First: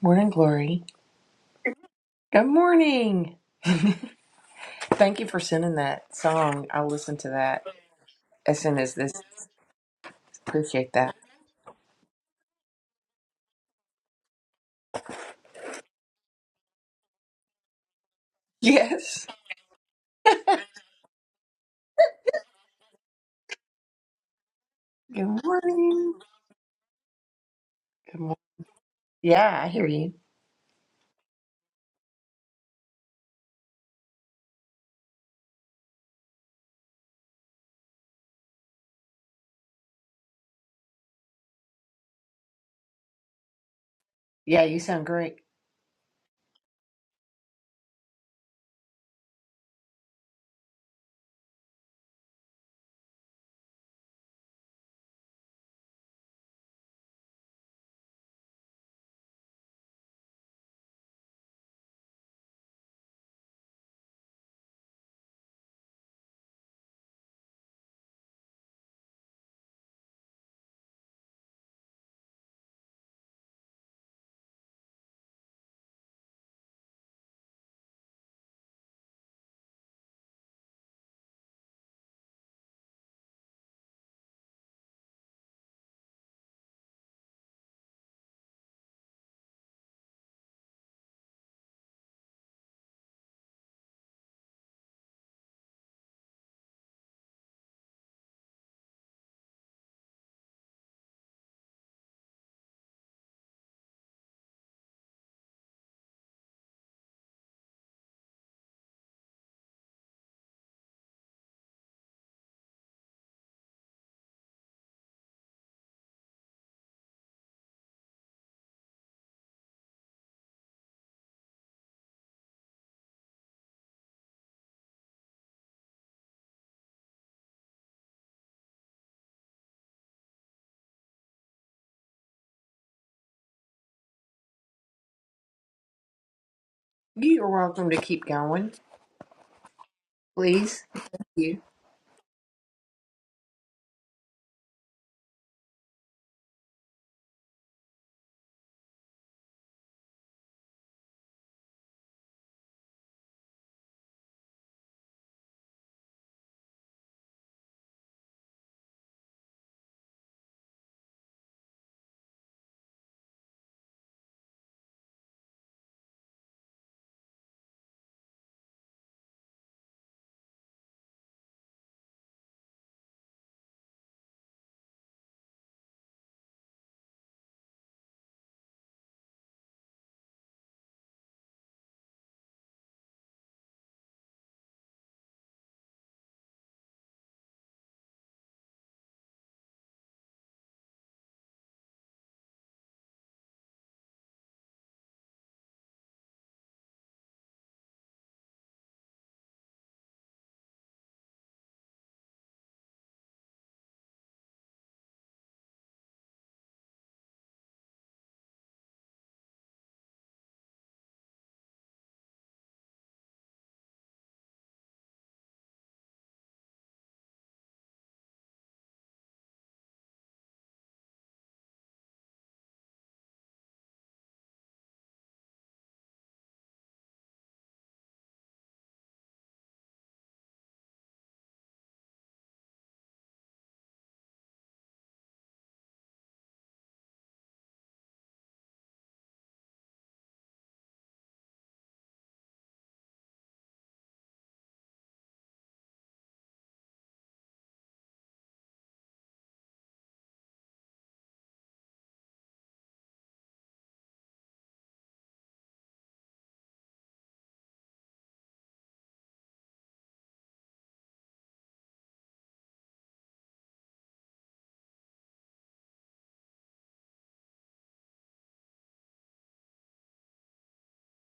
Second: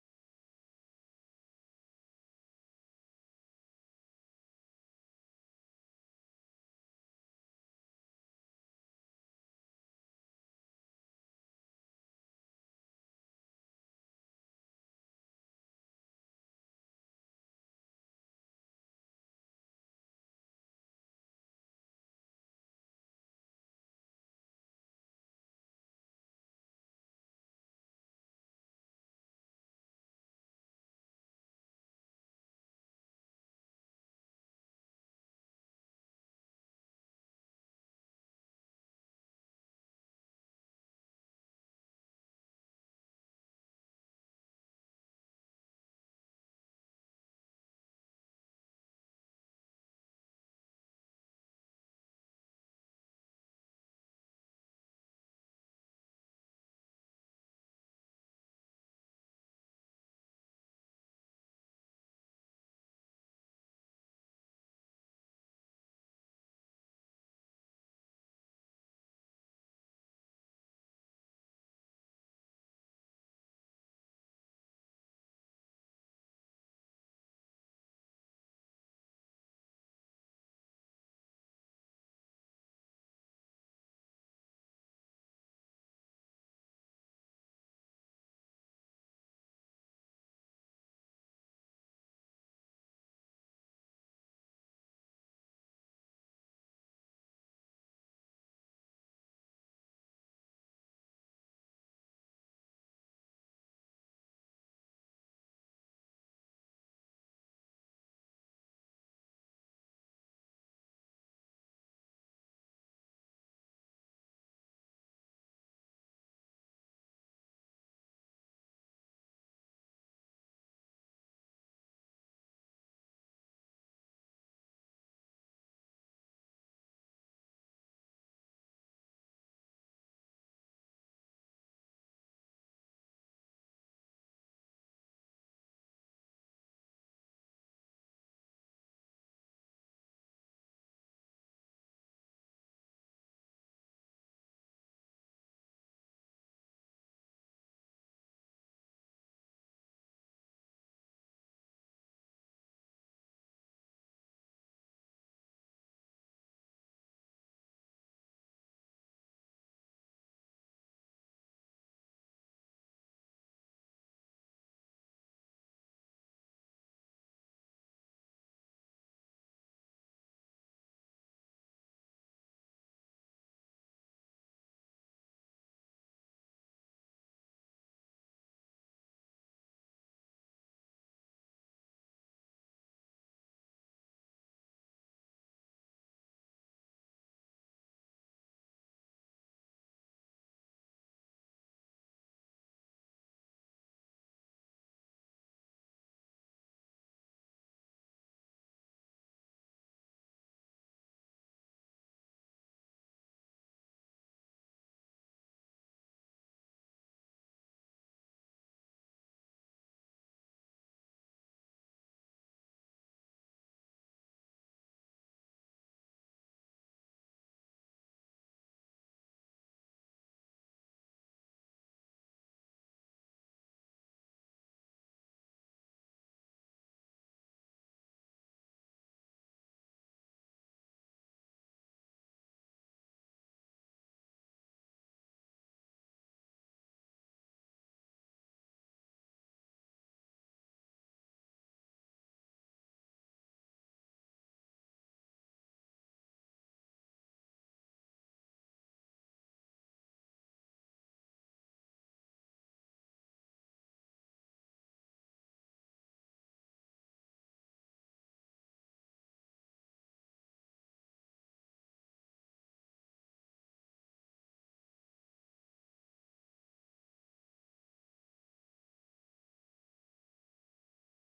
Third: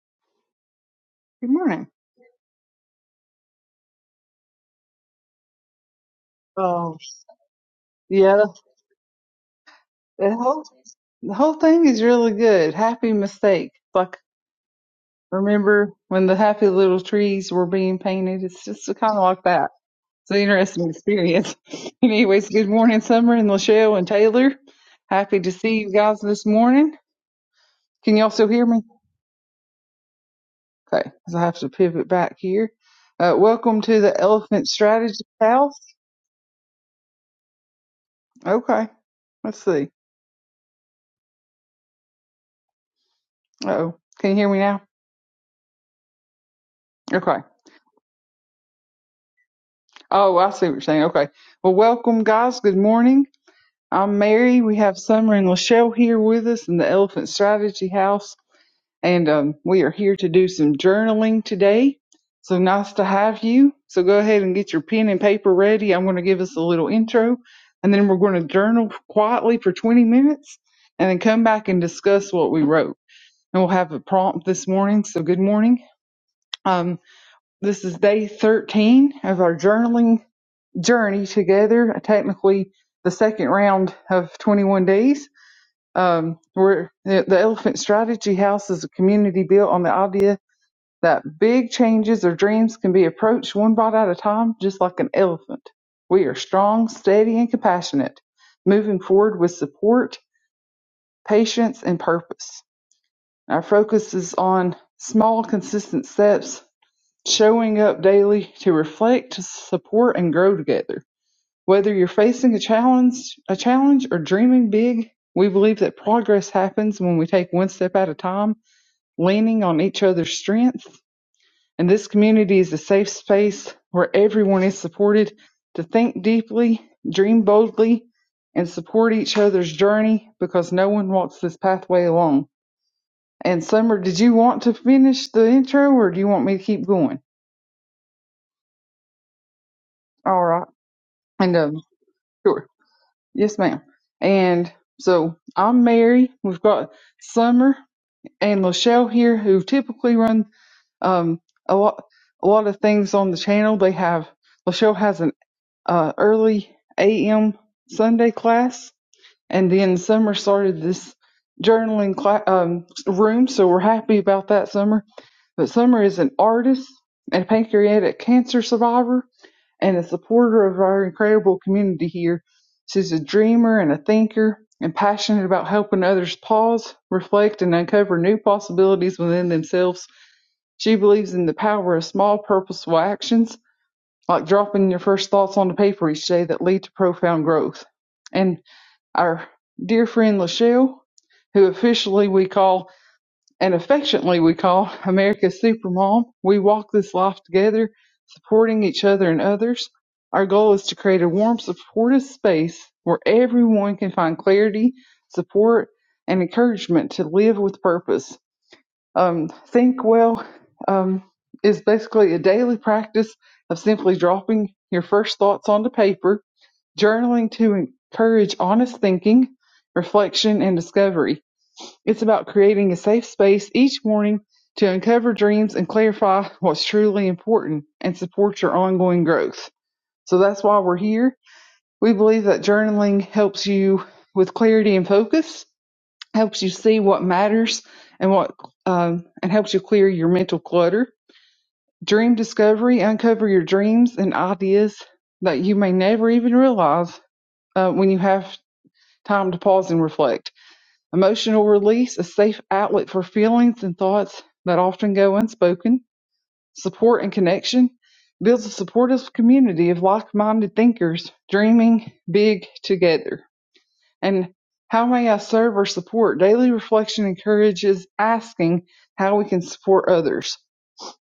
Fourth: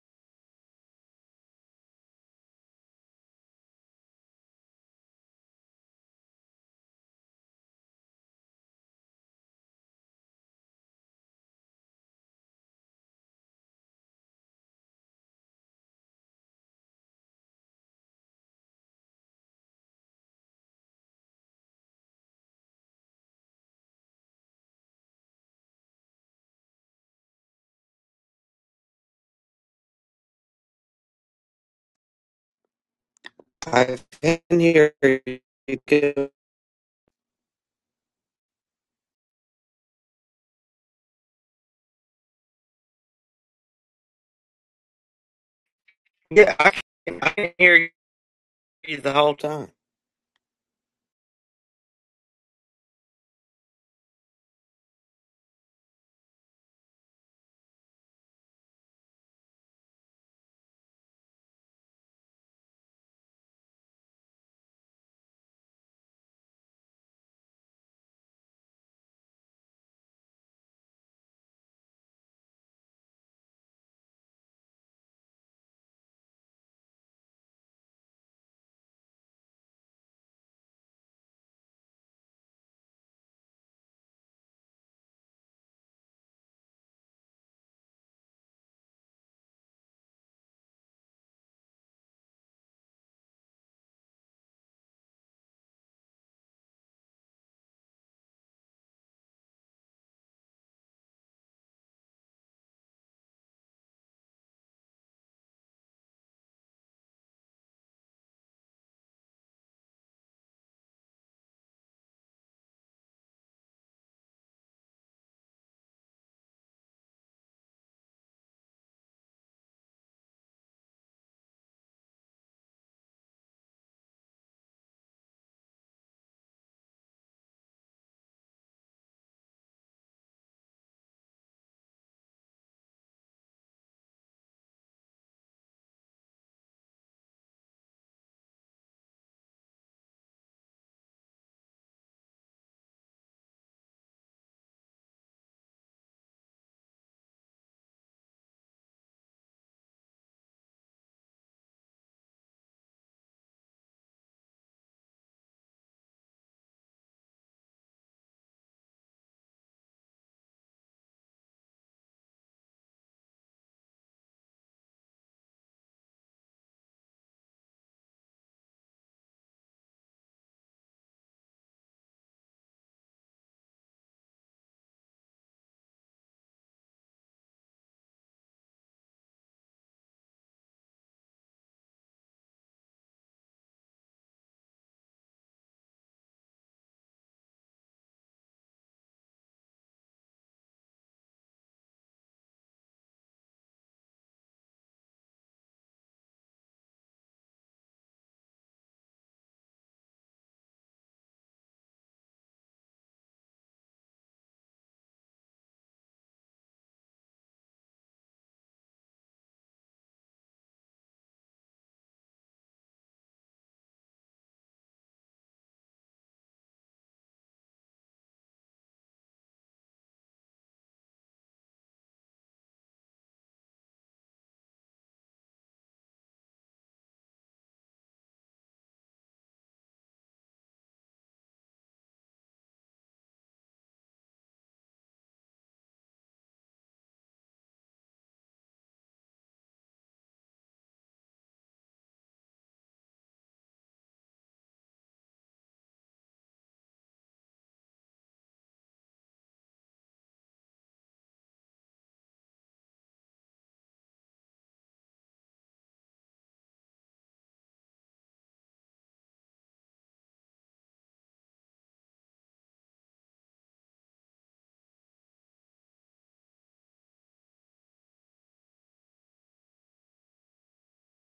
Morning, Glory. Good morning. Good morning. Thank you for sending that song. I'll Oh, listen to that yeah, as soon as this. the whole Appreciate that. the whole thing is really good. Happy mistake. Like remember when the happy little trees were being painted? It's just kind of Yes. like that. It's an interesting experience. Anyways, good morning, Summer and Lachelle and Taylor. Good Happy to see you morning. guys this morning. Can Good y'all morning. still hear me? Yeah, I hear you. Okay, because I have to pivot back here. Uh, welcome I to the can Elephant hear Strategy you. House. good. Okay, let's see. Uh oh, can you hear me Yeah, you now? sound great. Yeah, I can, I Okay. can hear you the whole time. Oh, I see what you're saying. Okay. Well, welcome, guys. Good morning. I'm Mary. We have Summer and Lachelle here with us in the Elephant Strategy House, and um, we are here to do some journaling today. So nice to have you. So go ahead and get your pen and paper ready. I'm going to give us a little intro, and then we're going to journal quietly for 20 minutes, and then come back and discuss what we wrote. And we'll have a prompt this morning. So good morning. Um, this is day 13 of our journaling journey together. Technically, the second round of 21 days. Um, where the the Elephant Strategy House is a community built on the idea that big changes or dreams can be approached one bite at a time, just like an elephant. We are strong, steady, and compassionate, moving forward with support, patience, and purpose. Our focus is on small, consistent steps, showing up daily to reflect, support, and grow together. Whether you're facing a challenge, a challenge or dreaming big, we believe that progress happens when we take one step at a time, leaning on each other's strengths. And this community is a safe space where everyone is supported to think deeply, dream boldly, and support each other's journey because no one walks this pathway alone. And Summer, did you want to finish the intro or do you want me to keep going? You're welcome to keep going, All right. please. Thank And you. um, sure. Yes, ma'am. And so I'm Mary. We've got Summer and Lachelle here who typically run um, a lot a lot of things on the channel. They have Lachelle has an uh, early a.m. Sunday class, and then Summer started this journaling cla um, room, so we're happy about that, Summer. But Summer is an artist and pancreatic cancer survivor, and a supporter of our incredible community here. She's a dreamer and a thinker and passionate about helping others pause, reflect, and uncover new possibilities within themselves. She believes in the power of small, purposeful actions, like dropping your first thoughts on the paper each day that lead to profound growth. And our dear friend Lachelle, who officially we call and affectionately we call America's Supermom. We walk this life together, supporting each other and others. Our goal is to create a warm, supportive space where everyone can find clarity, support, and encouragement to live with purpose. Um, Think Well um, is basically a daily practice of simply dropping your first thoughts onto paper, journaling to encourage honest thinking, reflection, and discovery. It's about creating a safe space each morning to uncover dreams and clarify what's truly important and support your ongoing growth. So that's why we're here. We believe that journaling helps you with clarity and focus, helps you see what matters and what um, and helps you clear your mental clutter. Dream discovery, uncover your dreams and ideas that you may never even realize uh, when you have time to pause and reflect. Emotional release, a safe outlet for feelings and thoughts that often go unspoken. Support and connection builds a supportive community of like minded thinkers dreaming big together. And how may I serve or support? Daily reflection encourages asking how we can support others,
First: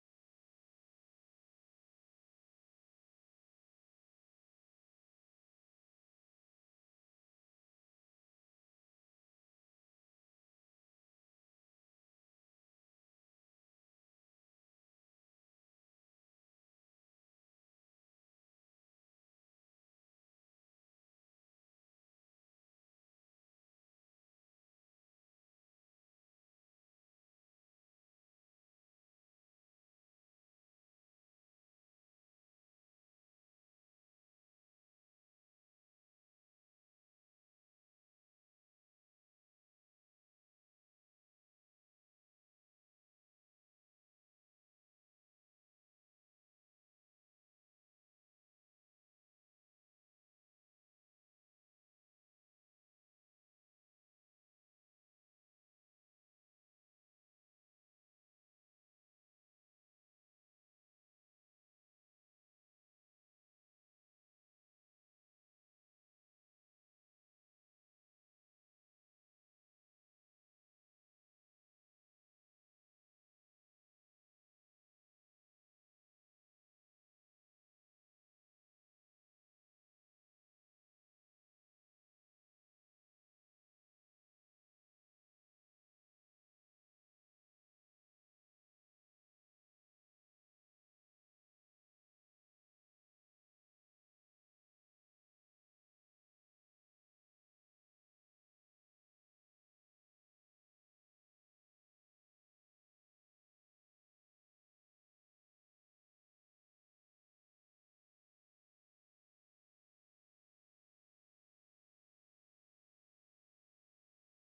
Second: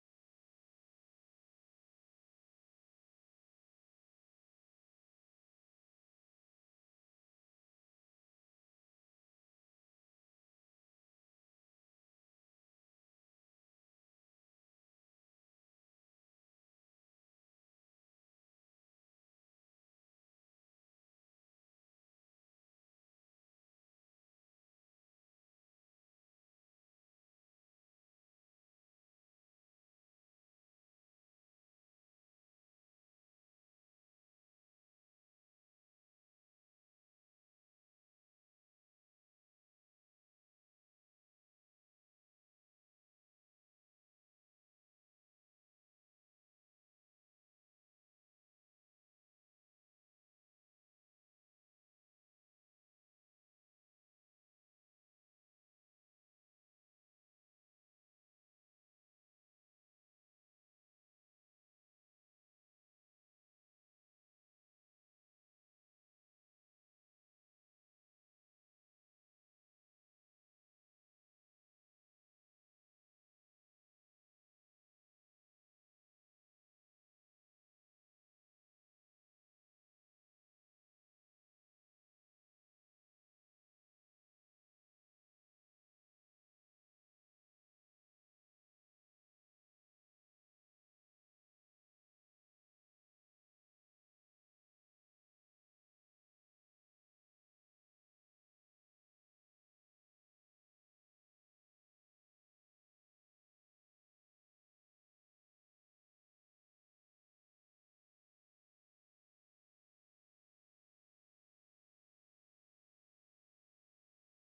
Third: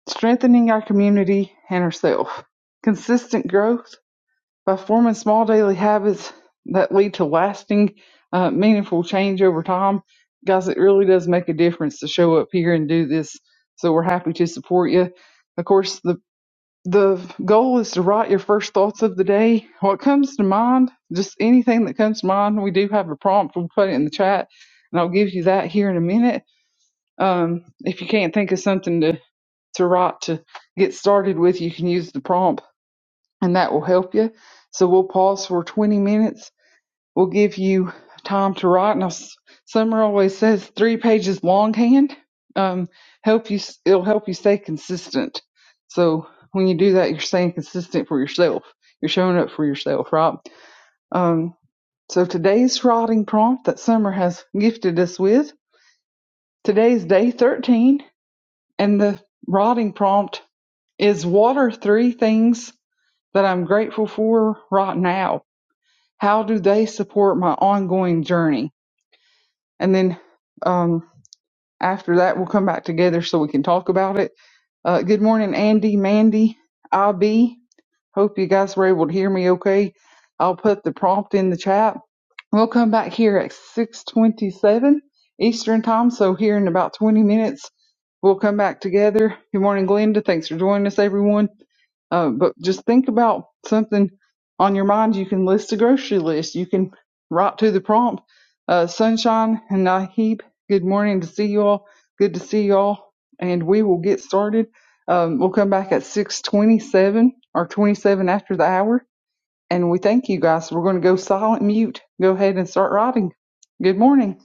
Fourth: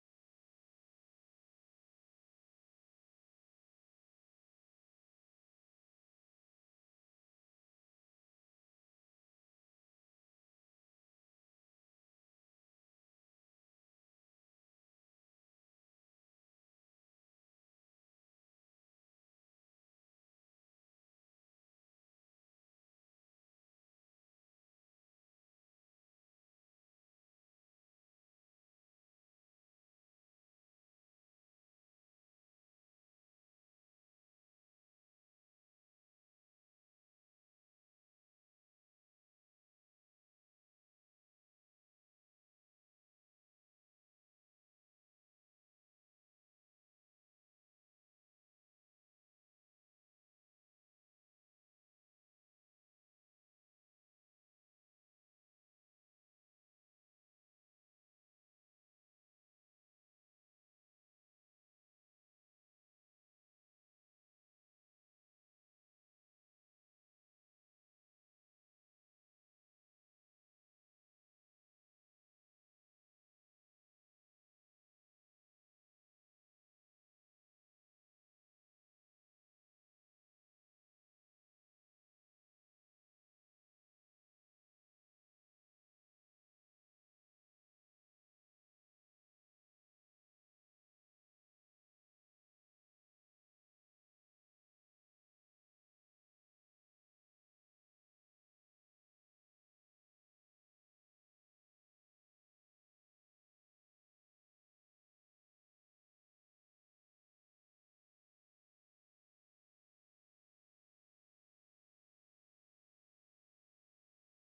strengthening our community and ourselves. Consistent growth by forming small daily habits that lead to lasting, uh, meaningful change over time. Guys, it really does make a difference to show up here and do this. So we're happy to support you. Of course, the the goal is to write your first thoughts of the day. What comes to mind, just anything that comes to mind. We do have a prompt. We'll put it in the chat, and I'll give you that here in a minute. Um, if you can't think of something to to write to get started with, you can use the prompt and that will help you. So we'll pause for 20 minutes. We'll give you time to write. Now, Summer always says three pages longhand um, help you. It'll help you stay consistent. So when you do that, you're staying consistent for yourself. You're showing up for yourself, right? Um, so today's writing prompt that Summer has gifted us with. Today's day 13, and the writing prompt is: What are three things that I'm grateful for right now? how do they support my ongoing journey and then um, after that we'll come back together so we can talk about it uh, good morning andy mandy ib Hope you guys were able to hear me okay. I'll put the prompt in the chat. We'll come back here at 6:27 Eastern time, so here in about 20 minutes we'll come back together. Good morning, Glenda. Thanks for joining us, everyone. Uh, but just think about something on your mind. You can list a grocery list. You can write to the prompt. Uh, Sunshine and Naheeb, good morning to see you all. Good to see you all. And we will get started. Um, we'll come back at 6:27 or 27 after the hour, and we thank you guys. We're going to go silent mute. Go ahead and start writing. Good morning.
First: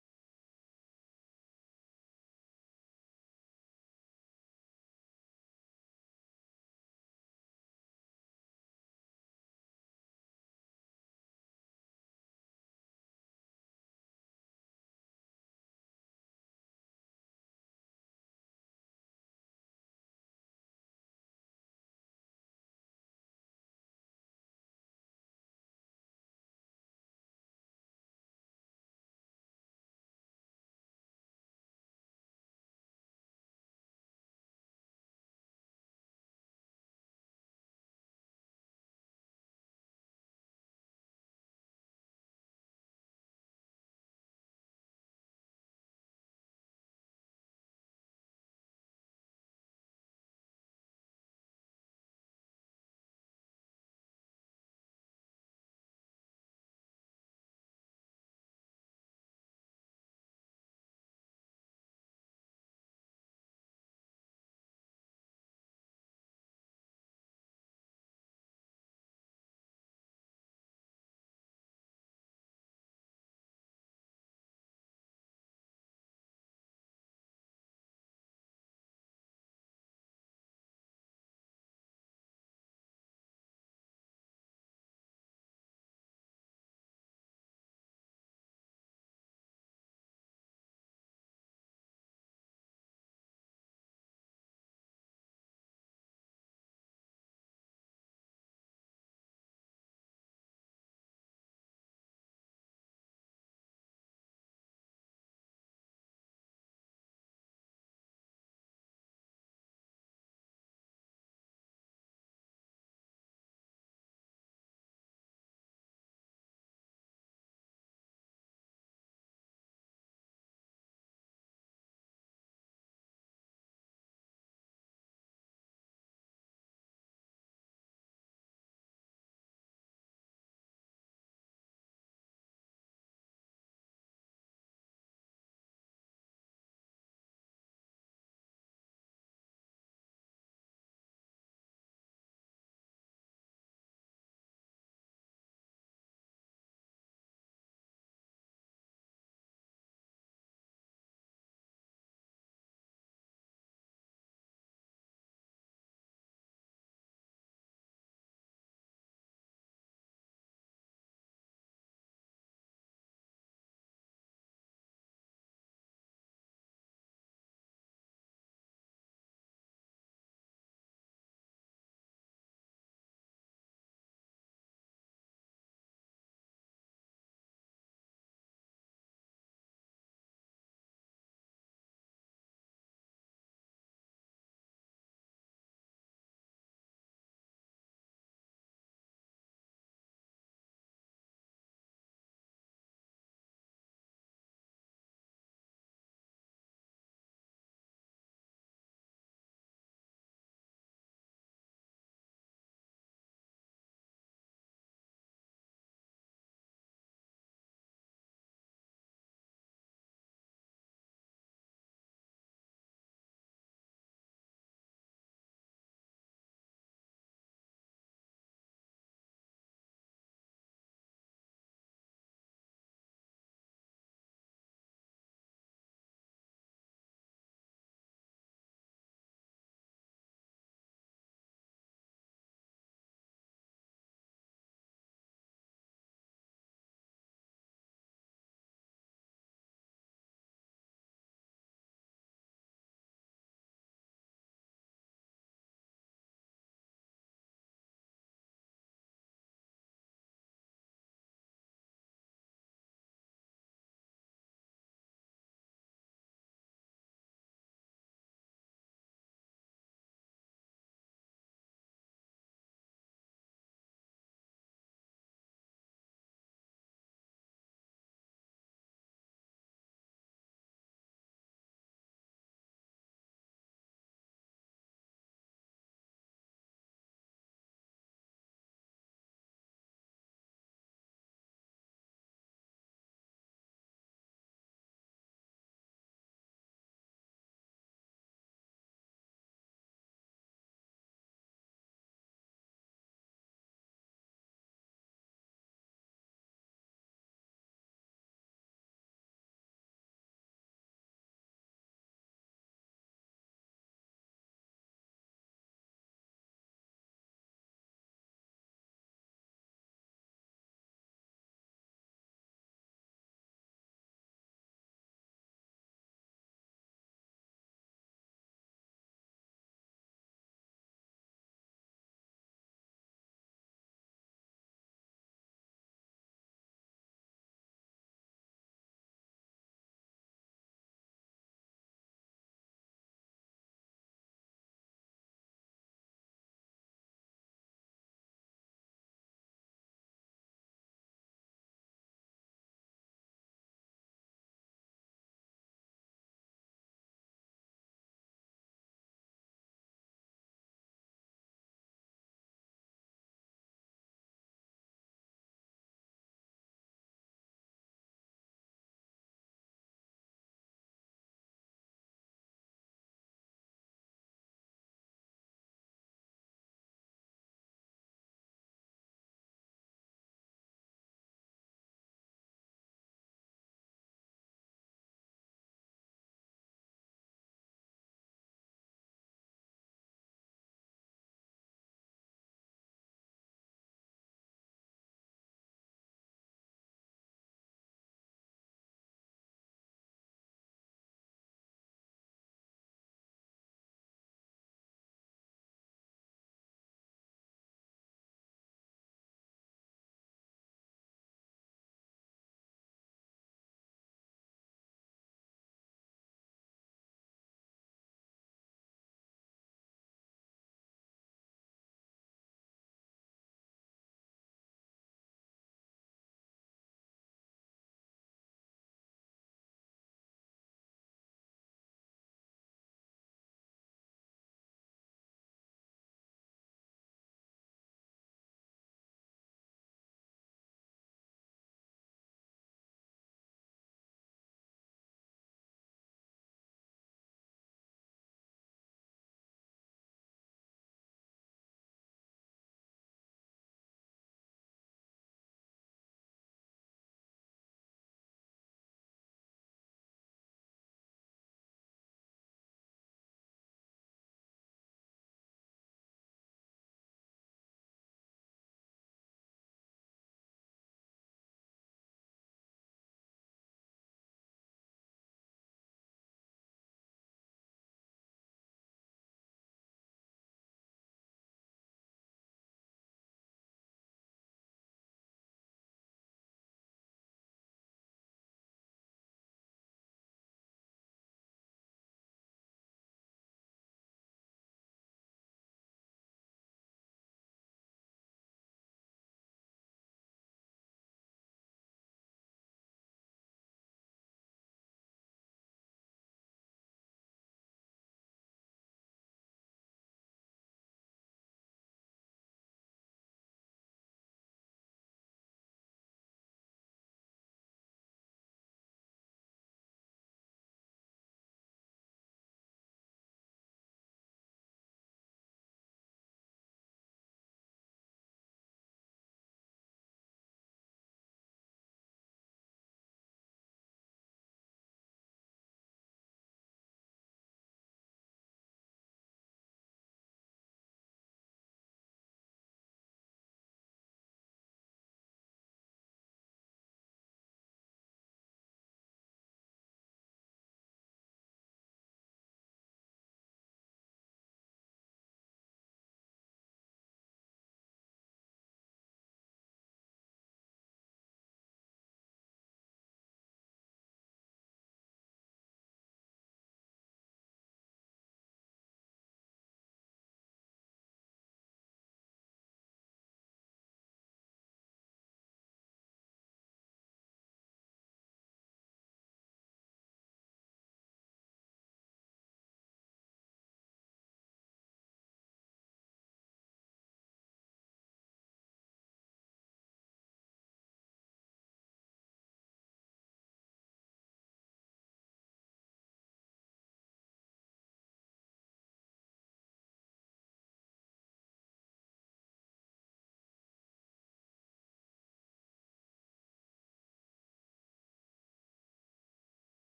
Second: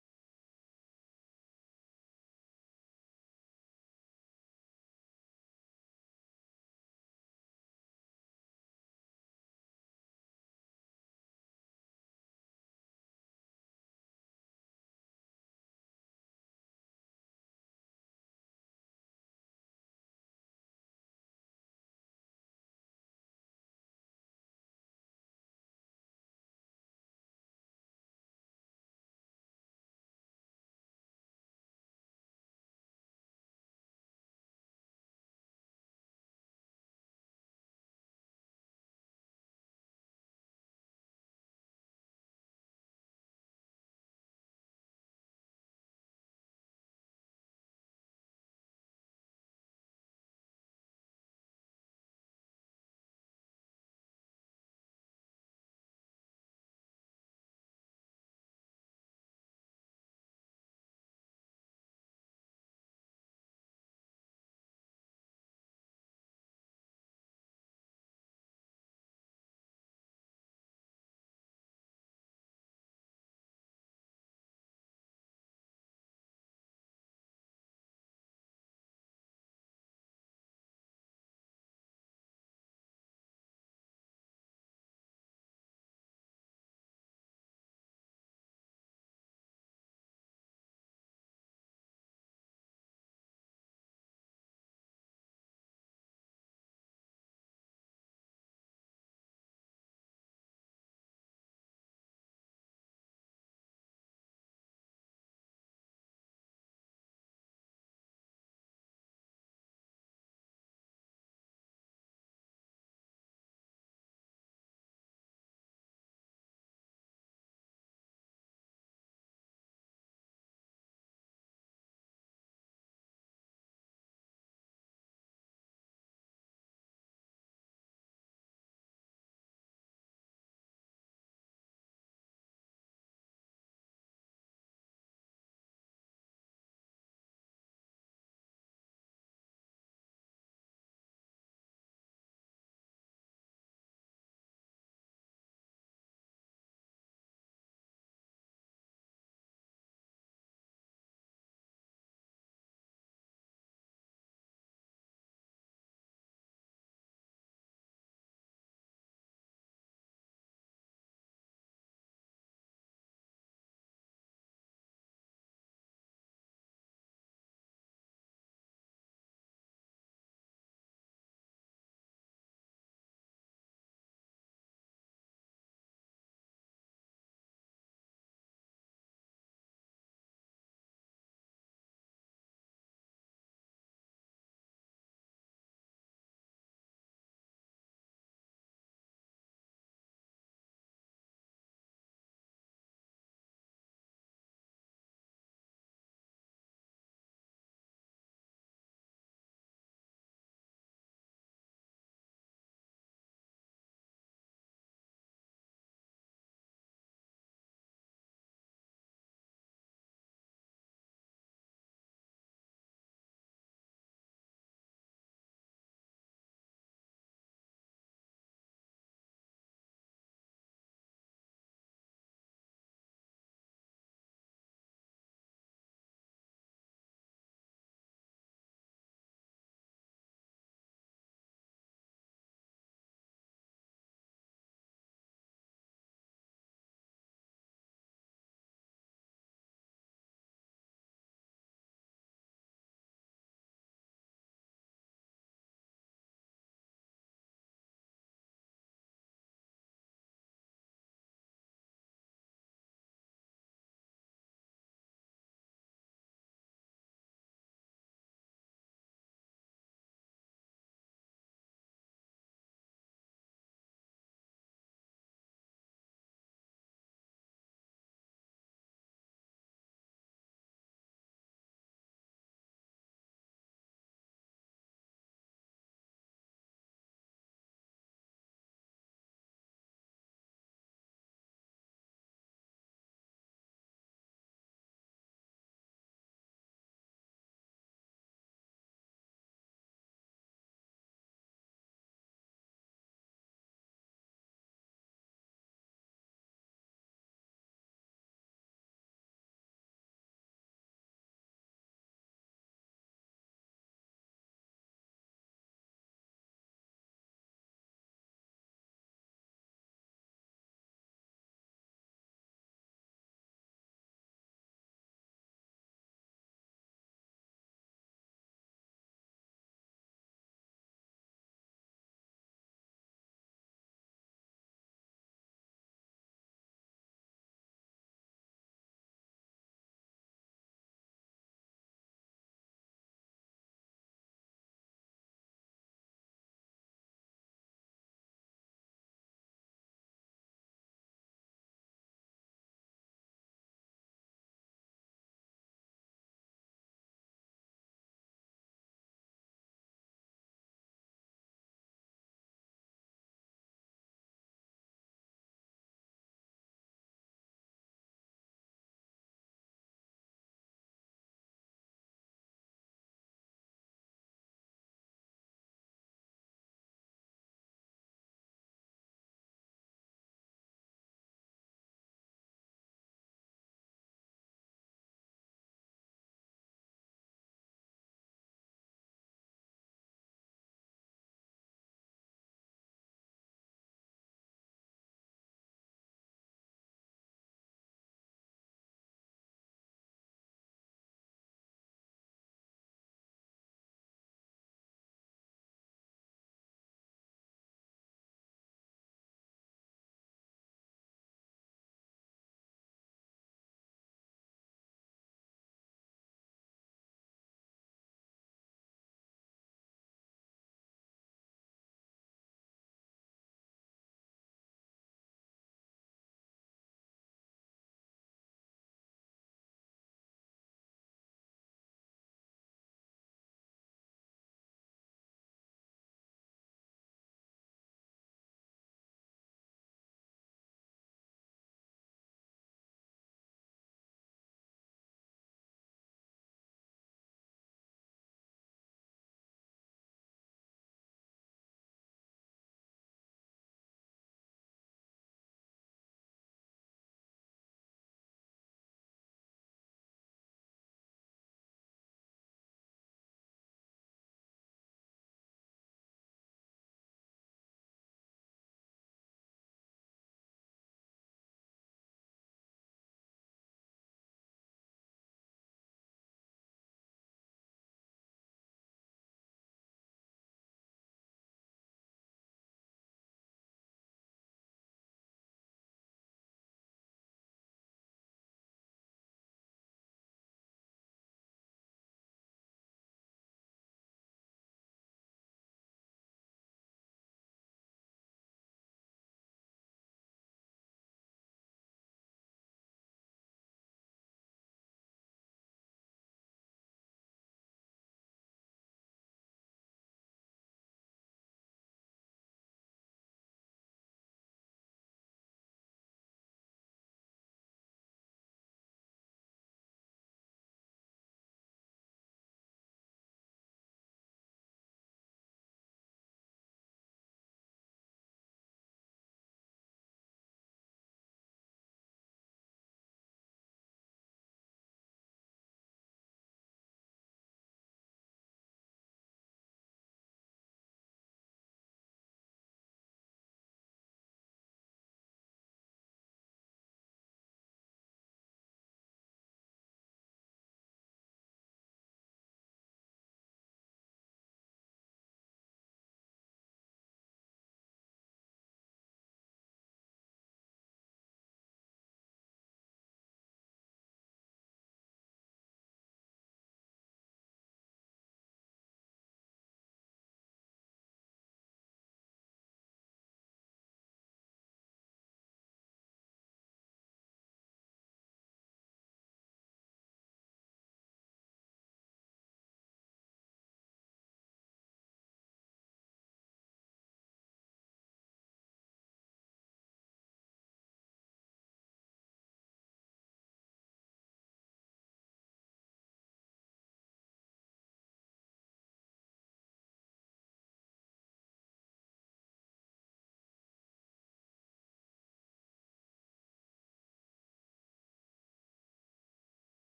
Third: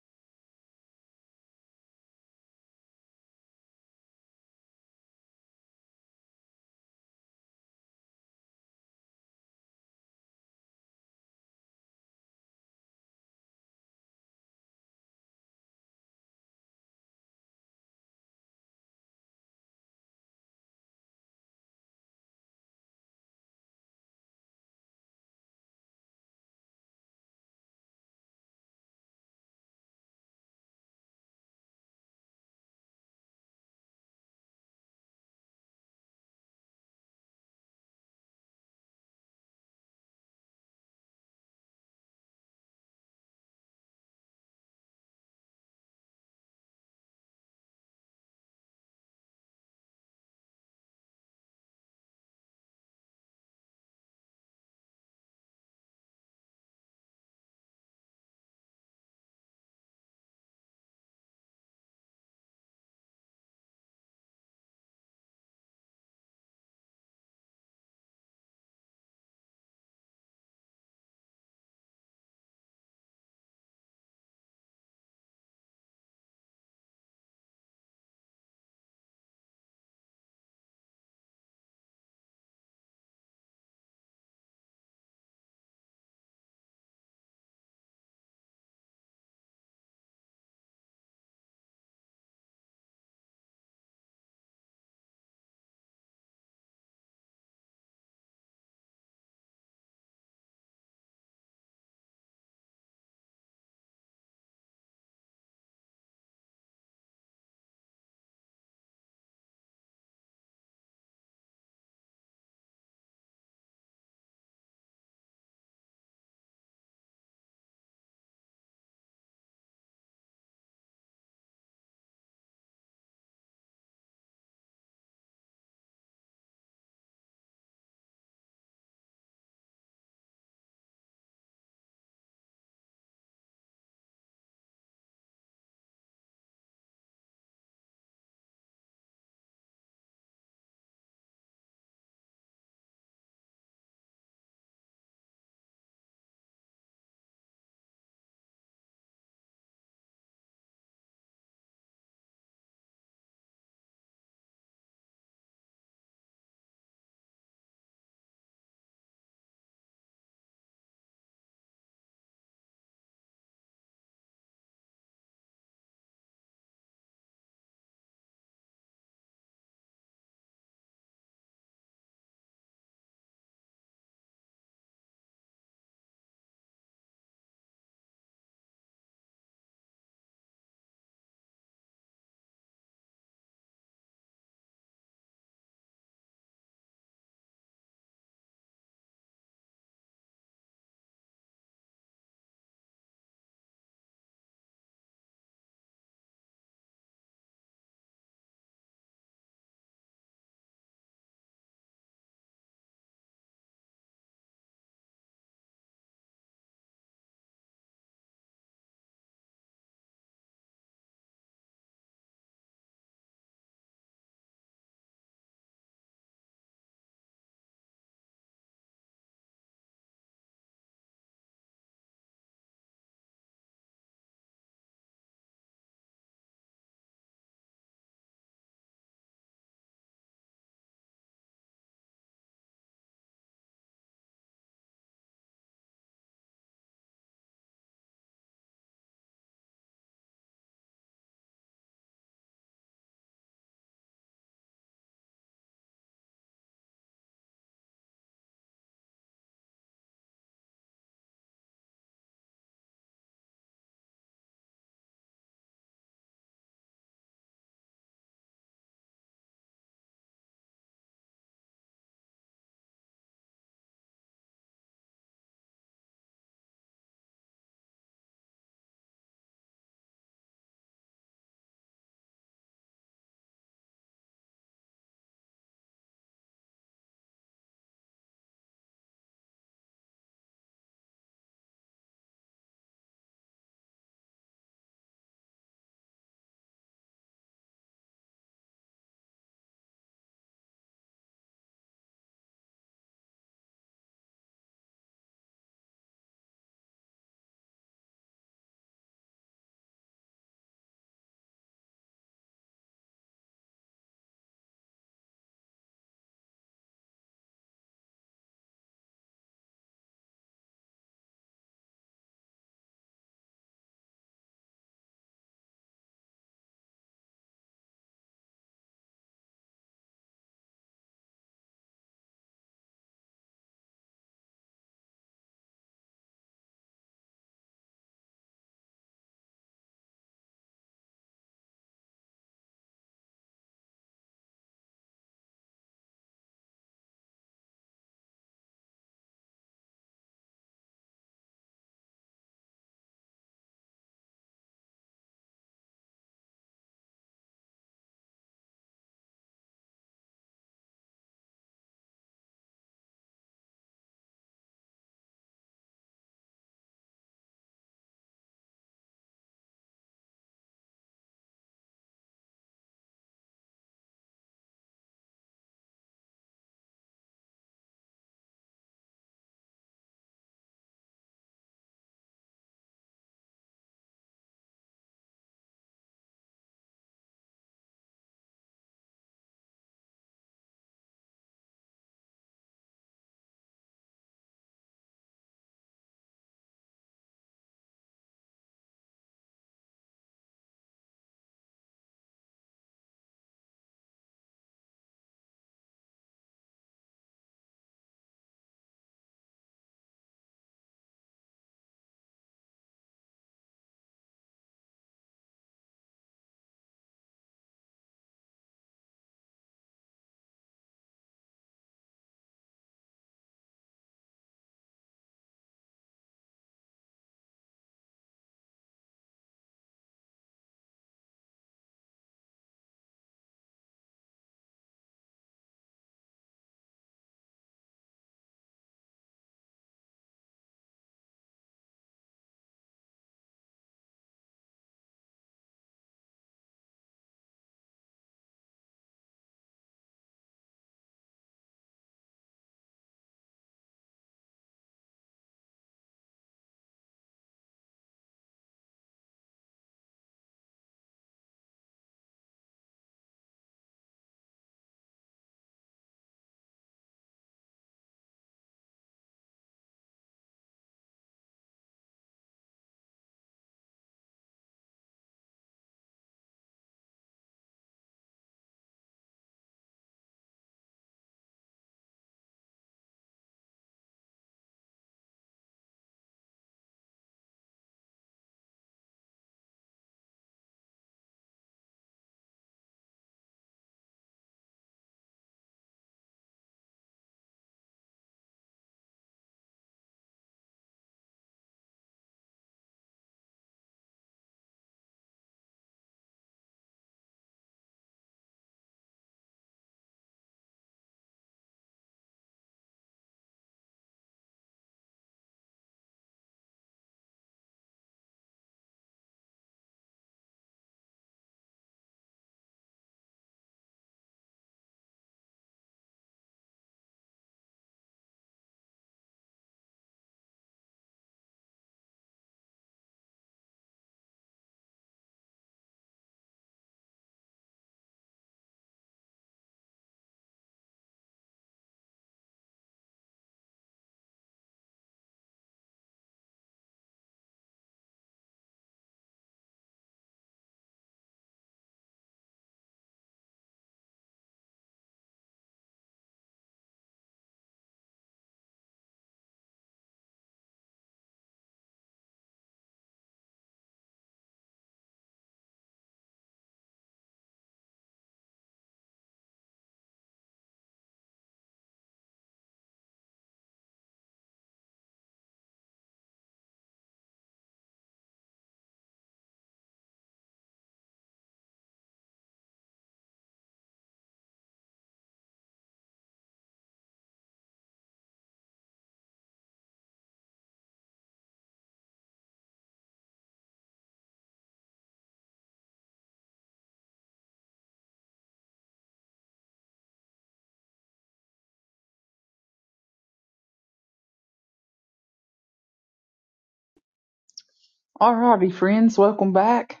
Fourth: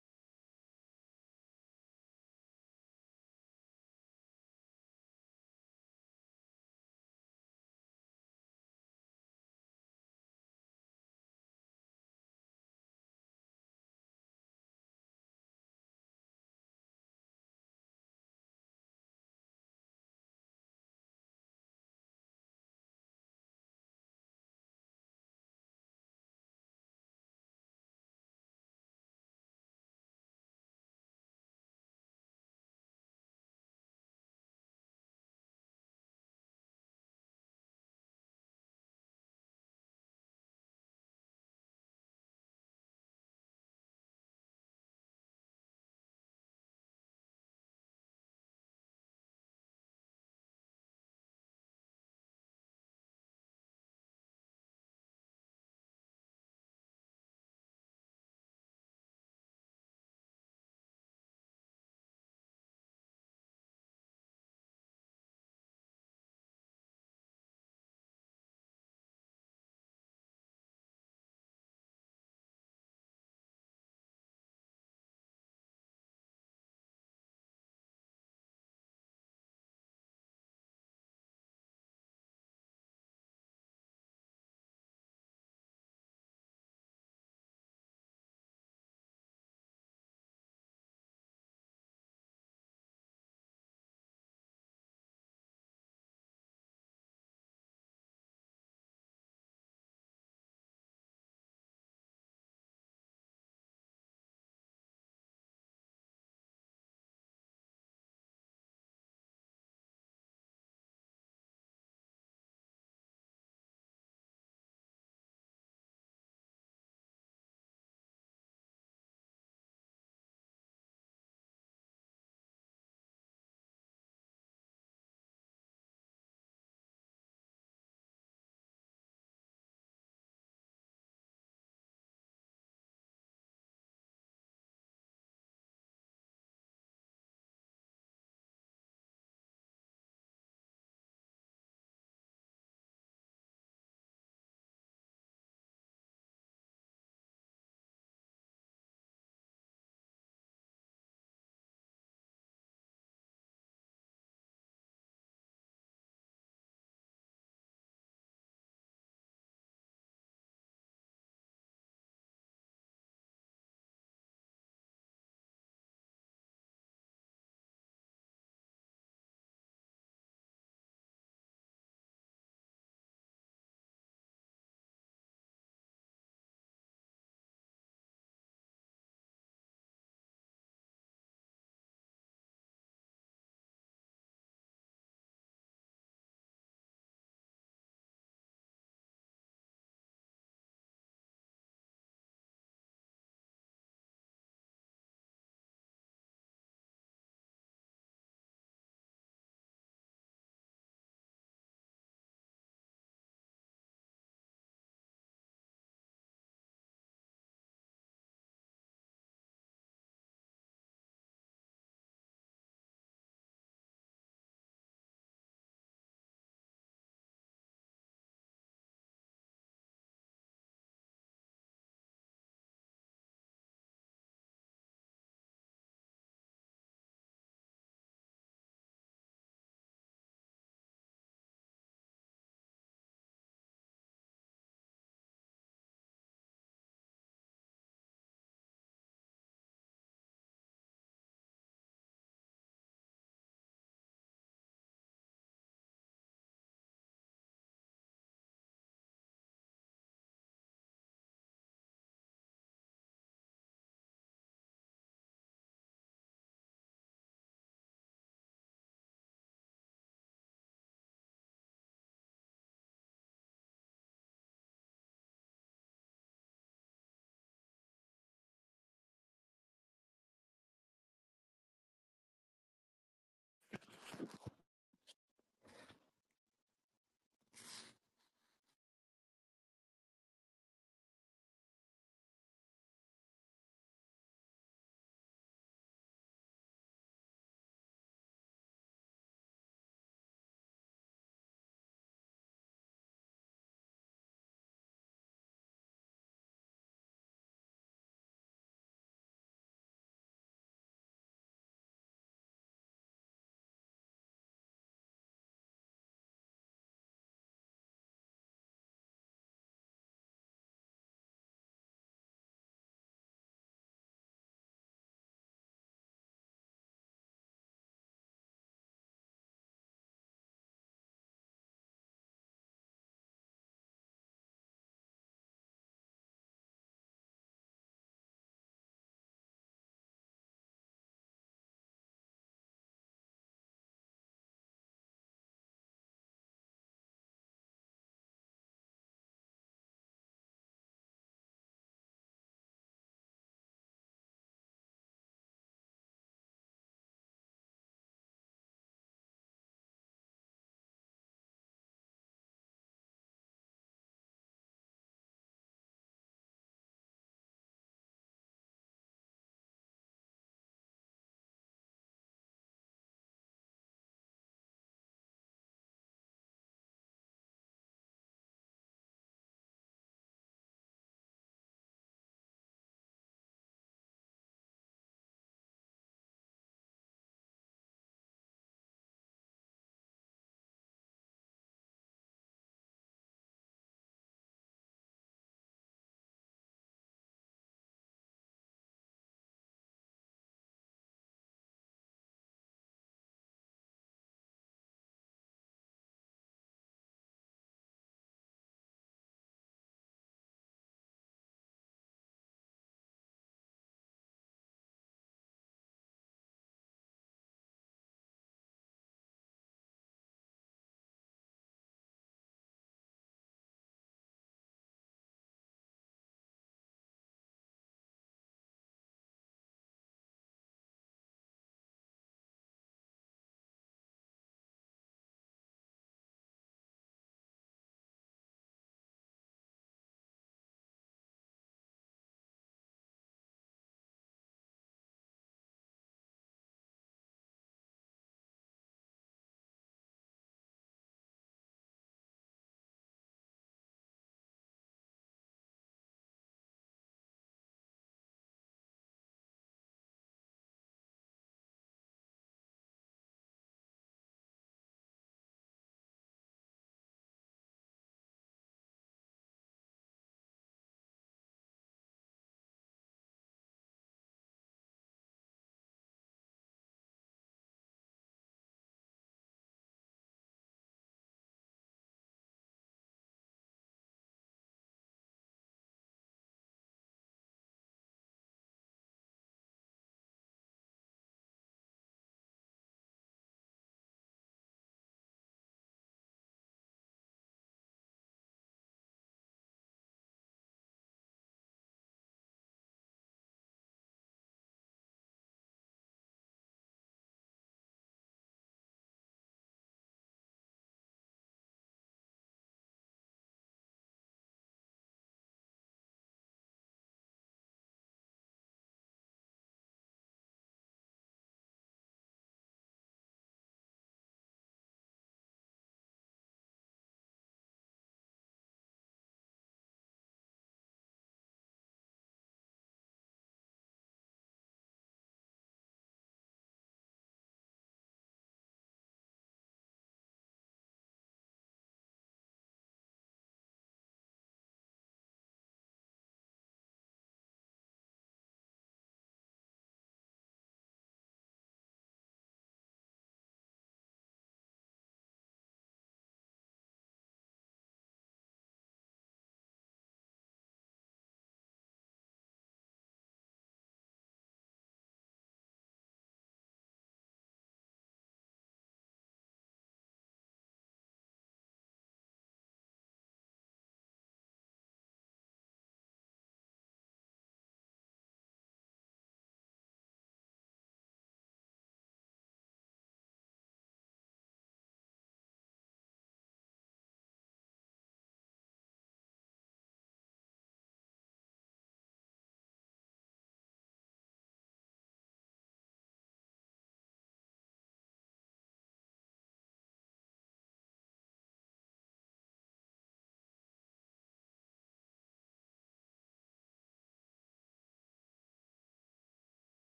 Alrighty, friends, welcome back,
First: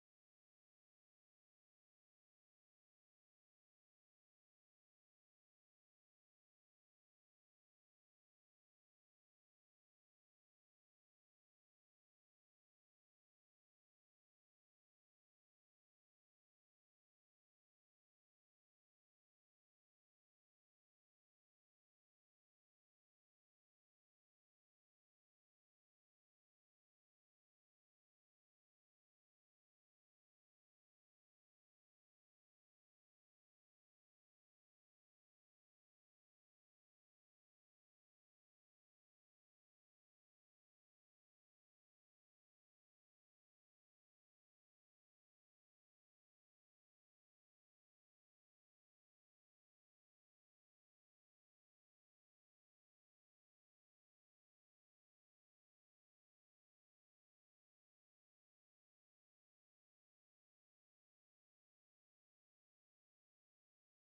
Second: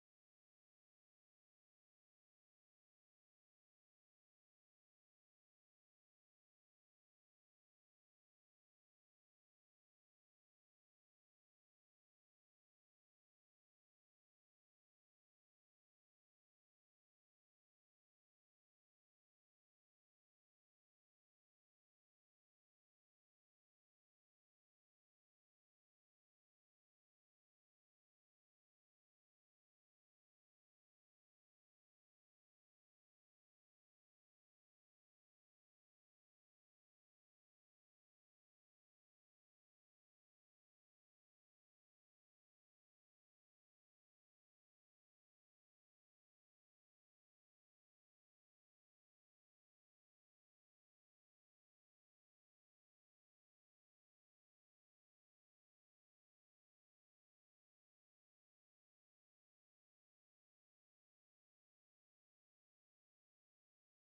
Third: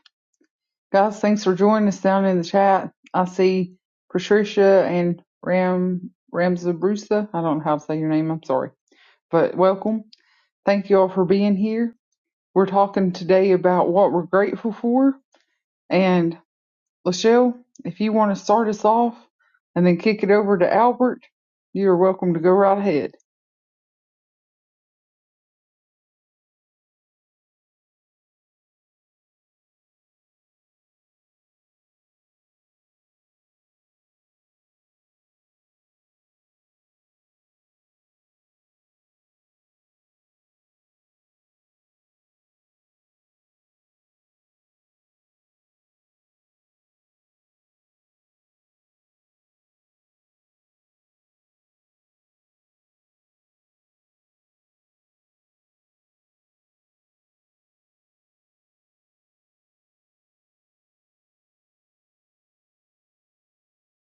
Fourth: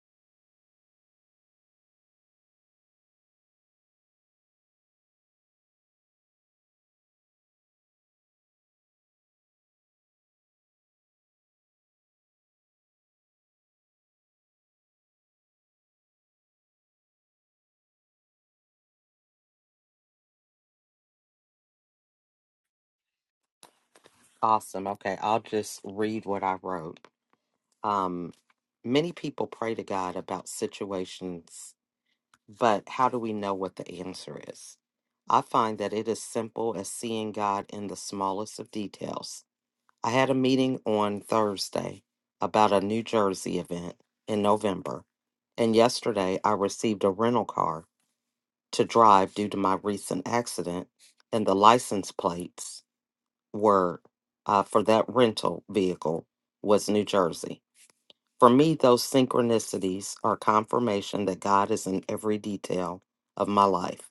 guys. Thanks for joining us down in the chat. I see Patricia and Ram Ramzabrusa. I don't know how to say your name. I'm sorry, but welcome. Thank you all for being here. We're talking today about what we're grateful for, and. Lachelle, if you want to start us off and then kick it over to Albert, you're welcome to go right ahead. Awesome. Okay, I'll just read what I wrote. Um, many people pray to God about situations, but how do we know what the answer is? I find that it is simple as seeing God in the smallest of details. I had a meeting on Thursday about a New Jersey event in November, and yesterday I received a rental car to drive due to my recent accident, and the license plates were uh, for that rental vehicle was New Jersey. For me, those synchronicities are confirmation that God is in every detail of my life.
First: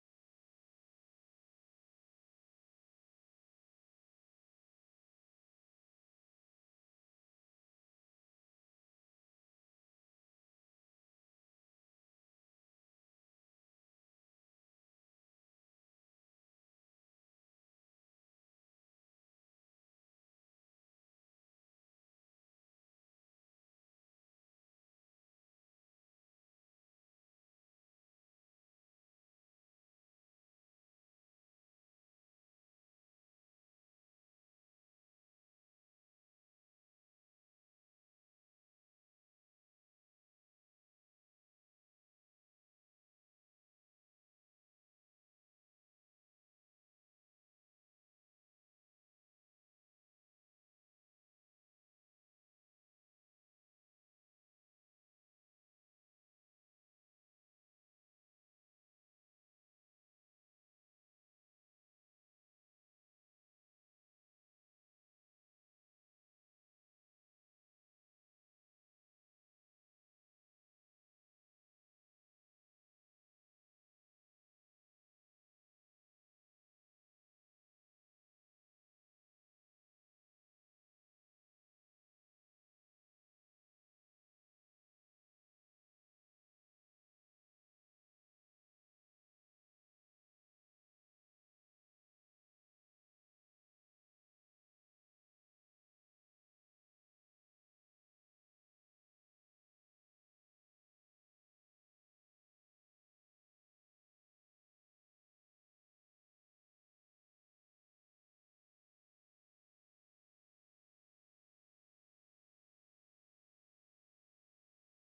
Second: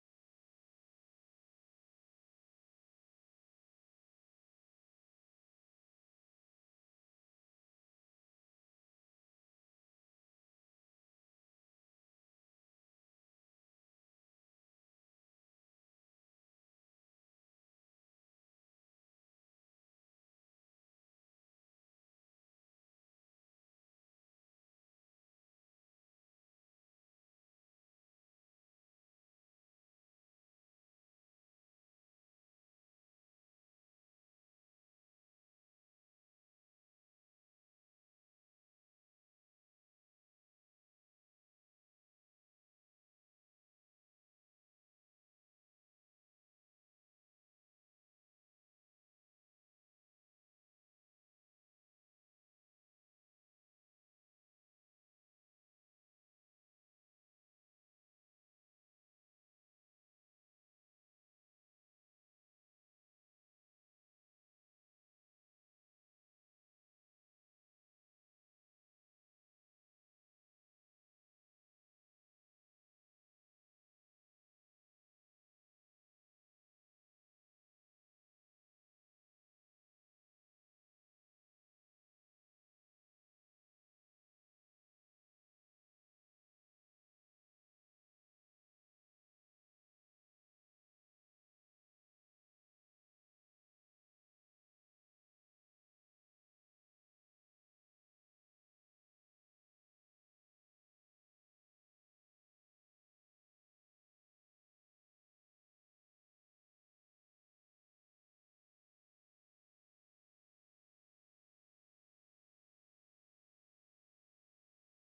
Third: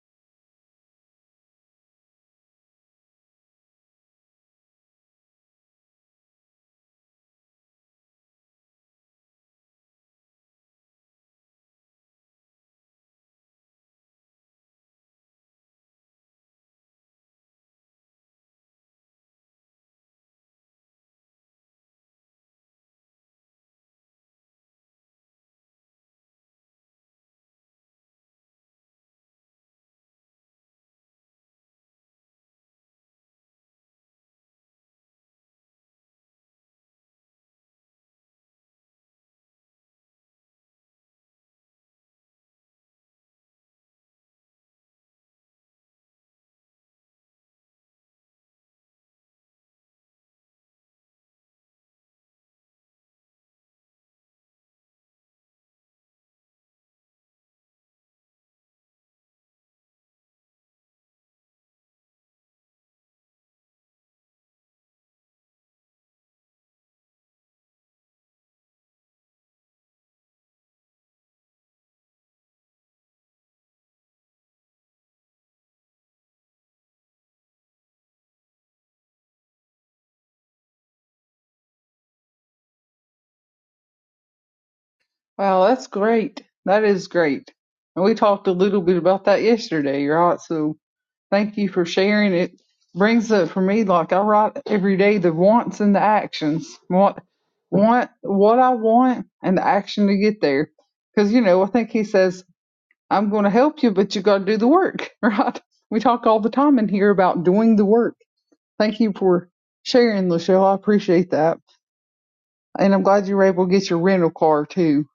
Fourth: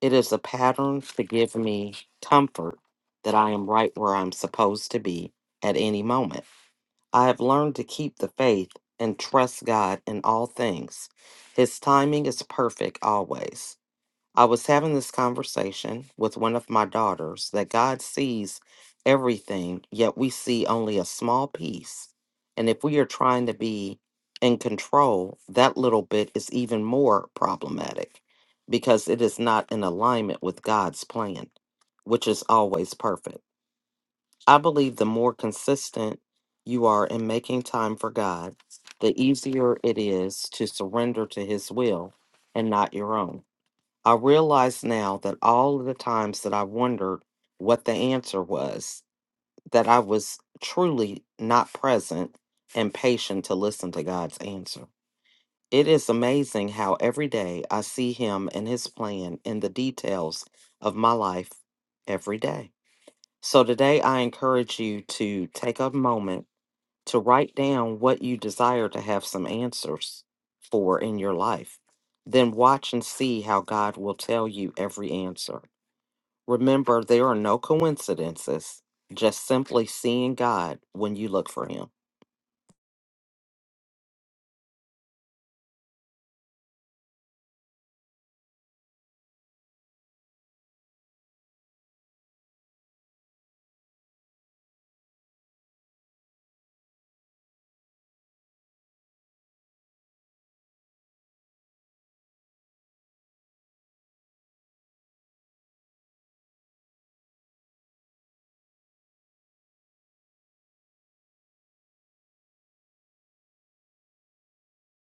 It is a pattern to give me comfort that I am right where I'm supposed to be at any moment. I have learned to keep the faith and trust God in all things. His timing is perfect always. I was having this conversation with one of my daughters that God sees everything, yet we see only a small piece. And if we are trying to be in control, that little bit is even more problematic because it is not in alignment with God's plan, which is always perfect. I believe the more consistent you are in making time for God, the easier it is to surrender to His will and not your own. I realize now that all of the times that I wondered what the answer was, that I was truly not present and patient to listen to God's answer. It is amazing how every day I see Him and His plan in the details of my life every day. So today I encourage you to take a moment to write down what you desire to have some answers for in your life. Then watch and see how God will tell you every answer. Remember, there are no coincidences, just simply seeing God when you look for Him. Wow, that's great. That is great. And we talked a little bit about that yesterday, right? So thank you for sharing. It brings up for me, like I write every day, the wants and the actions. What, want, what I want and the action to get there. Because, you know, I think he says, I'm going to help you, but you got to do the work, right? We talk all the time in here about doing the work Thank you for sharing, Lachelle. I appreciate that. And I'm glad you were able to get your rental car too.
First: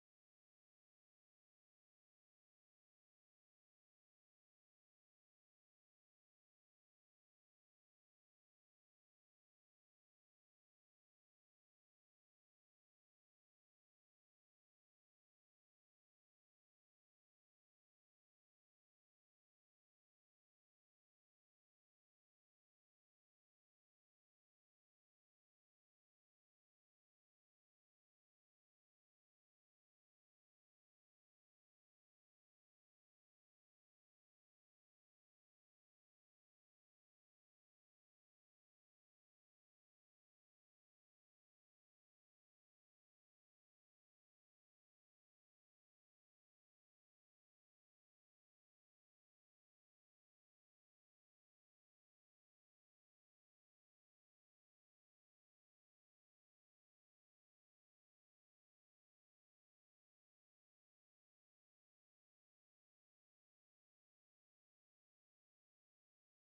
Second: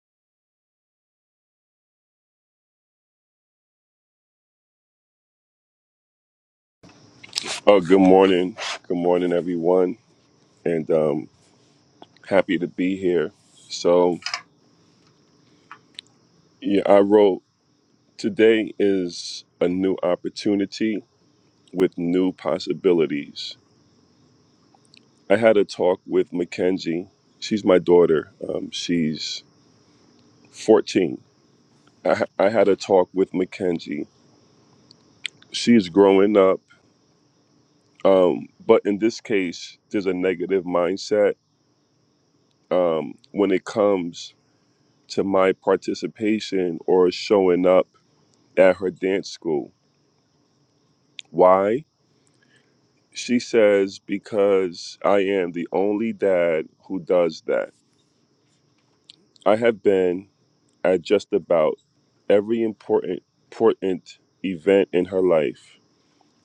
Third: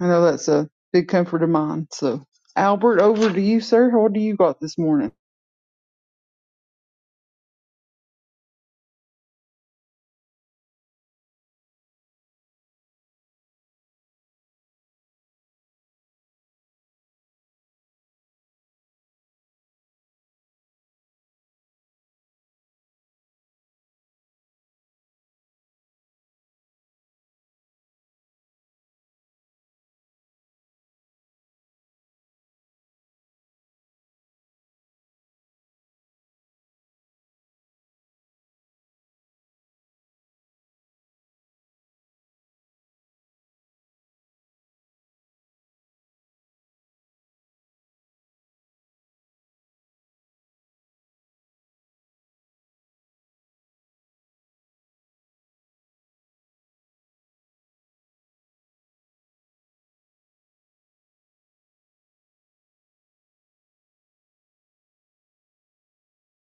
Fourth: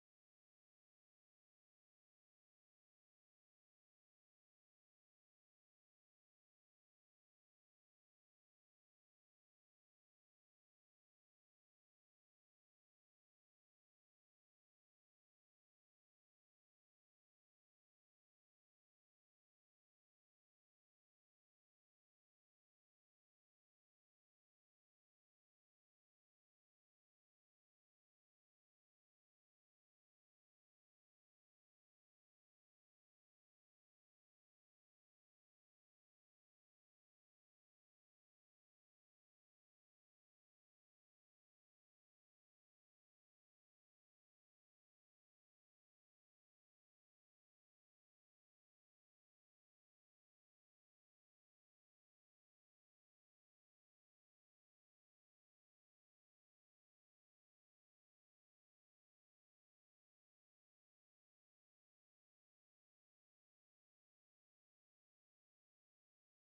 I know that's a big comfort of mine. So, Albert, over to you, sir. What do you got this morning? Oh, good morning. Good morning, everyone. And um, happy to be here. So, yeah, I wrote today is a new opportunity with new possibilities. I had a talk with Mackenzie. She's my daughter. Um, she's 14. I, ha- I had a talk with Mackenzie. She's growing up. Um, but in this case, there's a negative mindset um, when it comes to my participation or showing up at her dance school. Why? She says, because I am the only dad who does that. I have been at just about every important, important event in her life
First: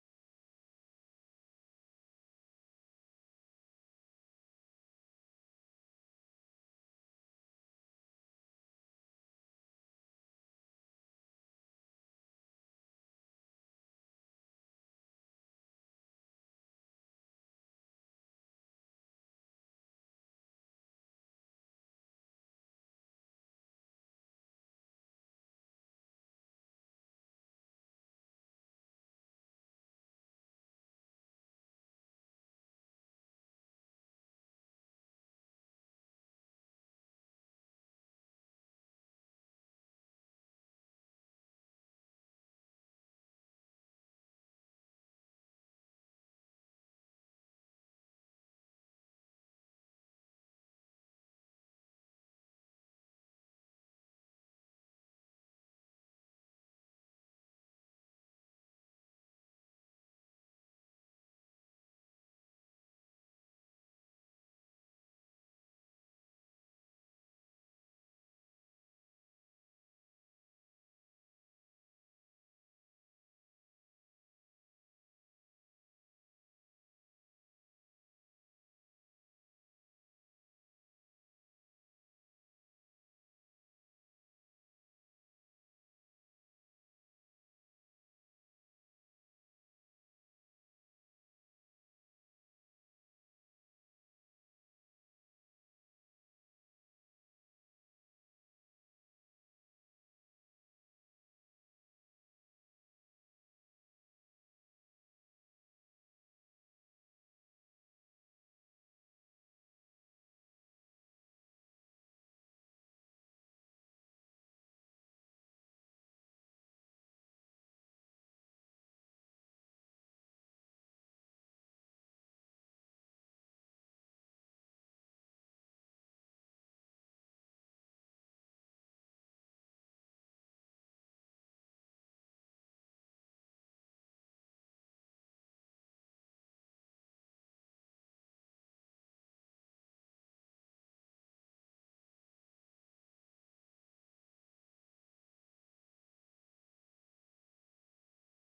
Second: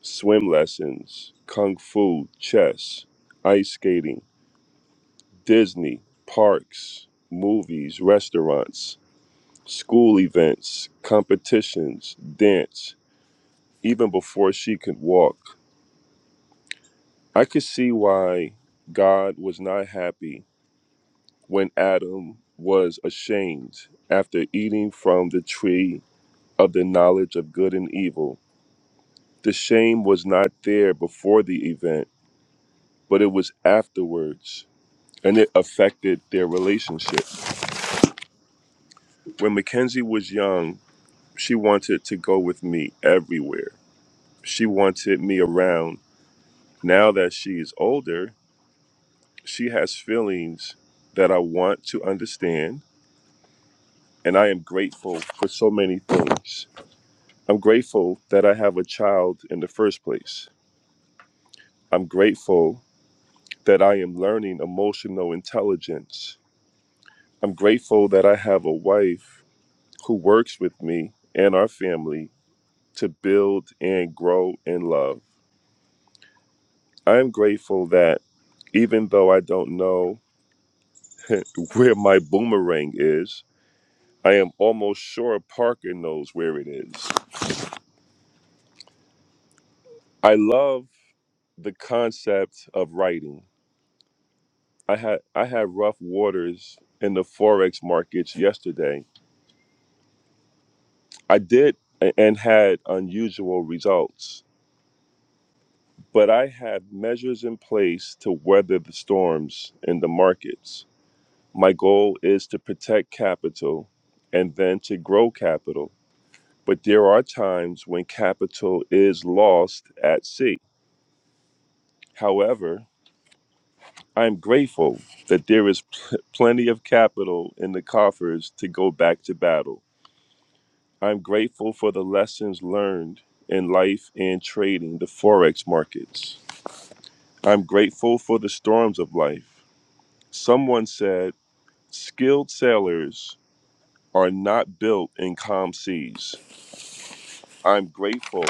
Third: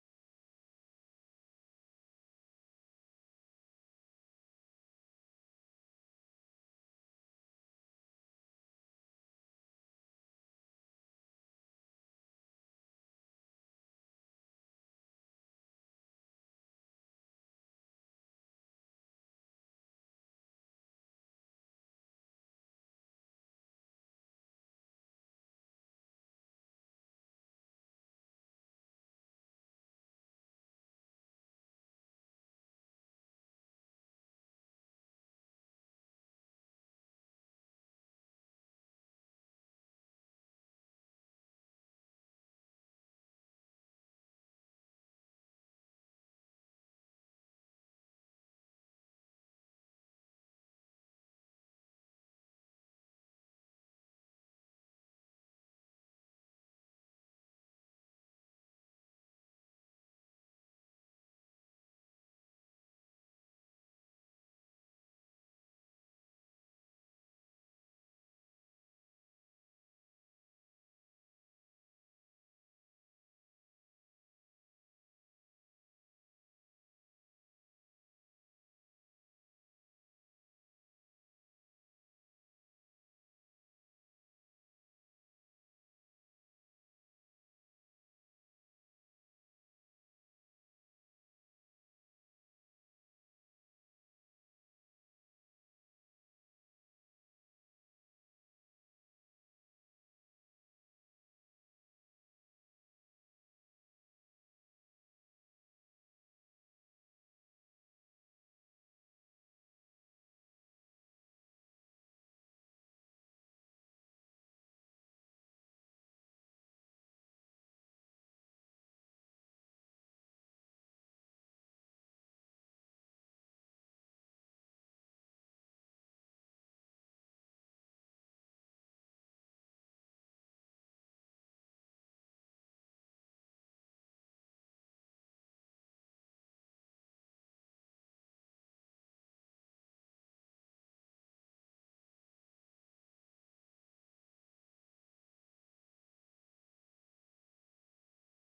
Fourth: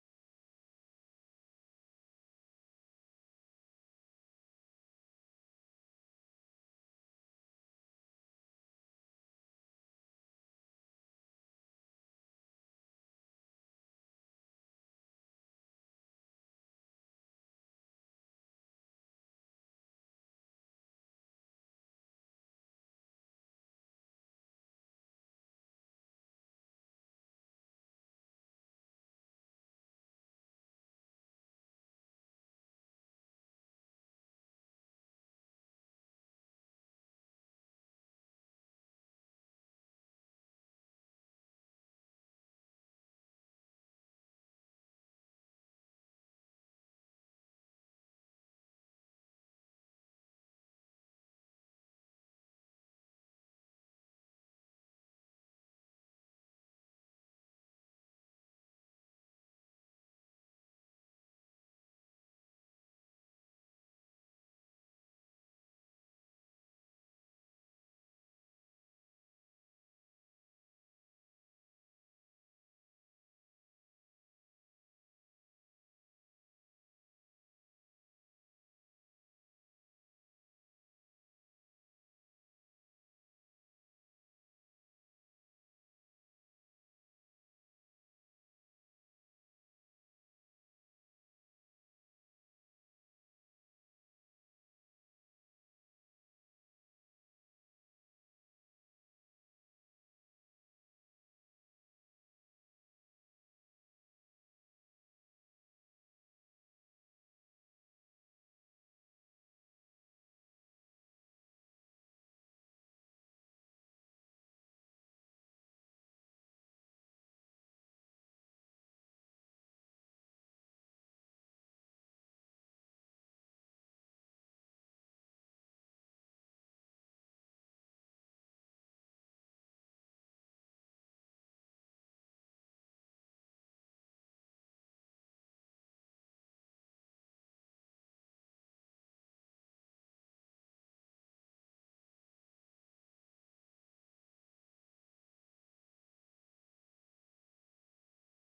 swim lessons, kung fu, chess, ice skating, Disney, parks, movies, restaurants, school events, competitions, dance, even before she could walk. I could see why God was not happy when Adam was ashamed after eating from the tree of the knowledge of good and evil. The shame was not there before the event, but it was afterwards, and it affected their relationship. When Mackenzie was young, she wanted to go with me everywhere. She wanted me around. Now that she is older, she has feelings that I want to understand and I am grateful for so many things. I'm grateful that I have a child in the first place. I'm grateful that I am learning emotional intelligence. I'm grateful that I have a wife who works with me and our family to build and grow in love. I am grateful that even though I don't know where my boomerang is, I am almost sure Parker knows where it is. I love the concept of writing. I had I had rough waters in the forex markets yesterday. I did a- and had unusual results, but I have measures in place to weather the storms in the markets. My goal is to protect capital and then to grow capital. But there are times when capital is lost at sea. However, I am grateful that there is pl- plenty of capital in the coffers to go back to battle. I'm grateful for the lessons learned in life and trading the forex markets. I'm grateful for the storms of life. Someone said, skilled sailors are not built in calm seas. I'm grateful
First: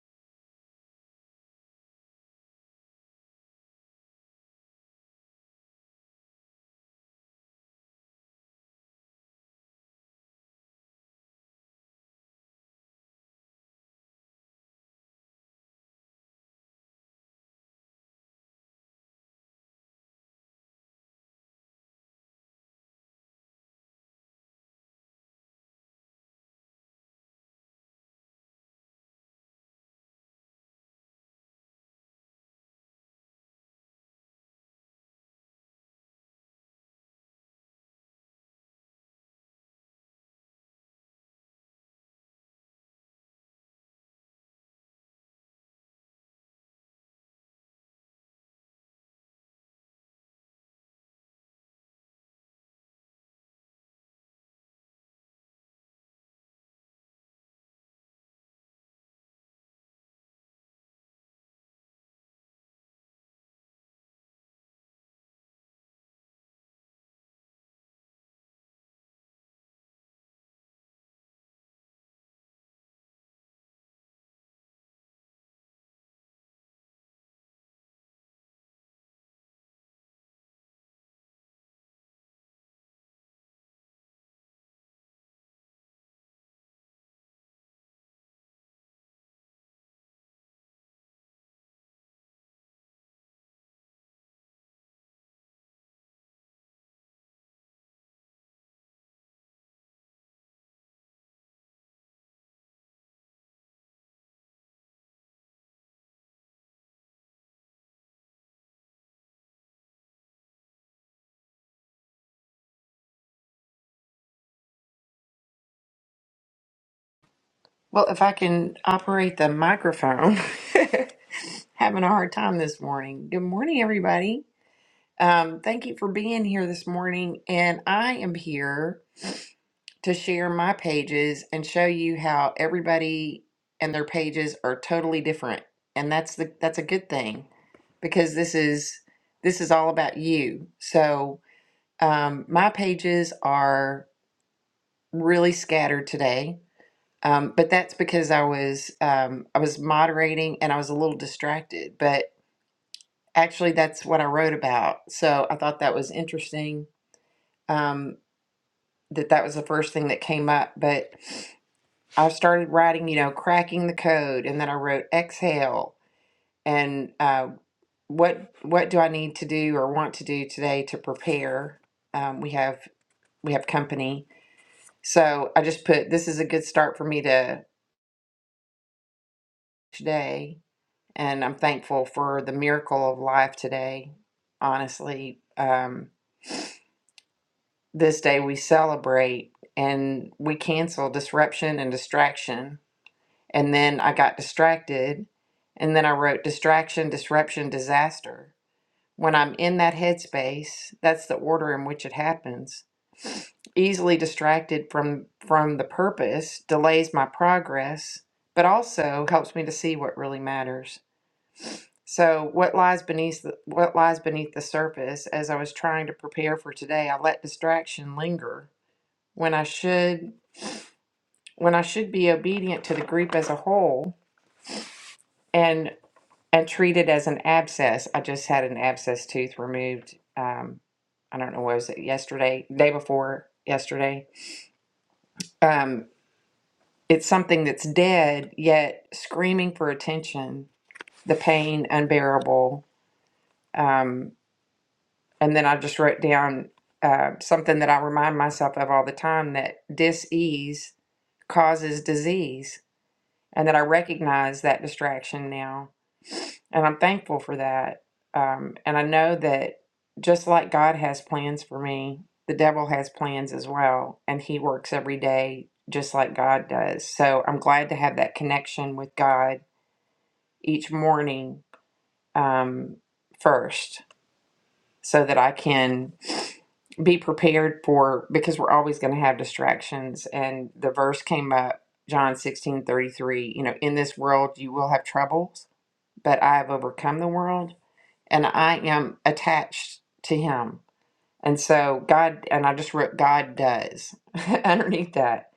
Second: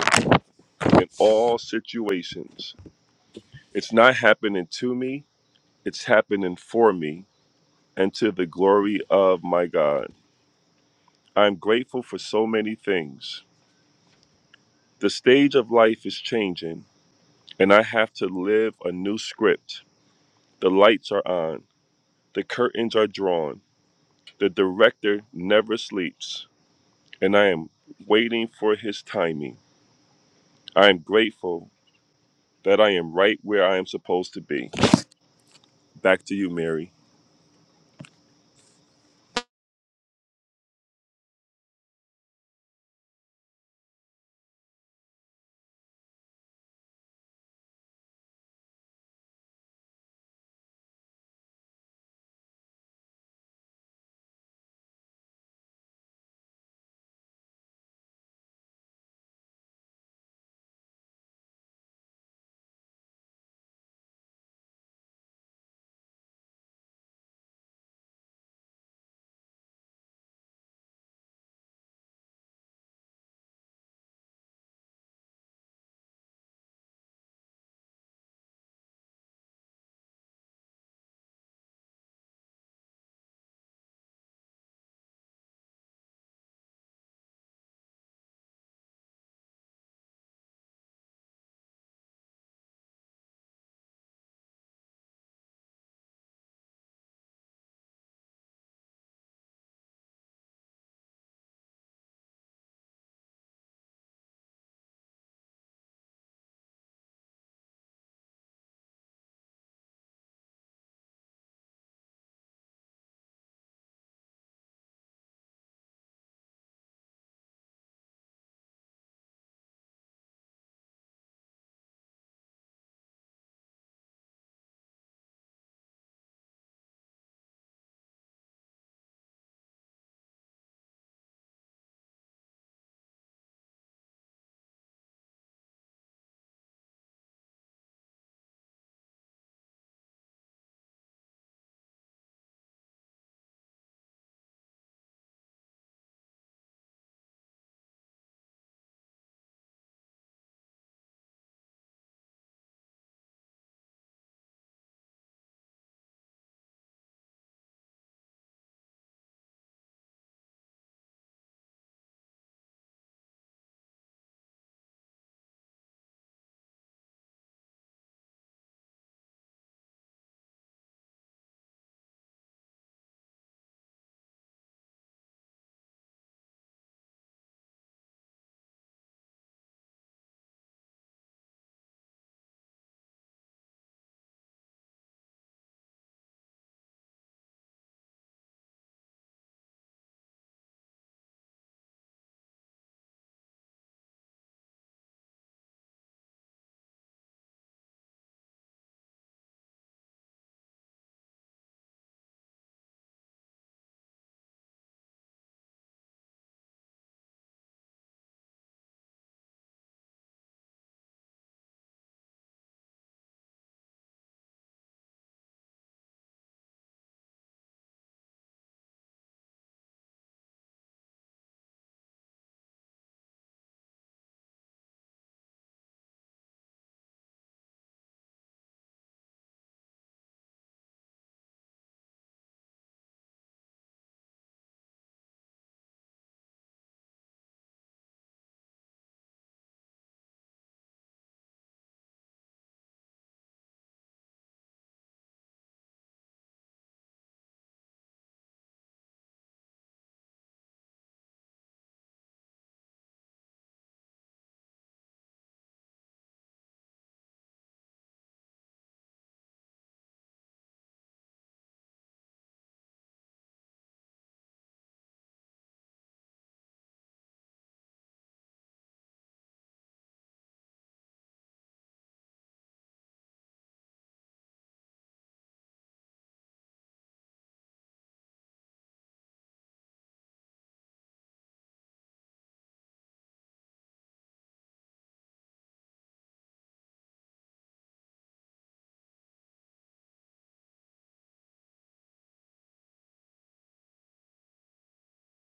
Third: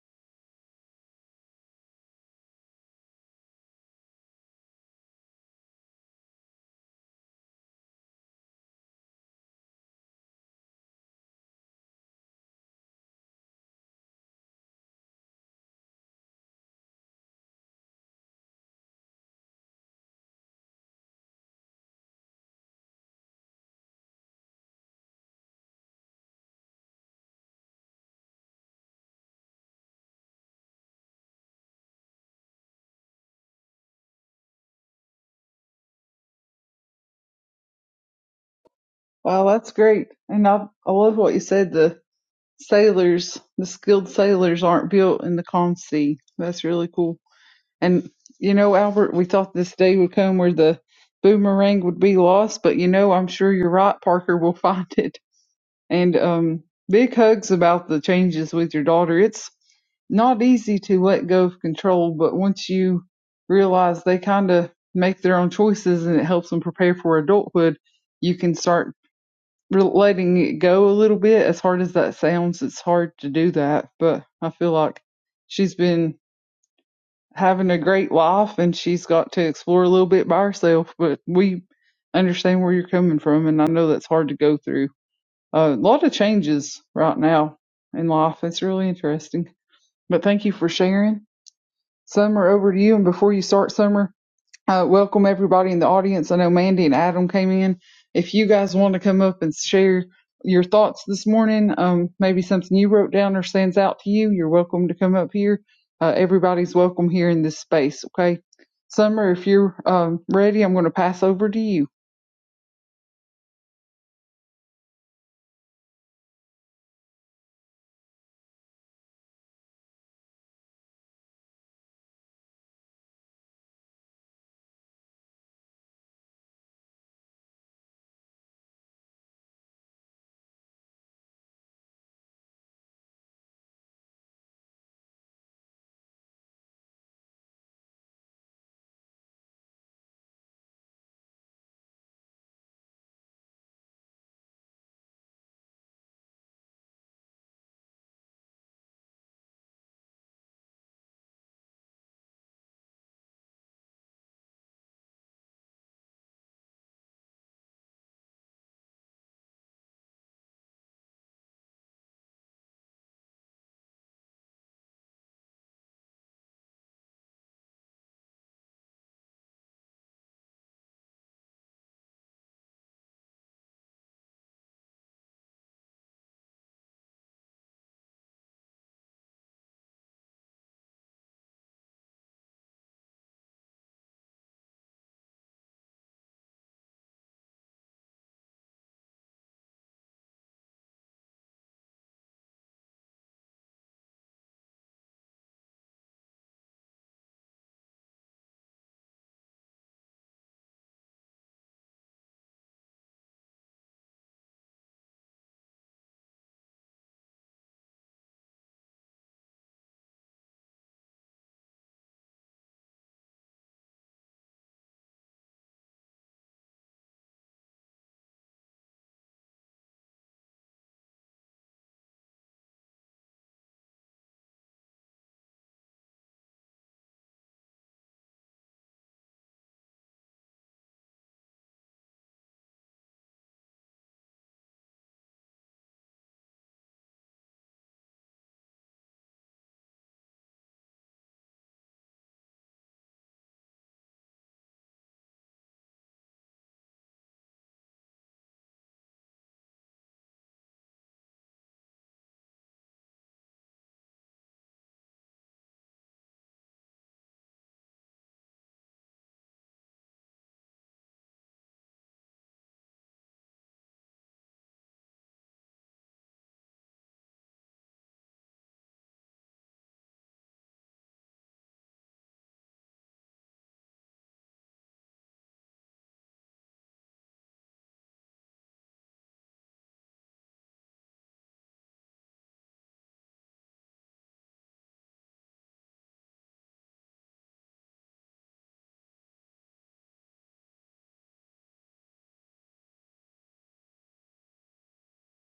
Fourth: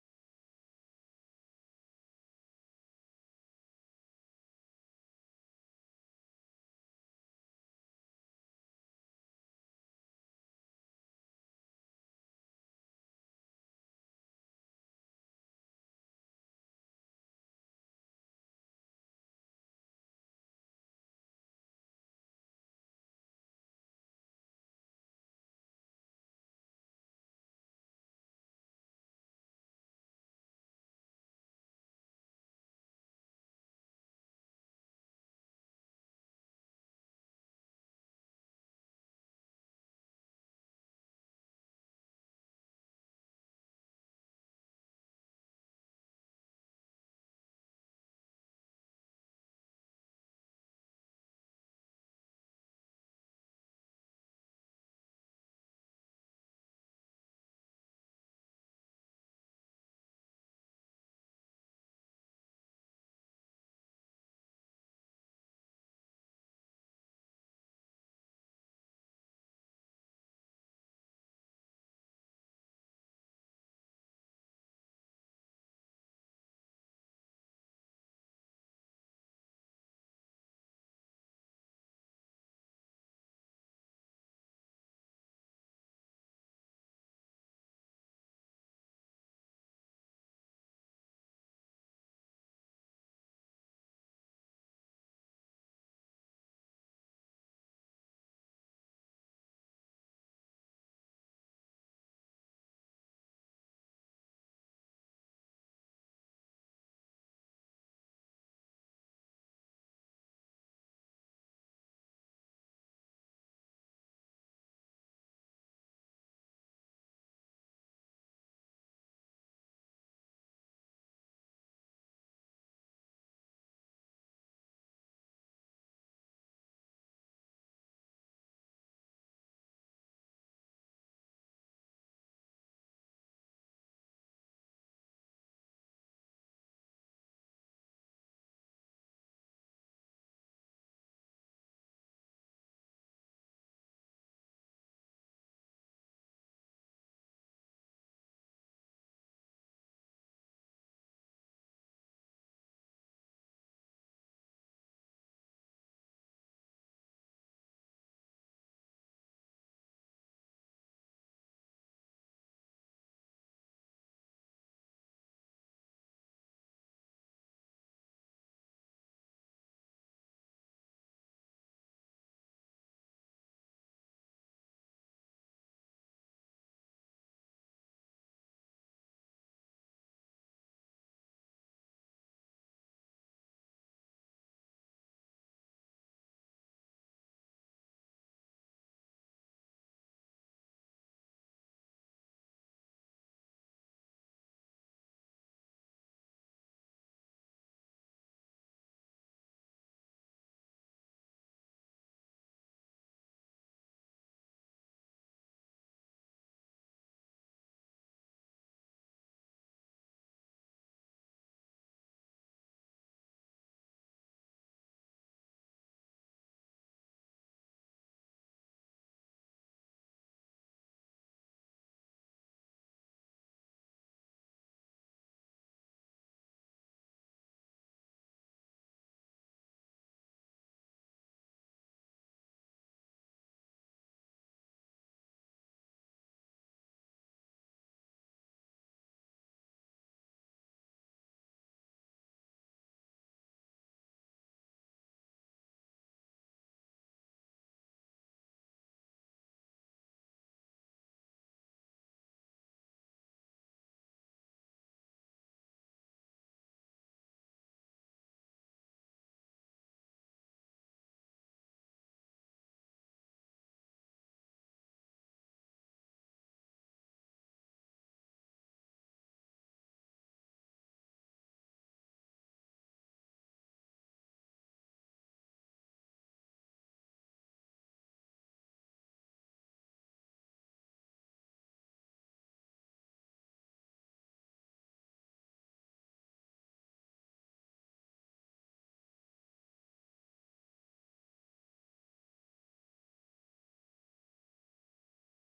in all situations. It's not happening to me, it's happening for me and to the glory of my God. I'm grateful for so many things. The stage of life is changing, and I have to live a new script. The lights are on, the curtains are drawn, the director never sleeps, and I am waiting for his timing. I am grateful that I am right where I am supposed to be. Back to you, Mary. Wow, that's great. And I, I love what you said. The sailors, the skilled sailors aren't built in the calm sea. That's really cool. And, you know, Albert, we thought this day would come where the boomerang would be lost, but you know, I'm sure you're right. Parker will find it. and um big hugs about the changes with your daughter it's not easy to let go of control but once you realize they kind of make their own choices and it helps them prepare for adulthood you can start re- letting it go a little bit as hard as that sounds it's hard to do that but i feel like she's been having a great life and she's got to explore a little bit by herself but we understand where you're coming from and i know that's hard to go through a lot of changes right now in life. It's really interesting. But thank you for sharing. Summer, over to you. And before you start, Summer, uh, welcome everybody in the audience. I know Mandy and Adam came in. If you guys want to come up and share your thoughts this morning, um, maybe something you wrote down or stands out to you, you're welcome to come up here. Uh, everybody's welcome here in this space, okay? Summer, if you're um, ready, I'm going to pass over to you. Well, if I can operate the microphone, having a hard time this morning. Good morning, everybody. Um, thank you for being here this morning. And I am here to share my pages and show you how everybody and their pages are totally different. And that's the that's a good thing because this is this is all about you. So um, my pages are really scattered today, um, but that's because I was um, I was moderating and I was a little distracted. But actually, that's what I wrote about. So I thought that was interesting. Um, that that was the first thing that came up, but I started writing, you know, cracking the code, and then I wrote exhale and uh, what what do I need to do or want to do today to prepare. Um, we have we have company, so I just put this is a good start for me to today, and I'm thankful for the miracle of life today. Honestly, um, this day we celebrate and we cancel disruption and distraction And then I got distracted. And then I wrote distraction, disruption, disaster. When I'm in that headspace, that's the order in which it happens. Easily distracted from from the purpose delays my progress, but also helps me to see what really matters. So, what lies beneath the, what lies beneath the surface as I was trying to prepare for today, I let distraction linger when I should when I should be obedient to the group as a whole and. and treated as an abscess. I just had an abscess tooth removed. Um, I don't know, what was it yesterday, day before yesterday? Um, it's something that's dead, yet screaming for attention, the pain unbearable. Um, and then I just wrote down uh, something that I remind myself of all the time that dis ease causes disease, and that I recognize that distraction now And I'm thankful for that. Um, and I know that just like God has plans for me, the devil has plans as well. And he works every day just like God does. So I'm glad to have that connection with God each morning um, first so that I can be prepared for, because we're always going to have distractions. And the verse came up. John 16 33. you know, in this world you will have troubles, but I have overcome the world and I am attached to him. And so God, and I just wrote God does underneath that.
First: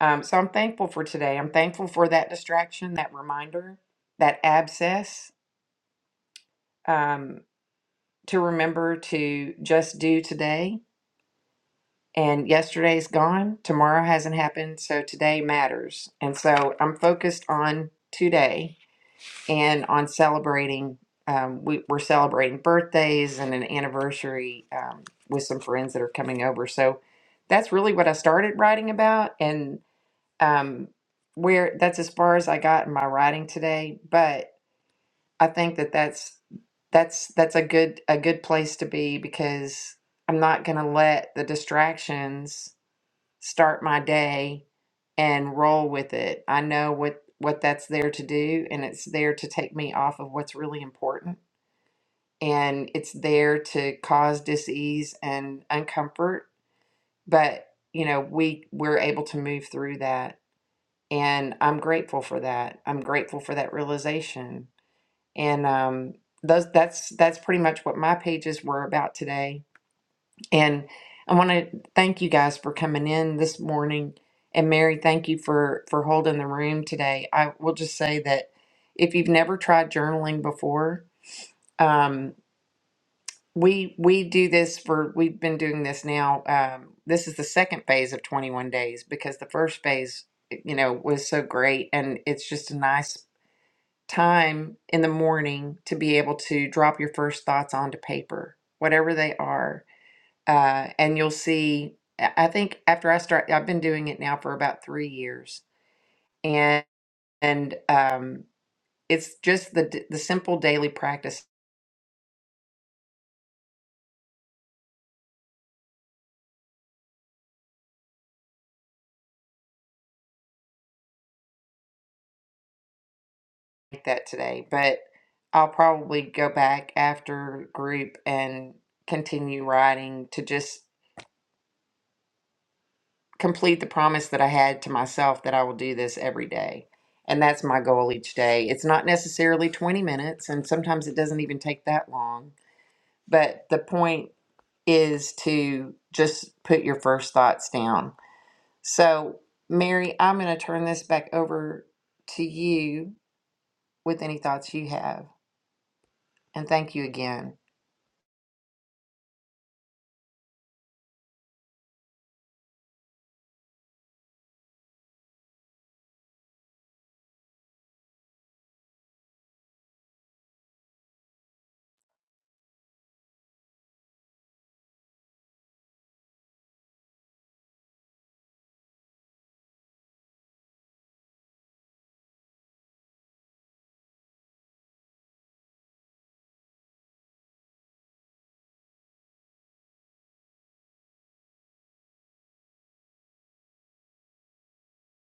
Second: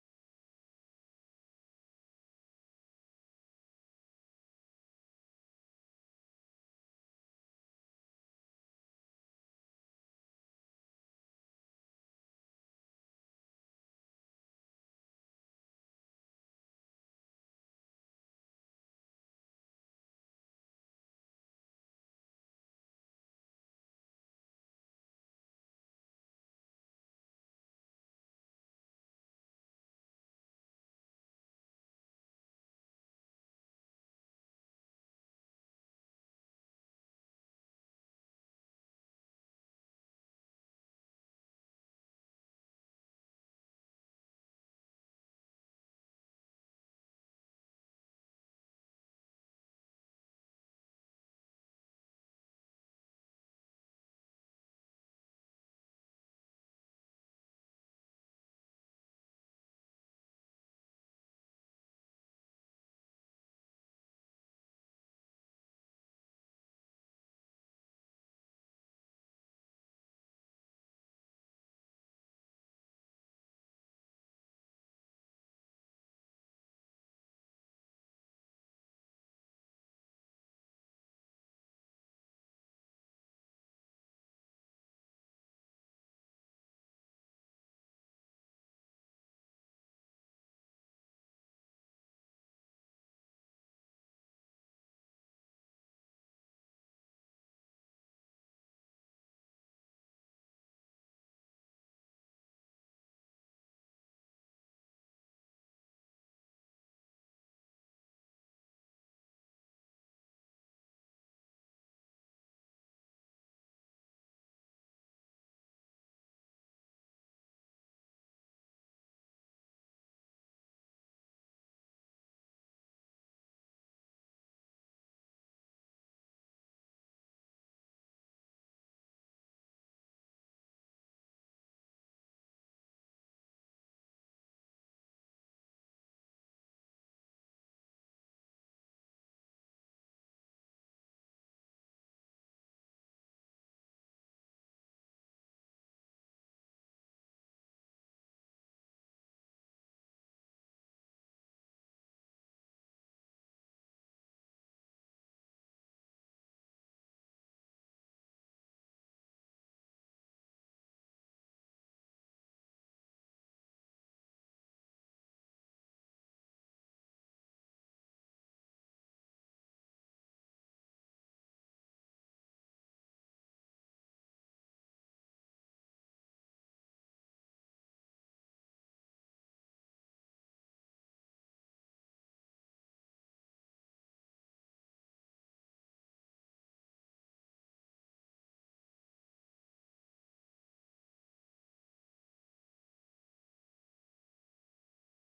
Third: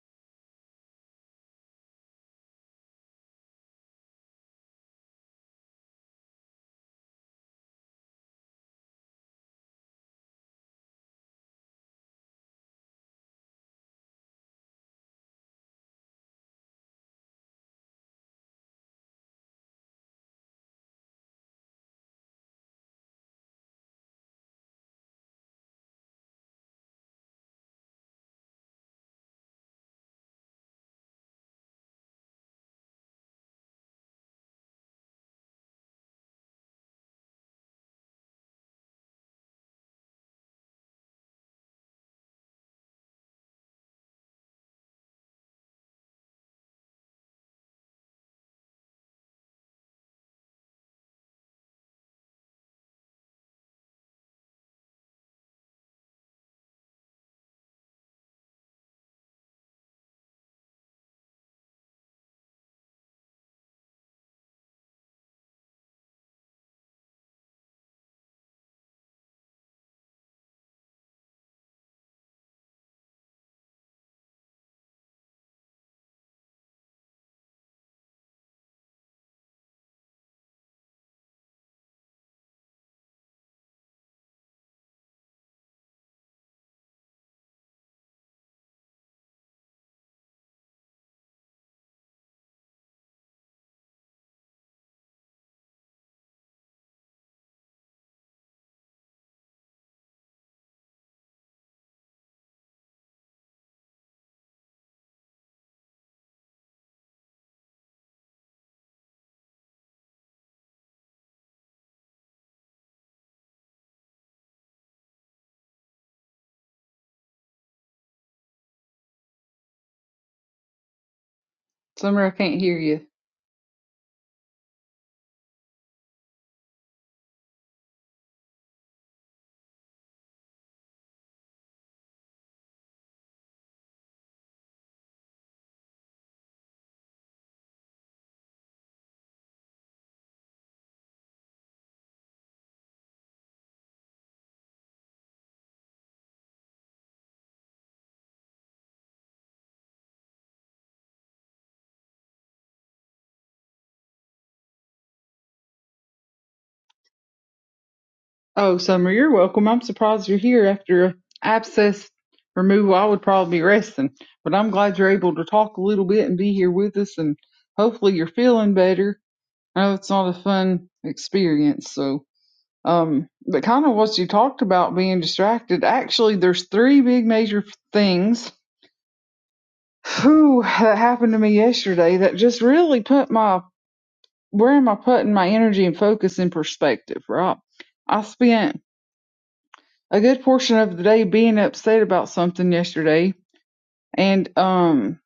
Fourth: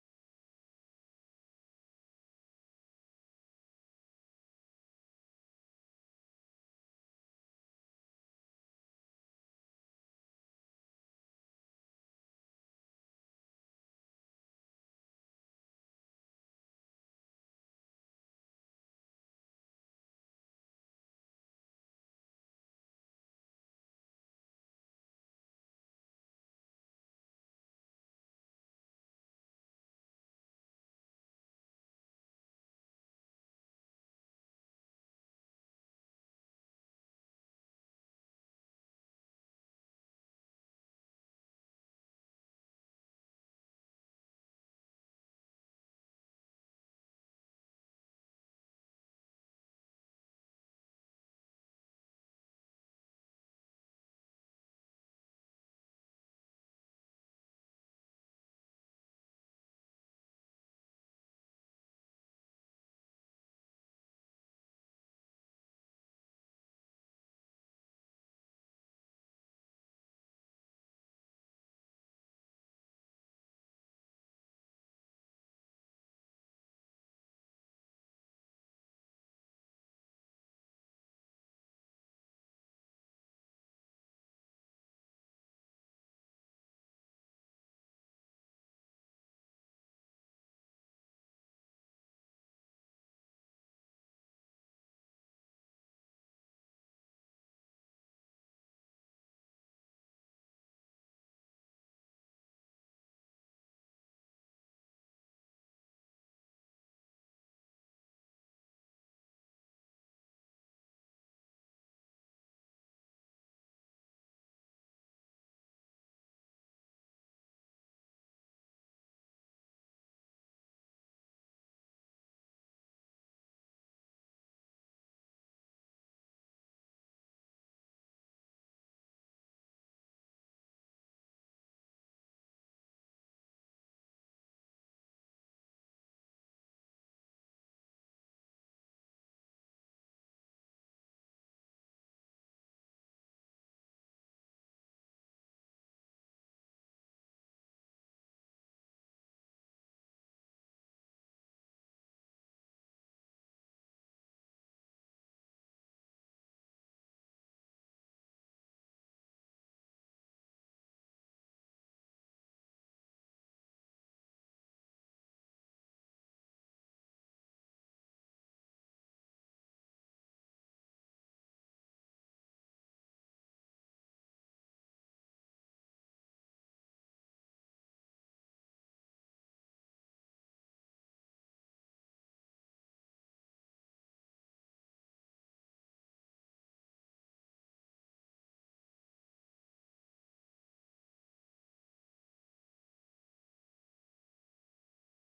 Um, so I'm thankful for today. I'm thankful for that distraction, that reminder, that abscess um, to remember to just do today. And yesterday's gone, tomorrow hasn't happened. So today matters. And so I'm focused on today and on celebrating um, we, we're celebrating birthdays and an anniversary um, with some friends that are coming over so that's really what i started writing about and um, where that's as far as i got in my writing today but i think that that's that's that's a good a good place to be because i'm not going to let the distractions start my day and roll with it. I know what what that's there to do and it's there to take me off of what's really important and it's there to cause dis-ease and uncomfort, but you know, we we're able to move through that and I'm grateful for that. I'm grateful for that realization. And um those that's that's pretty much what my pages were about today and I want to thank you guys for coming in this morning. And Mary, thank you for for holding the room today. I will just say that if you've never tried journaling before, um, we we do this for we've been doing this now. Um, this is the second phase of 21 days because the first phase, you know, was so great, and it's just a nice time in the morning to be able to drop your first thoughts onto paper, whatever they are uh, and you'll see. I I think after I start, I've been doing it now for about three years, and and um, it's just the d- the simple daily practice Summer, I can't hear you. like that today. But I'll probably go back after group and continue writing to just complete the promise that I had to myself that I will do this every day. And that's my goal each day. It's not necessarily 20 minutes, and sometimes it doesn't even take that long. But the point is to just put your first thoughts down. So, Mary, I'm going to turn this back over to you with any thoughts you have. And thank you again. Oh, Summer, you're welcome. I'm surprised you're here after a abscess removal. I would probably be resting, but I'm glad you're able to talk a little bit and be here with us, and hopefully you're feeling better. I know it's not a fun experience, so um, but kind of what you talked about being distracted. Actually, there's three big major things whew, that happened to me yesterday that just really put my where am I putting my energy and focus in perspective, right? I spent a good portion of the day being upset about something yesterday. And um,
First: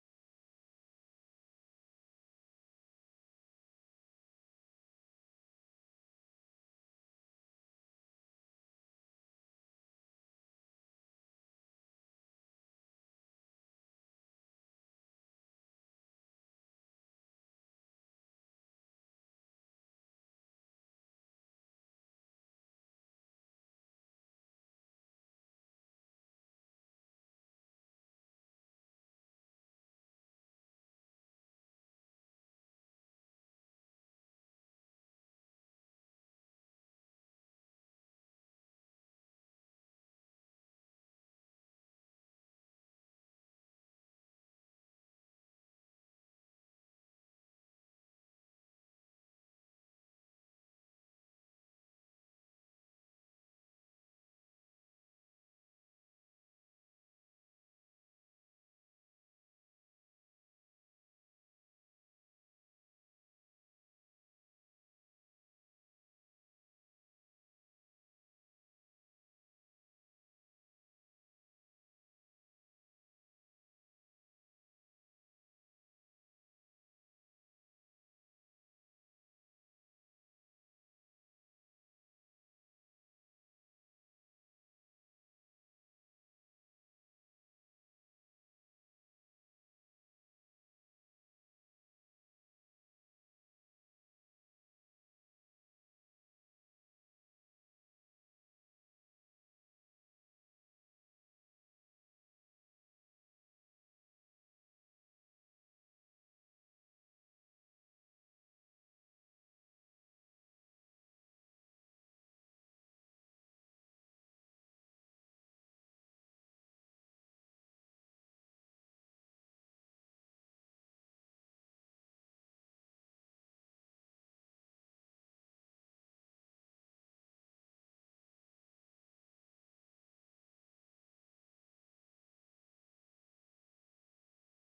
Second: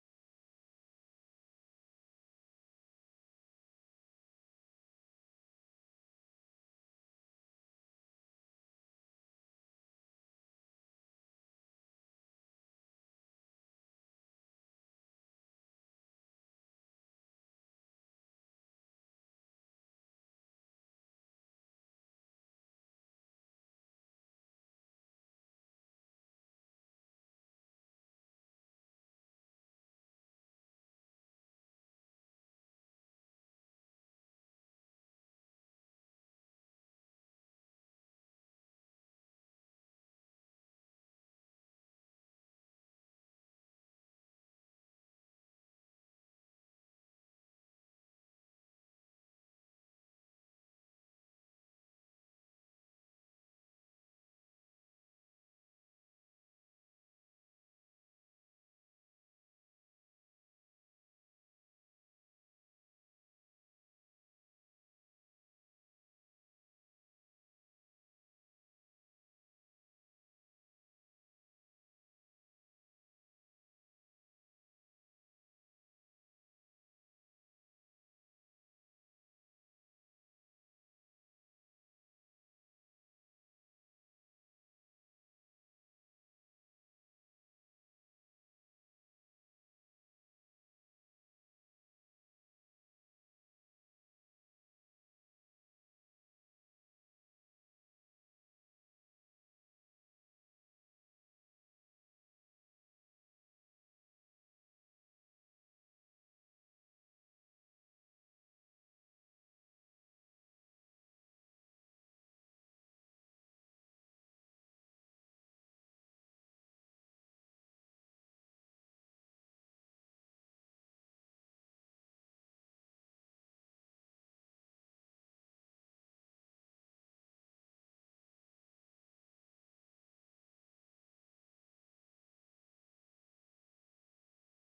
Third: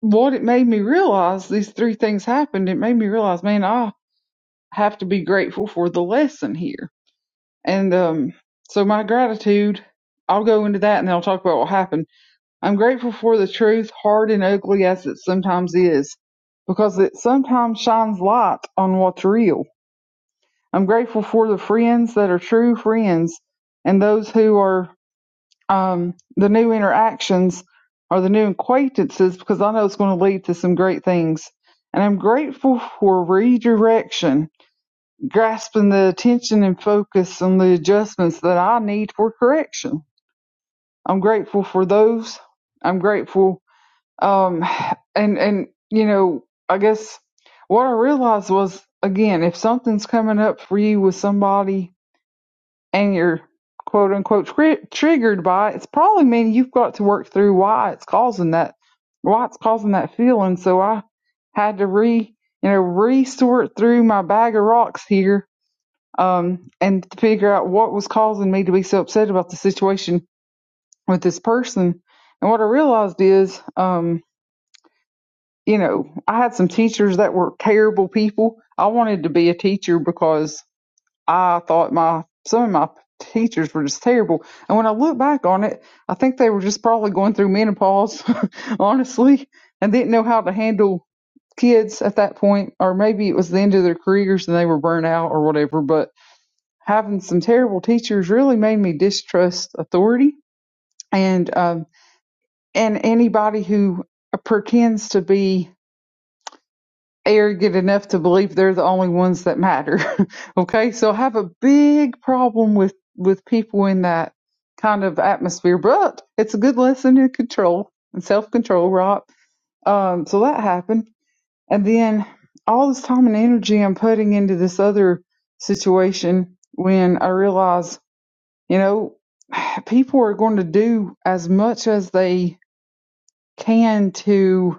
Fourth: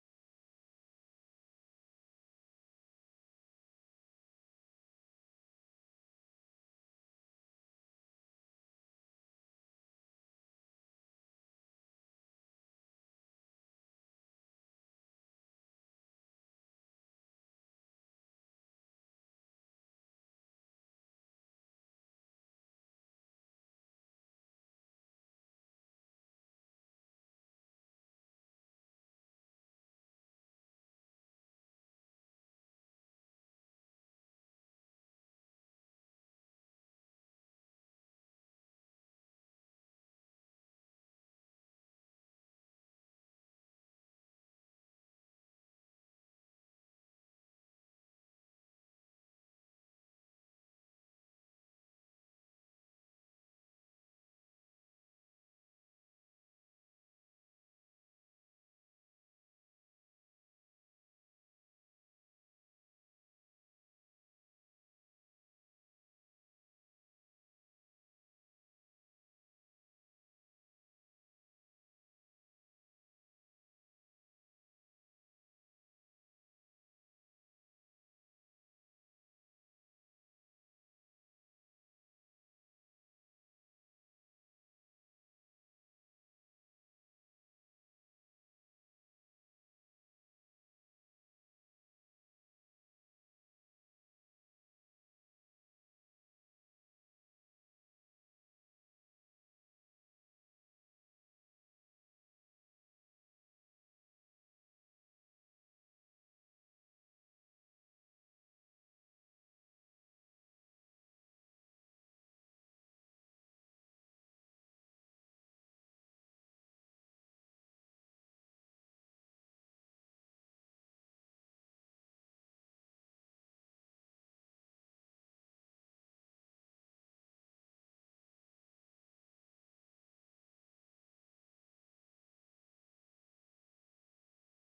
what it made me realize, these three things happened. It made me realize, man, I have to be grateful for the lesson here. And um, so my gratitude, I'll go into that and then I'll talk about what happened. I'm grateful for the truth, hard and ugly as it sometimes is, because it sometimes shines light on what's real. I'm grateful for the friends that are true friends and those who are um, the new interactions or the new acquaintances because I know it's going to lead to some great things. And I'm grateful for redirection, grasping the attention and focus on the adjustments that I need for correction. I'm grateful for those. I'm grateful. Um, and, and, you know, I guess what I realized was again, if something's coming up for you with somebody and you're quote unquote tri- triggered by it, it's probably meaning you've got to work through why it's causing that, why it's causing that feeling. So I had to re, you know, re-sort through my bag of rocks here, um, and to figure out what was causing me to be so upset about the situation with this person. And what I realized is, um, you know, I had some teachers that were terrible people. I wanted to be a teacher because I thought my some of my teachers were just terrible. And when I look back on it, I think they were just probably going through menopause, honestly, and didn't know how to handle kids at that point, or maybe it was the end of their careers and they were burnt out or whatever. But having some terrible teachers really made me distrust authority and um, and anybody who pretends to be arrogant enough to believe they're the only ones that matter. okay, so I have a big problem with with people in that kind of atmosphere, but it's a good lesson in control and self control, right? Um, so that happened, and then all this time and energy I'm putting into this other situation when I realize, you know, people are going to do as much as they can to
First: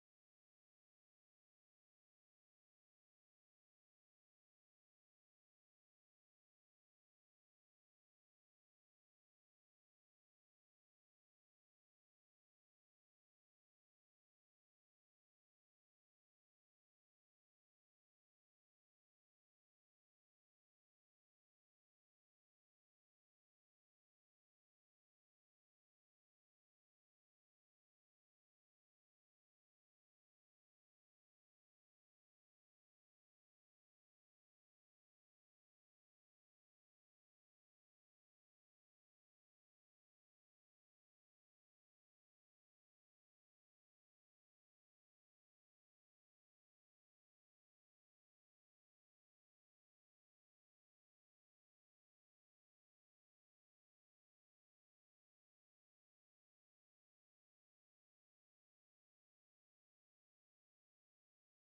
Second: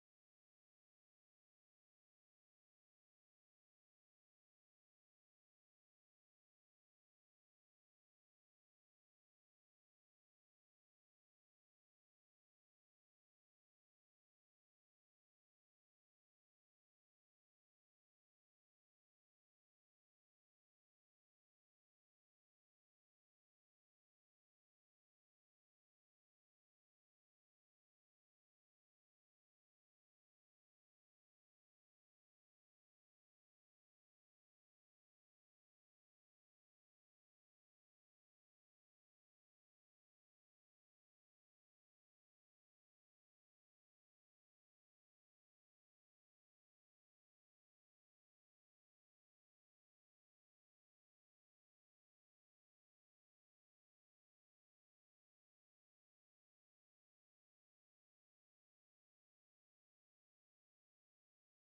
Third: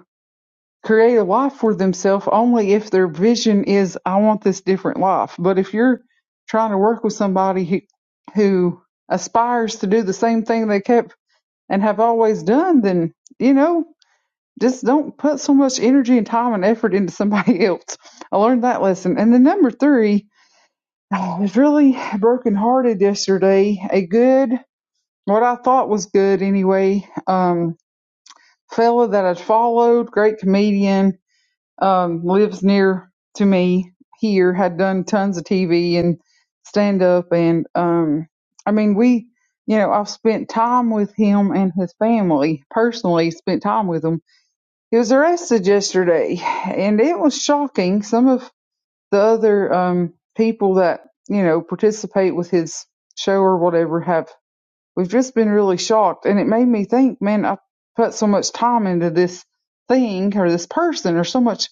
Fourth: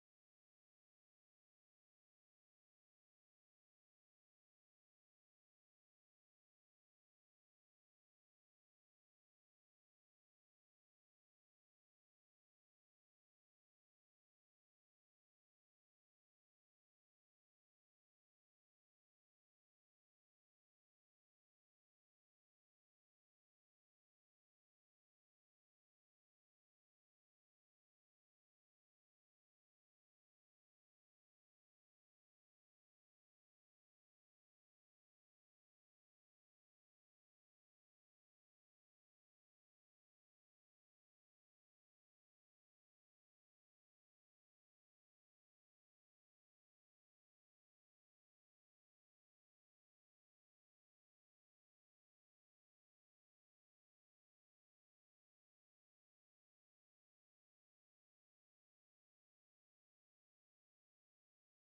create a life for themselves only if their vision is I want this different life. But if you're trying to work with somebody who, who aspires to do the same thing they kept and have always done, then you know just don't put so much energy and time and effort into somebody else. I learned that lesson. And then number three, I was really brokenhearted yesterday. A good, what I thought was good anyway, um, fella that I'd followed, great comedian, um, lives near to me here, had done tons of TV and stand up. And um, I mean, we, you know, I've spent time with him and his family personally, spent time with him. He was arrested yesterday, and it was shocking. Some of the other um, people that, you know, participate with his show or whatever have, we've just been really shocked. And it made me think, man, I put so much time into this thing or this person or so much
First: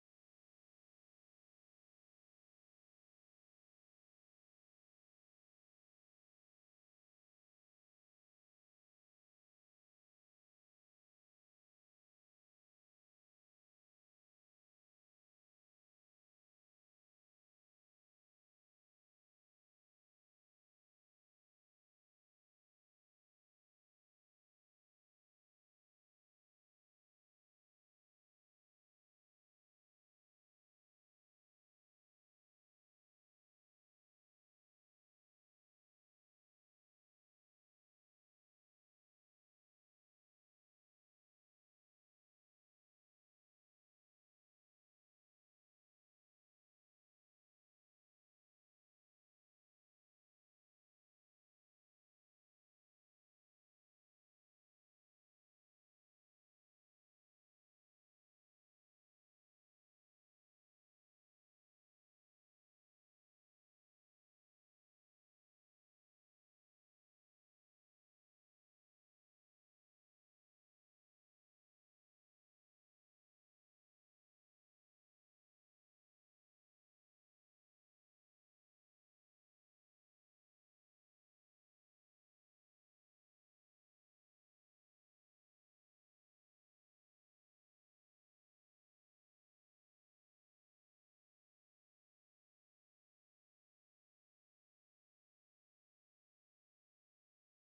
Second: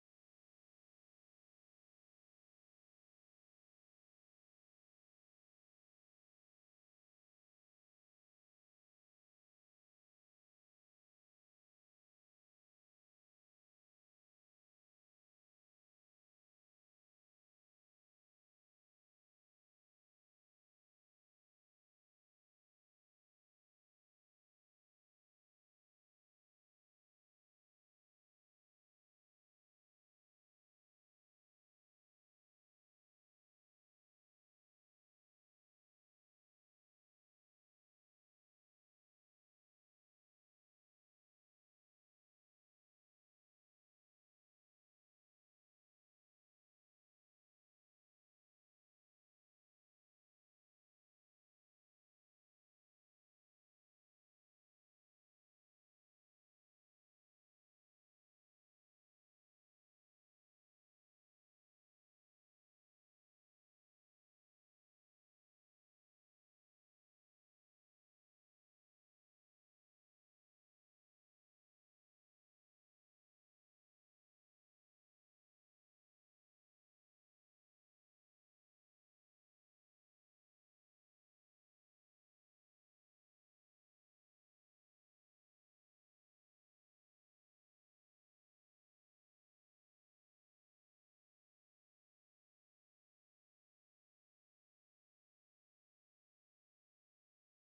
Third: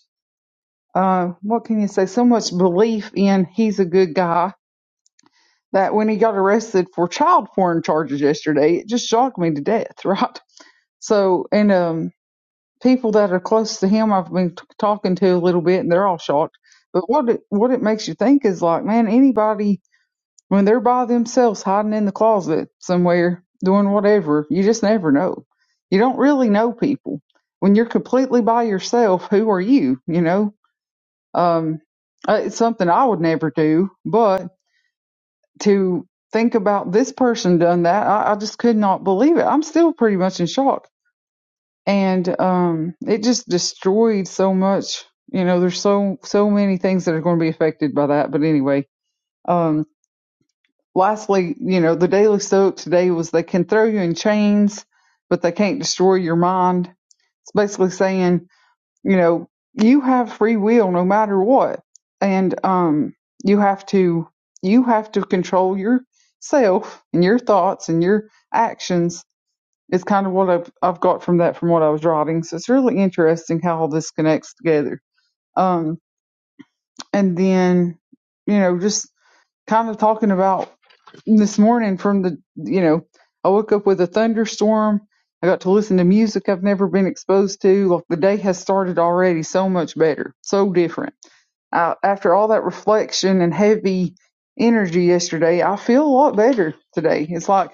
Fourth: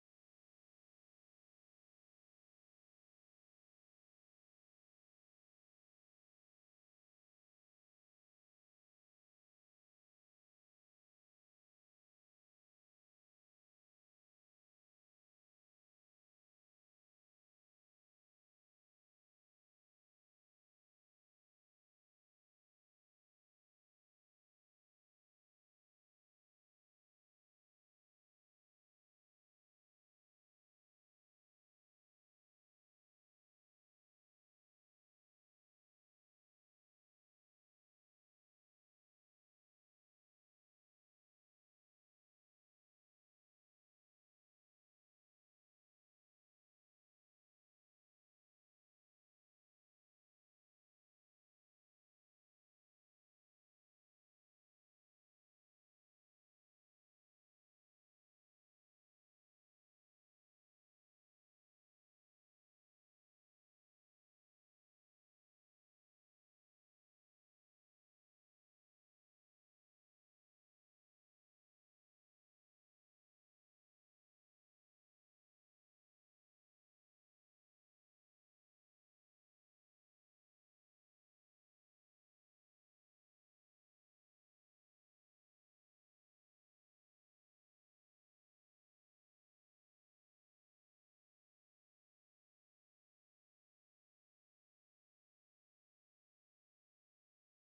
uh, what can you say? So much belief in he's a good guy that when he got arrested for child porn charges yesterday, it just shocked me to death, right? So, and um, people that are close to him, I've been t- talking to a little bit, and they're all shocked. But what it, what it makes you think is like, man, anybody when they're by themselves, hiding in the closet somewhere, doing whatever, you just never know. You don't really know people when you're completely by yourself. Who are you? You know um, uh, it's something I would never do, but to think about this person done that, I, I just could not believe it. I'm still pretty much in shock, and um, it just destroyed so much. You know, there's so so many things that are going to be affected by that. But anyway, um, lastly, you know, the daily soap today was they can throw you in chains, but they can't destroy your mind. It's basically saying you know you have free will no matter what and um you have to you have to control yourself and your thoughts and your actions is kind of what I've, I've got from that from what i was writing so it's really interesting how all this connects together um and then you know just kind of talking about this morning from the you know i woke up with a thunderstorm i got to listen to music i've never been exposed to like the day has started already so much better so different I, after all that reflection and heavy energy yesterday i feel a lot better today it's like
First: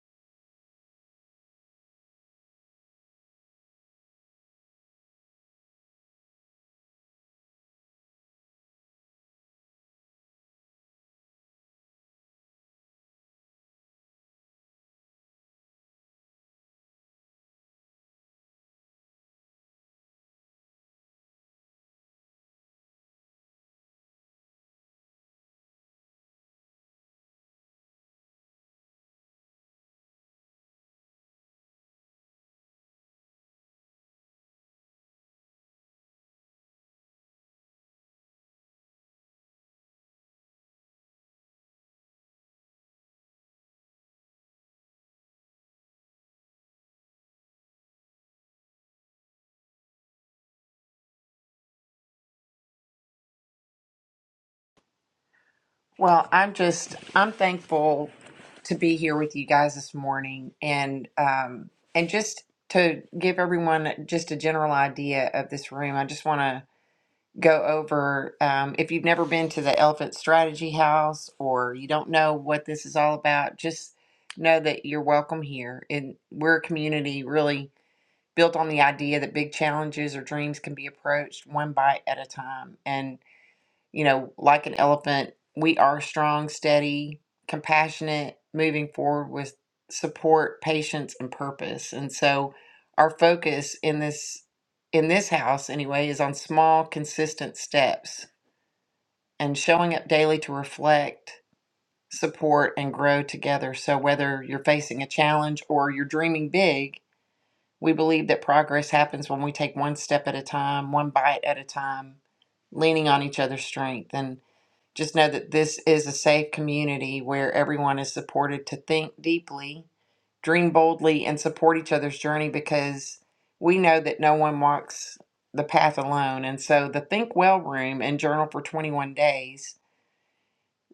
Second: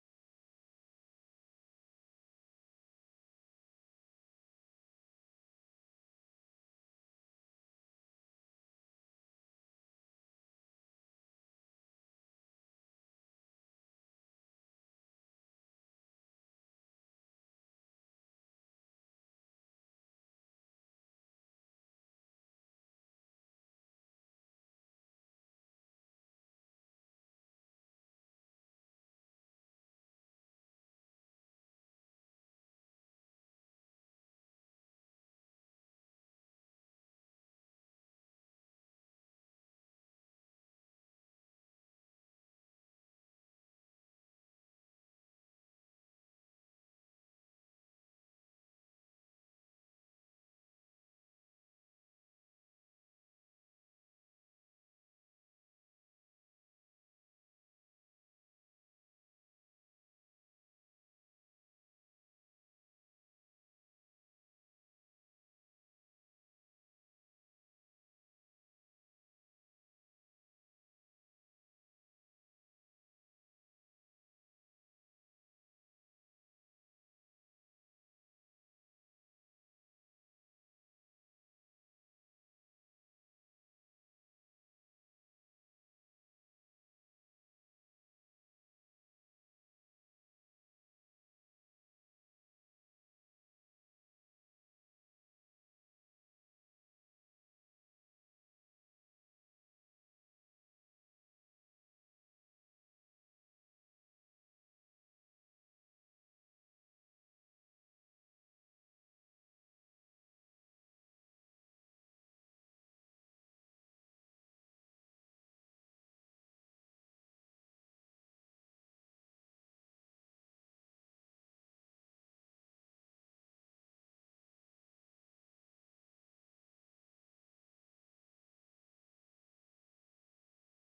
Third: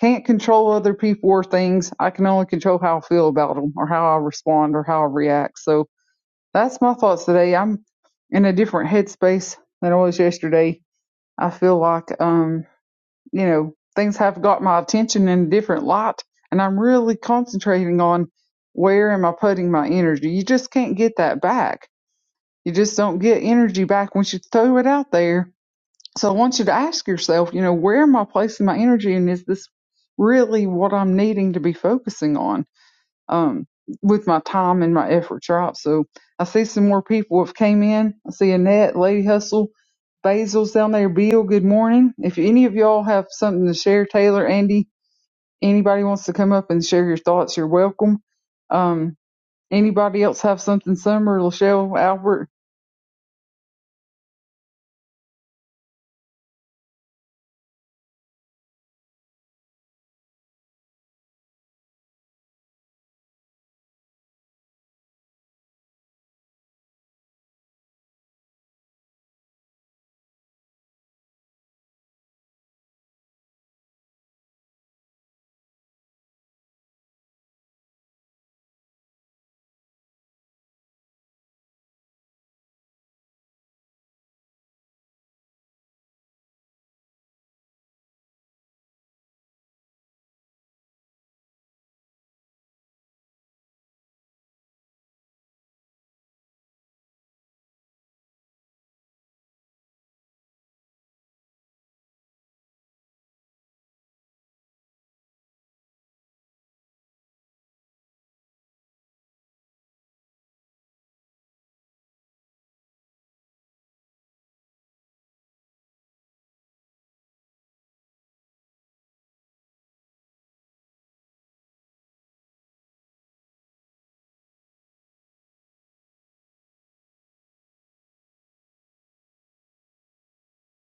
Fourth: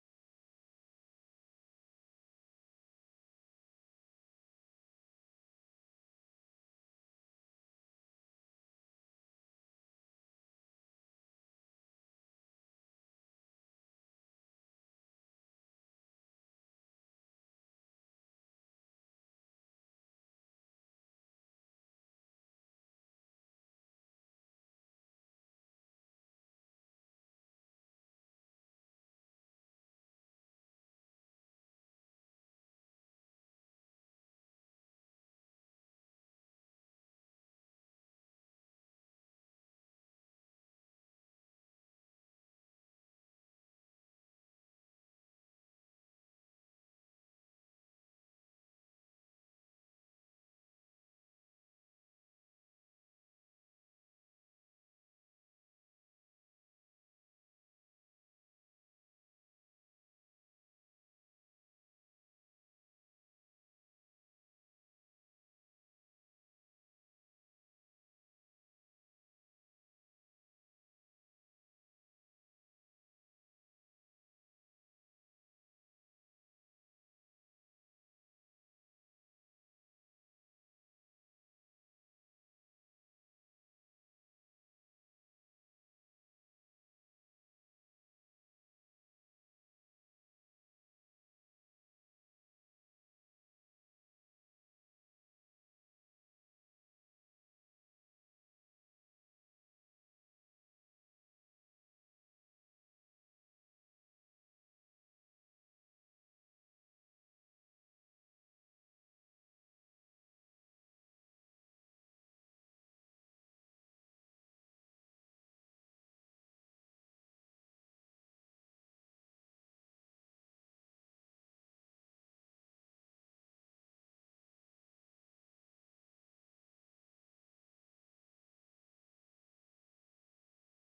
can't control other people or things i can only control how i feel about them or how i respond or how i react so that's my thoughts today i'm in a different headspace than i was yesterday I feel like um, you know, things have got my attention in a different light and I'm really concentrating on where am I putting my energy. You just can't get that back. You just don't get energy back once you throw it out there. So I want you to ask yourself, you know, where am I placing my energy and is this really what I'm needing to be focusing on? Um with my time and my efforts, right? So I see some more people have came in. I see Annette, Lady Hustle. Basil's down there. Bill, good morning. If any of y'all have something to share, Taylor, Andy, anybody wants to come up and share your thoughts, you're welcome. Um, anybody else have something? Summer, Lachelle, Albert. Well, I'm just, I'm thankful to be here with you guys this morning and, um, and just to give everyone just a general idea of this room. I just want to go over um, if you've never been to the Elephant Strategy House or you don't know what this is all about, just know that you're welcome here. And we're a community really built on the idea that big challenges or dreams can be approached one bite at a time. And you know, like an elephant, we are strong, steady, compassionate, moving forward with support, patience, and purpose. And so our focus in this in this house anyway is on small, consistent steps and showing up daily to reflect, support, and grow together. So whether you're facing a challenge or you're dreaming big, we believe that progress happens when we take one step at a time, one bite at a time, leaning on each other's strength. and just know that this is a safe community where everyone is supported to think deeply, dream boldly, and support each other's journey because we know that no one walks the path alone. And so the Think Well room and journal for 21 days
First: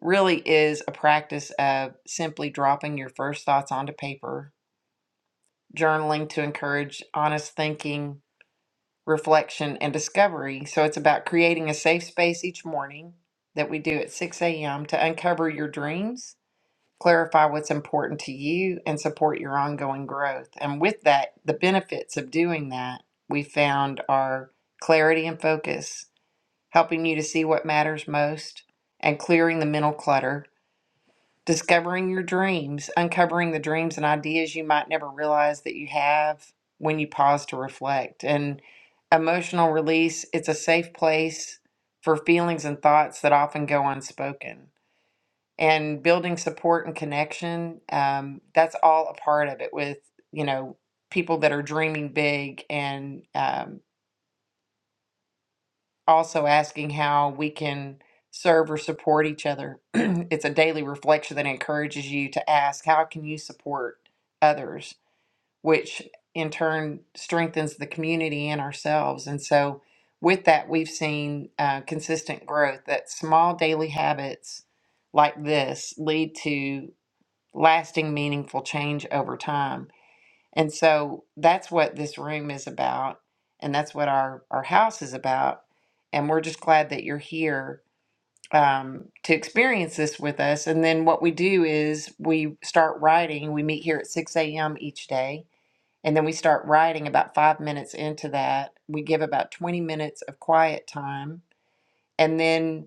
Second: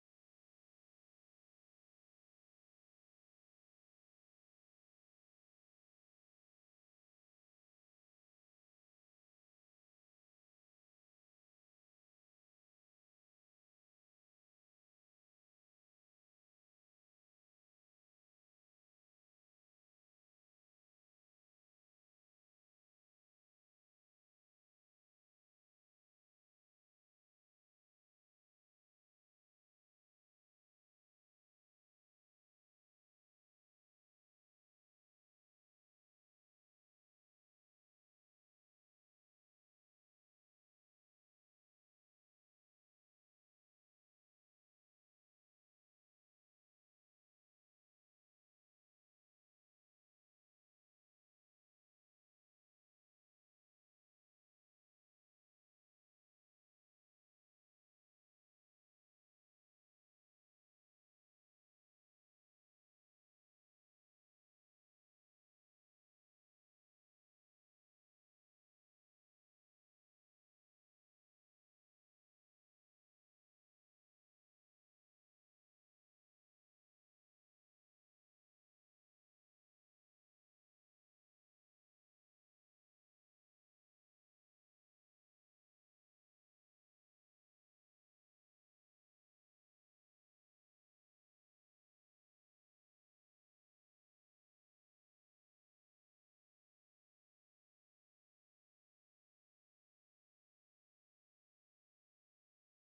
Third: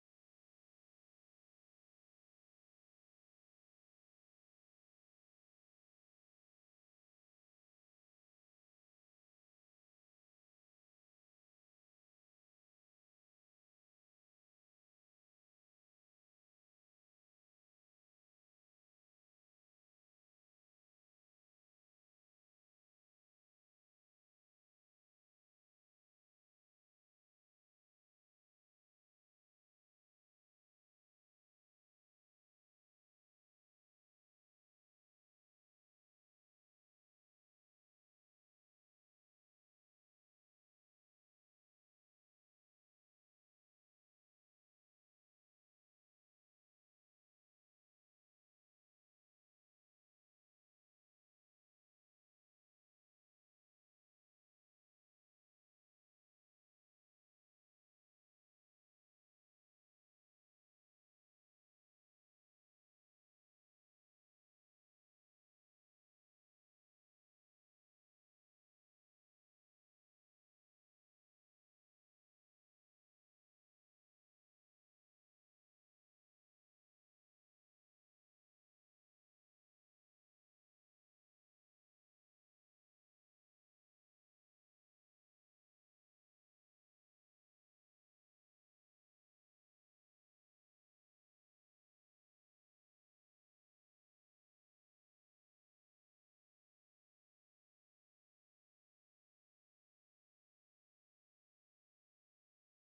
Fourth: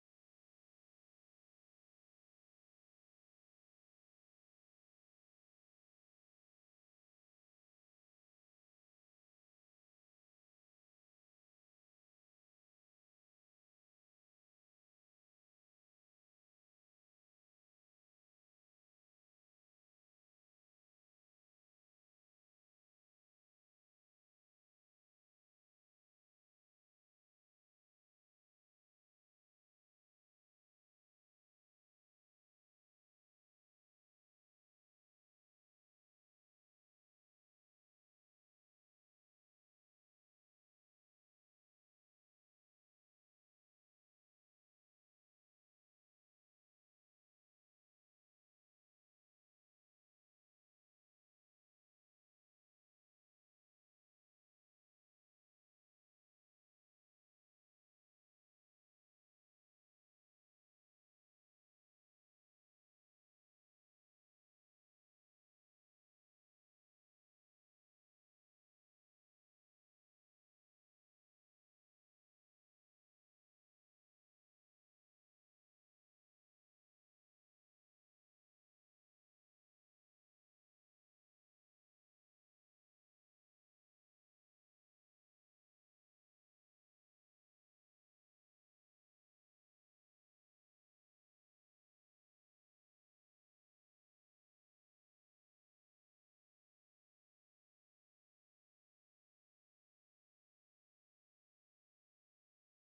really is a practice of simply dropping your first thoughts onto paper, journaling to encourage honest thinking, reflection, and discovery. So it's about creating a safe space each morning that we do at 6 a.m. to uncover your dreams clarify what's important to you and support your ongoing growth. And with that, the benefits of doing that we found are clarity and focus, helping you to see what matters most and clearing the mental clutter, discovering your dreams, uncovering the dreams and ideas you might never realize that you have when you pause to reflect. And emotional release, it's a safe place for feelings and thoughts that often go unspoken and building support and connection um, that's all a part of it with you know people that are dreaming big and um, also asking how we can serve or support each other it's a daily reflection that encourages you to ask how can you support others which in turn strengthens the community and ourselves and so with that we've seen uh, consistent growth that small daily habits like this lead to lasting, meaningful change over time. And so that's what this room is about, and that's what our, our house is about. And we're just glad that you're here um, to experience this with us. And then what we do is we start writing. We meet here at 6 a.m. each day, and then we start writing about five minutes into that. We give about 20 minutes of quiet time. And then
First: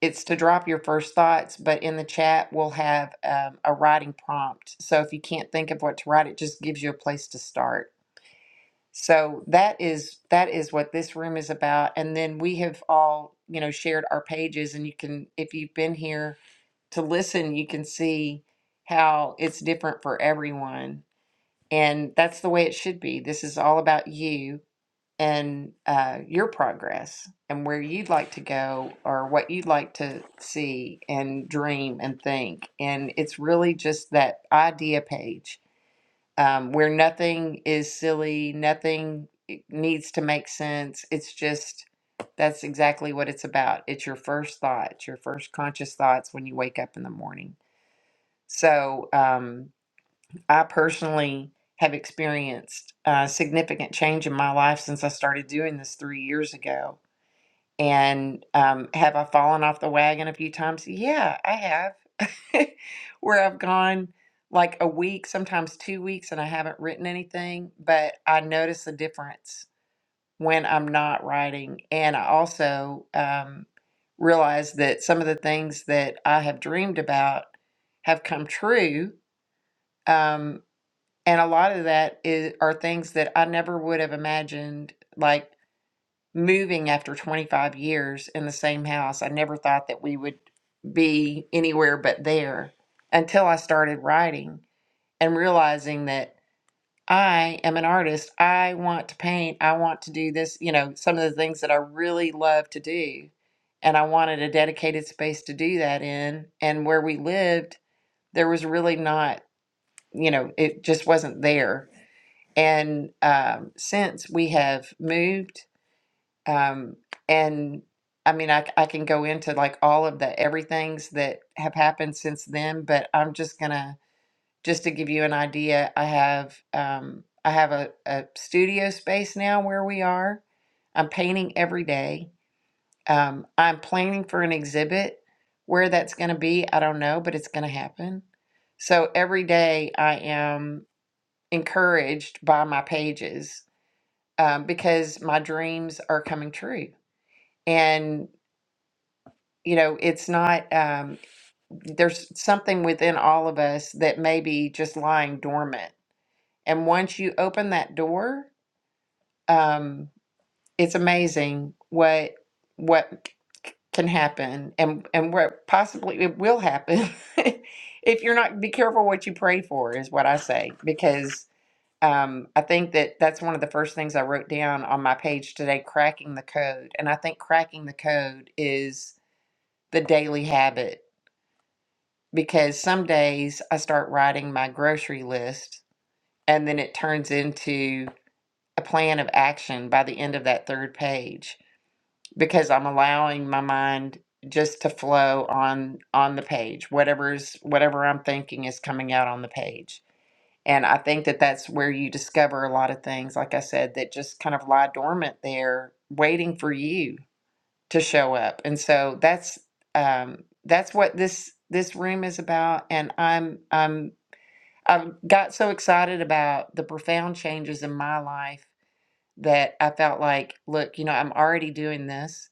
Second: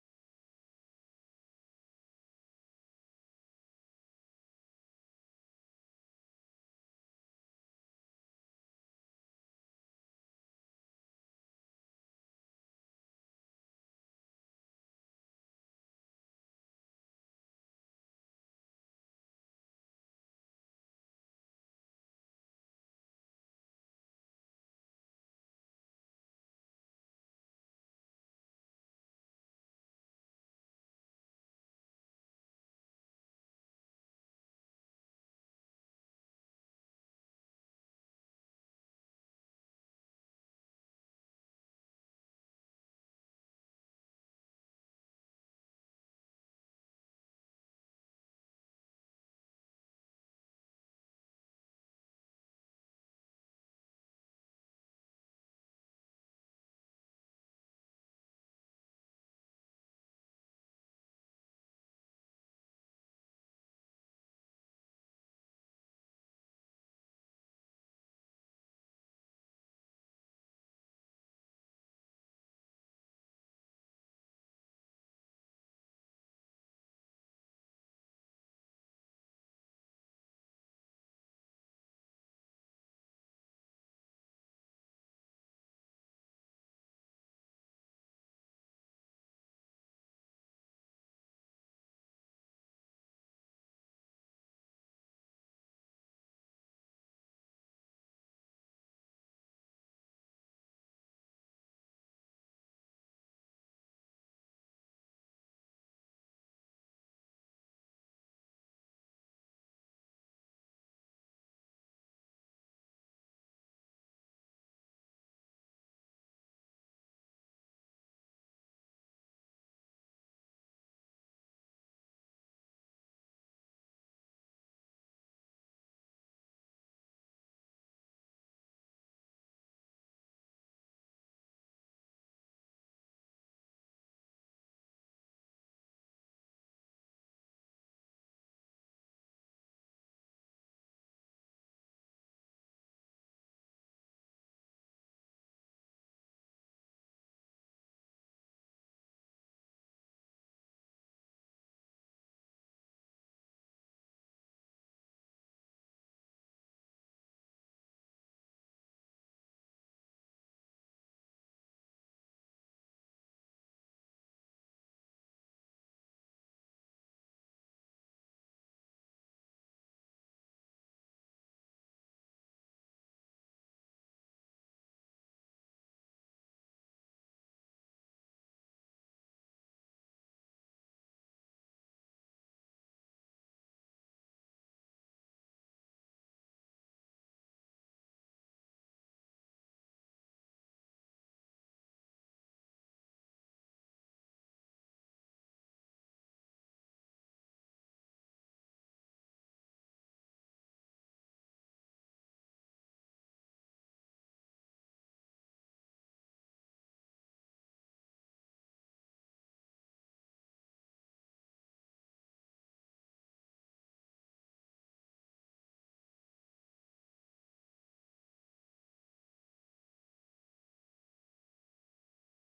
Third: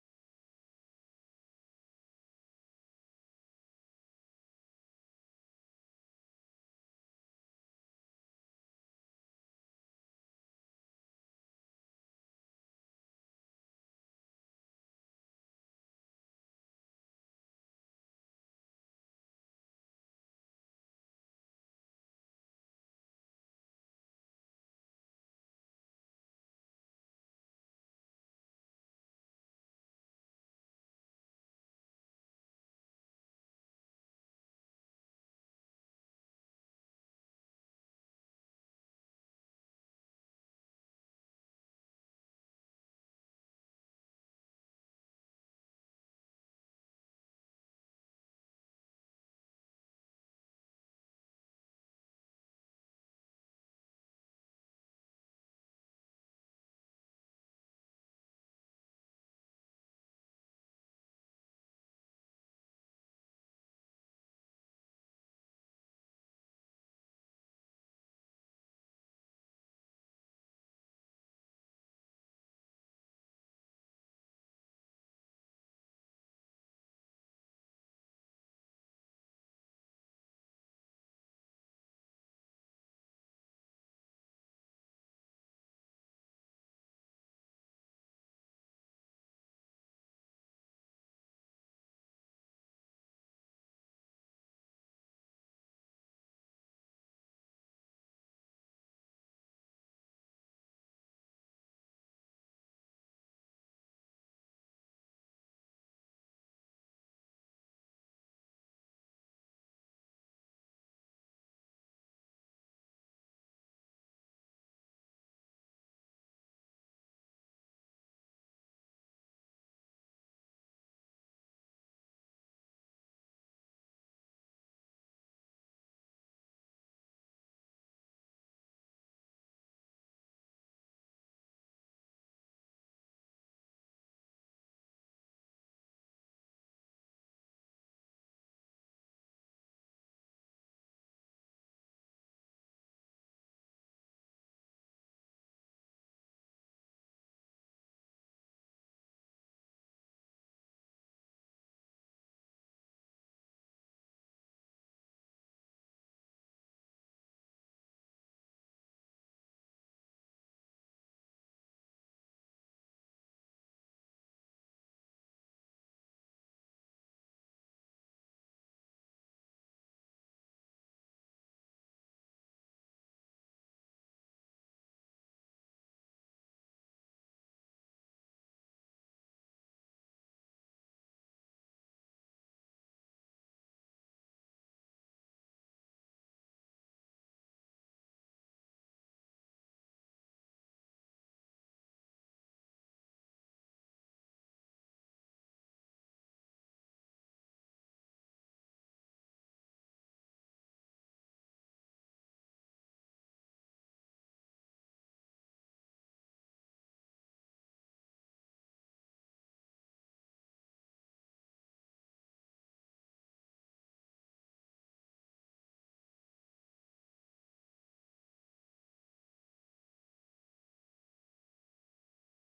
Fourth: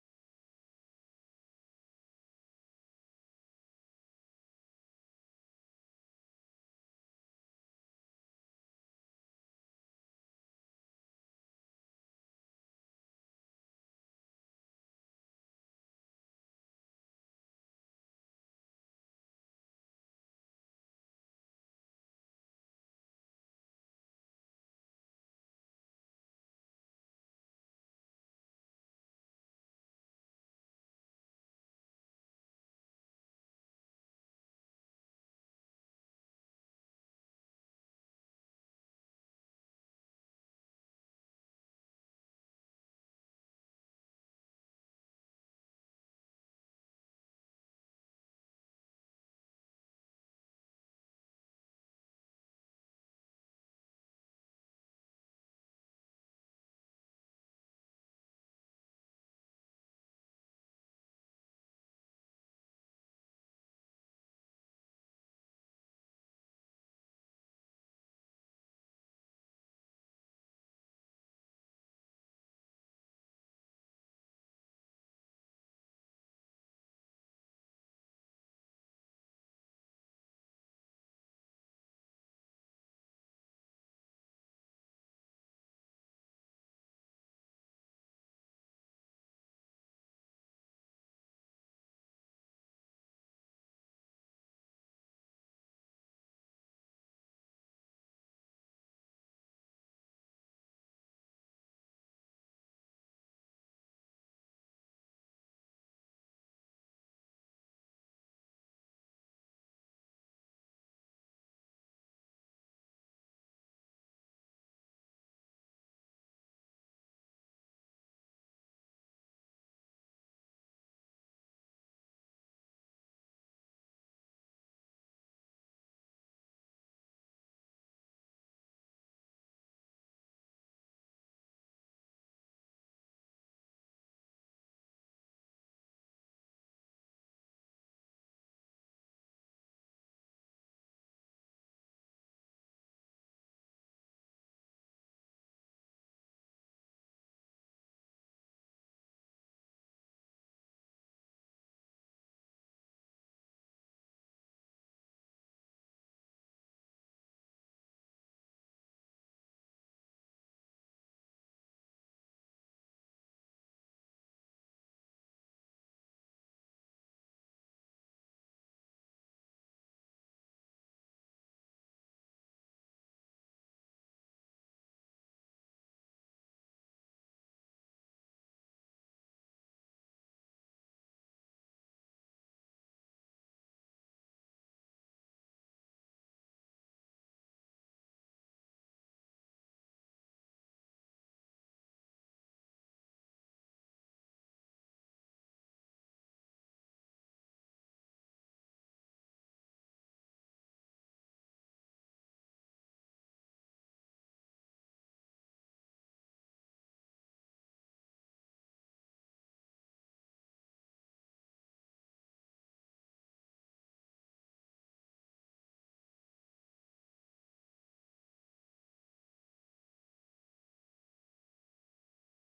it's to drop your first thoughts, but in the chat we'll have um, a writing prompt. So if you can't think of what to write, it just gives you a place to start. So that is that is what this room is about. And then we have all you know shared our pages, and you can if you've been here to listen, you can see how it's different for everyone. And that's the way it should be. This is all about you and uh, your progress and where you'd like to go or what you'd like to see and dream and think. And it's really just that idea page um, where nothing is silly, nothing eh, needs to make sense. It's just that's exactly what it's about. It's your first thoughts, your first conscious thoughts when you wake up in the morning. So, um, I personally have experienced a significant change in my life since I started doing this three years ago. And um, have I fallen off the wagon a few times? Yeah, I have. Where I've gone like a week, sometimes two weeks, and I haven't written anything, but I notice a difference when I'm not writing. And I also um, realize that some of the things that I have dreamed about have come true. Um, and a lot of that is are things that I never would have imagined, like moving after 25 years in the same house. I never thought that we would be anywhere but there until I started writing and realizing that I am an artist. I want to paint. I want to do this, you know, some of the things that I really love to do. And I wanted a dedicated space to do that in. And where we lived, there was really not, you know, it just wasn't there and um, since we have moved, um, and I mean, I, I can go into like all of the everythings that have happened since then, but I'm just gonna just to give you an idea. I have um, I have a, a studio space now where we are. I'm painting every day. Um, I'm planning for an exhibit. Where that's going to be, I don't know, but it's going to happen. So every day I am encouraged by my pages um, because my dreams are coming true. And, you know, it's not, um, there's something within all of us that may be just lying dormant. And once you open that door, um, it's amazing what, what can happen and, and what possibly it will happen if you're not, be careful what you pray for is what I say, because um, I think that that's one of the first things I wrote down on my page today cracking the code. And I think cracking the code is the daily habit because some days I start writing my grocery list and then it turns into a plan of action by the end of that third page because I'm allowing my mind just to flow on on the page whatever's whatever I'm thinking is coming out on the page And I think that that's where you discover a lot of things, like I said, that just kind of lie dormant there, waiting for you to show up. And so that's um, that's what this this room is about. And I'm I'm I've got so excited about the profound changes in my life that I felt like, look, you know, I'm already doing this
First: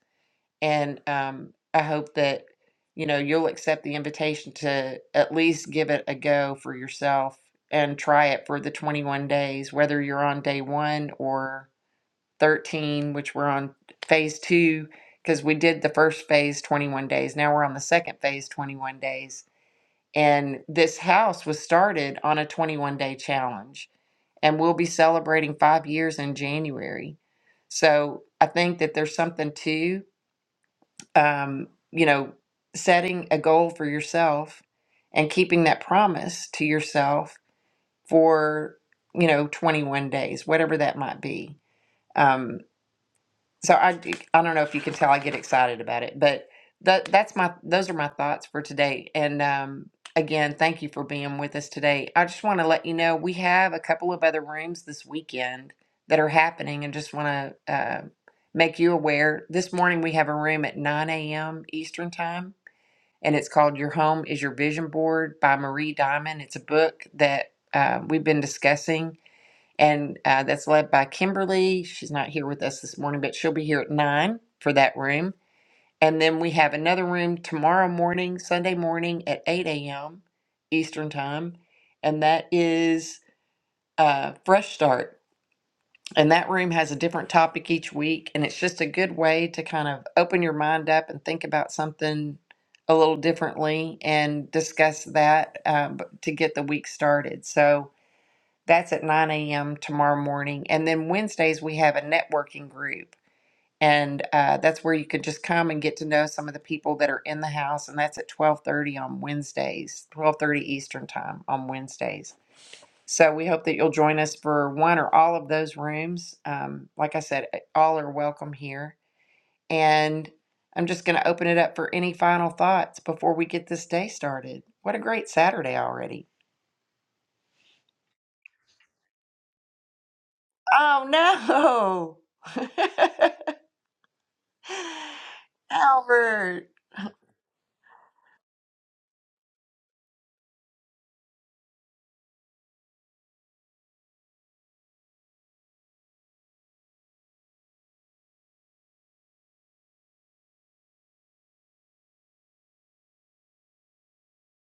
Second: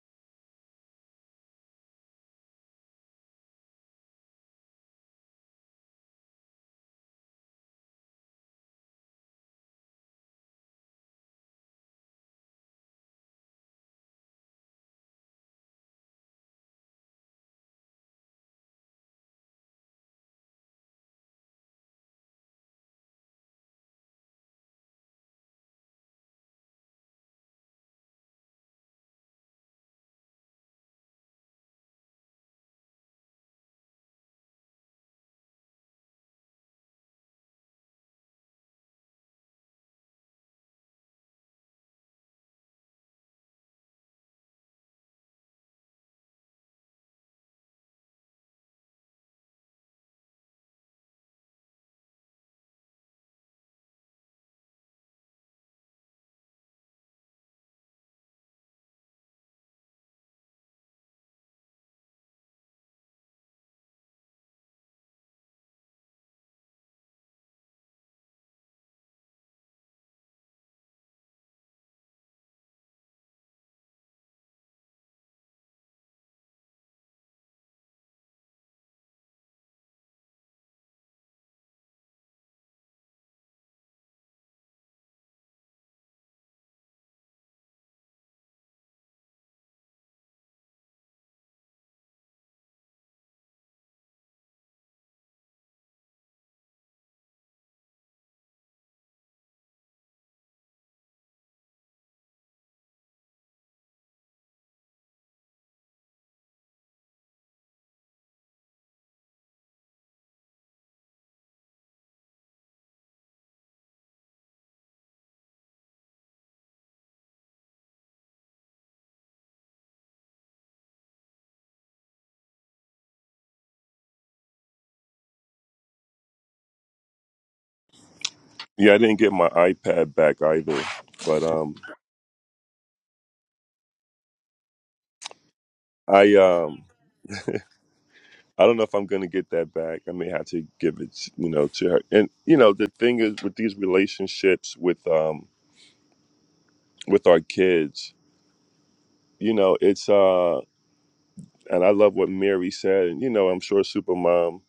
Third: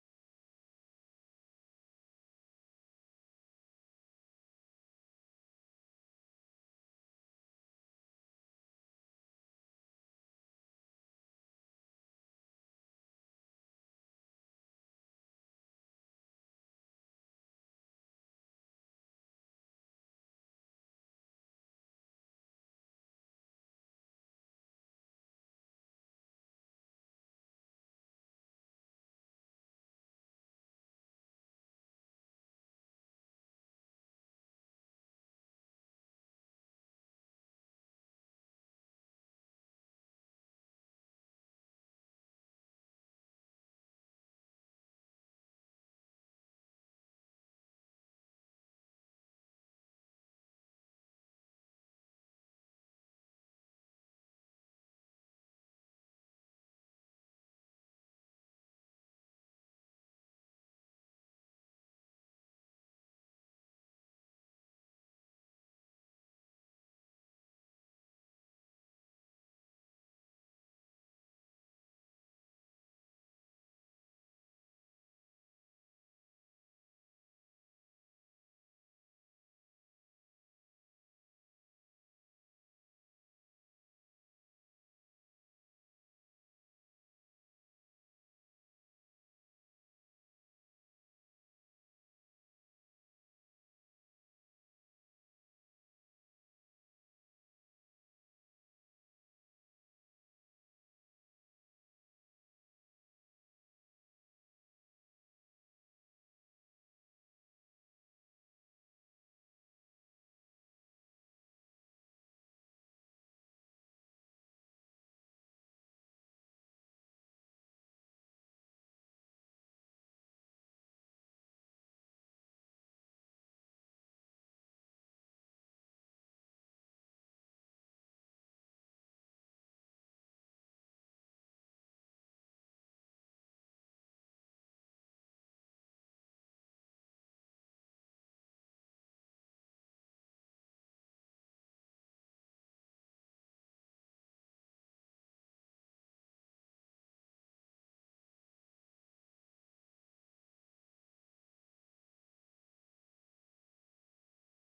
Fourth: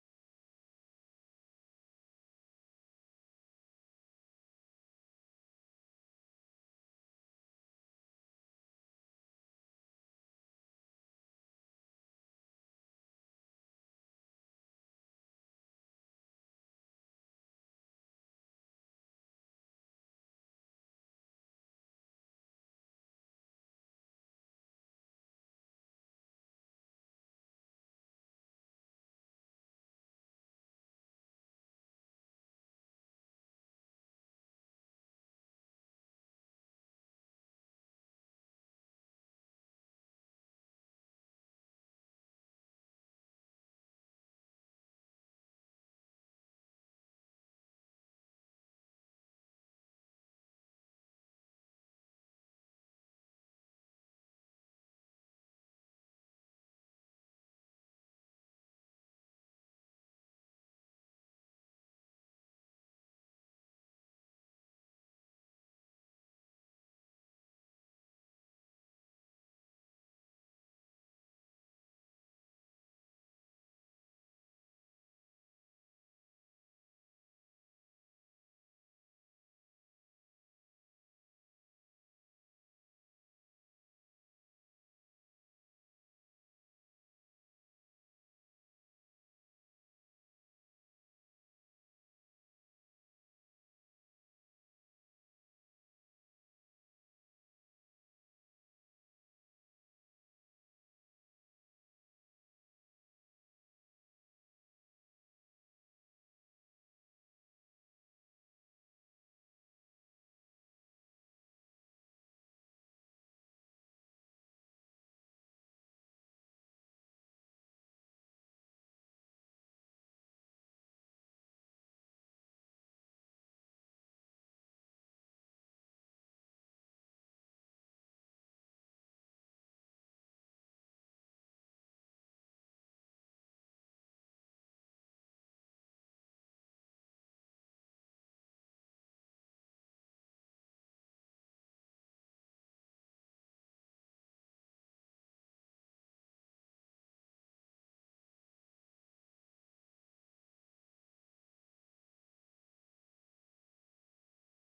and um, I hope that, you know, you'll accept the invitation to at least give it a go for yourself and try it for the 21 days, whether you're on day one or 13, which we're on phase two, because we did the first phase 21 days. Now we're on the second phase 21 days. And this house was started on a 21 day challenge and we'll be celebrating five years in January. So I think that there's something too um, you know, setting a goal for yourself and keeping that promise to yourself for, you know, 21 days, whatever that might be. Um, so I I d- I don't know if you can tell I get excited about it, but that that's my those are my thoughts for today. And um, again, thank you for being with us today. I just want to let you know we have a couple of other rooms this weekend that are happening, and just want to uh, make you aware. This morning we have a room at 9 a.m. Eastern time, and it's called "Your Home Is Your Vision Board" by Marie Diamond. It's a book that uh, we've been discussing and uh, that's led by Kimberly. She's not here with us this morning, but she'll be here at nine for that room. And then we have another room tomorrow morning, Sunday morning at 8 a.m. Eastern Time, and that is uh, Fresh Start. And that room has a different topic each week, and it's just a good way to kind of open your mind up and think about something a little differently and discuss that um, to get the week started. So, that's at 9 a.m. tomorrow morning. And then Wednesdays, we have a networking group. And uh, that's where you could just come and get to know some of the people that are in the house. And that's at 1230 on Wednesdays, 1230 Eastern time on Wednesdays. So we hope that you'll join us for one or all of those rooms. Um, like I said, eh, all are welcome here. And I'm just going to open it up for any final thoughts before we get this day started. What a great Saturday already. Yeah, I didn't get my iPad back either, but um, Oh, no. I Albert, um, I don't know if I'm gonna get that back. I may have to give it, you know, to her. And you know, the thing is with these relationships with um with our kids, you know, it's uh and I love what Mary said. And you know, I'm sure Supermom.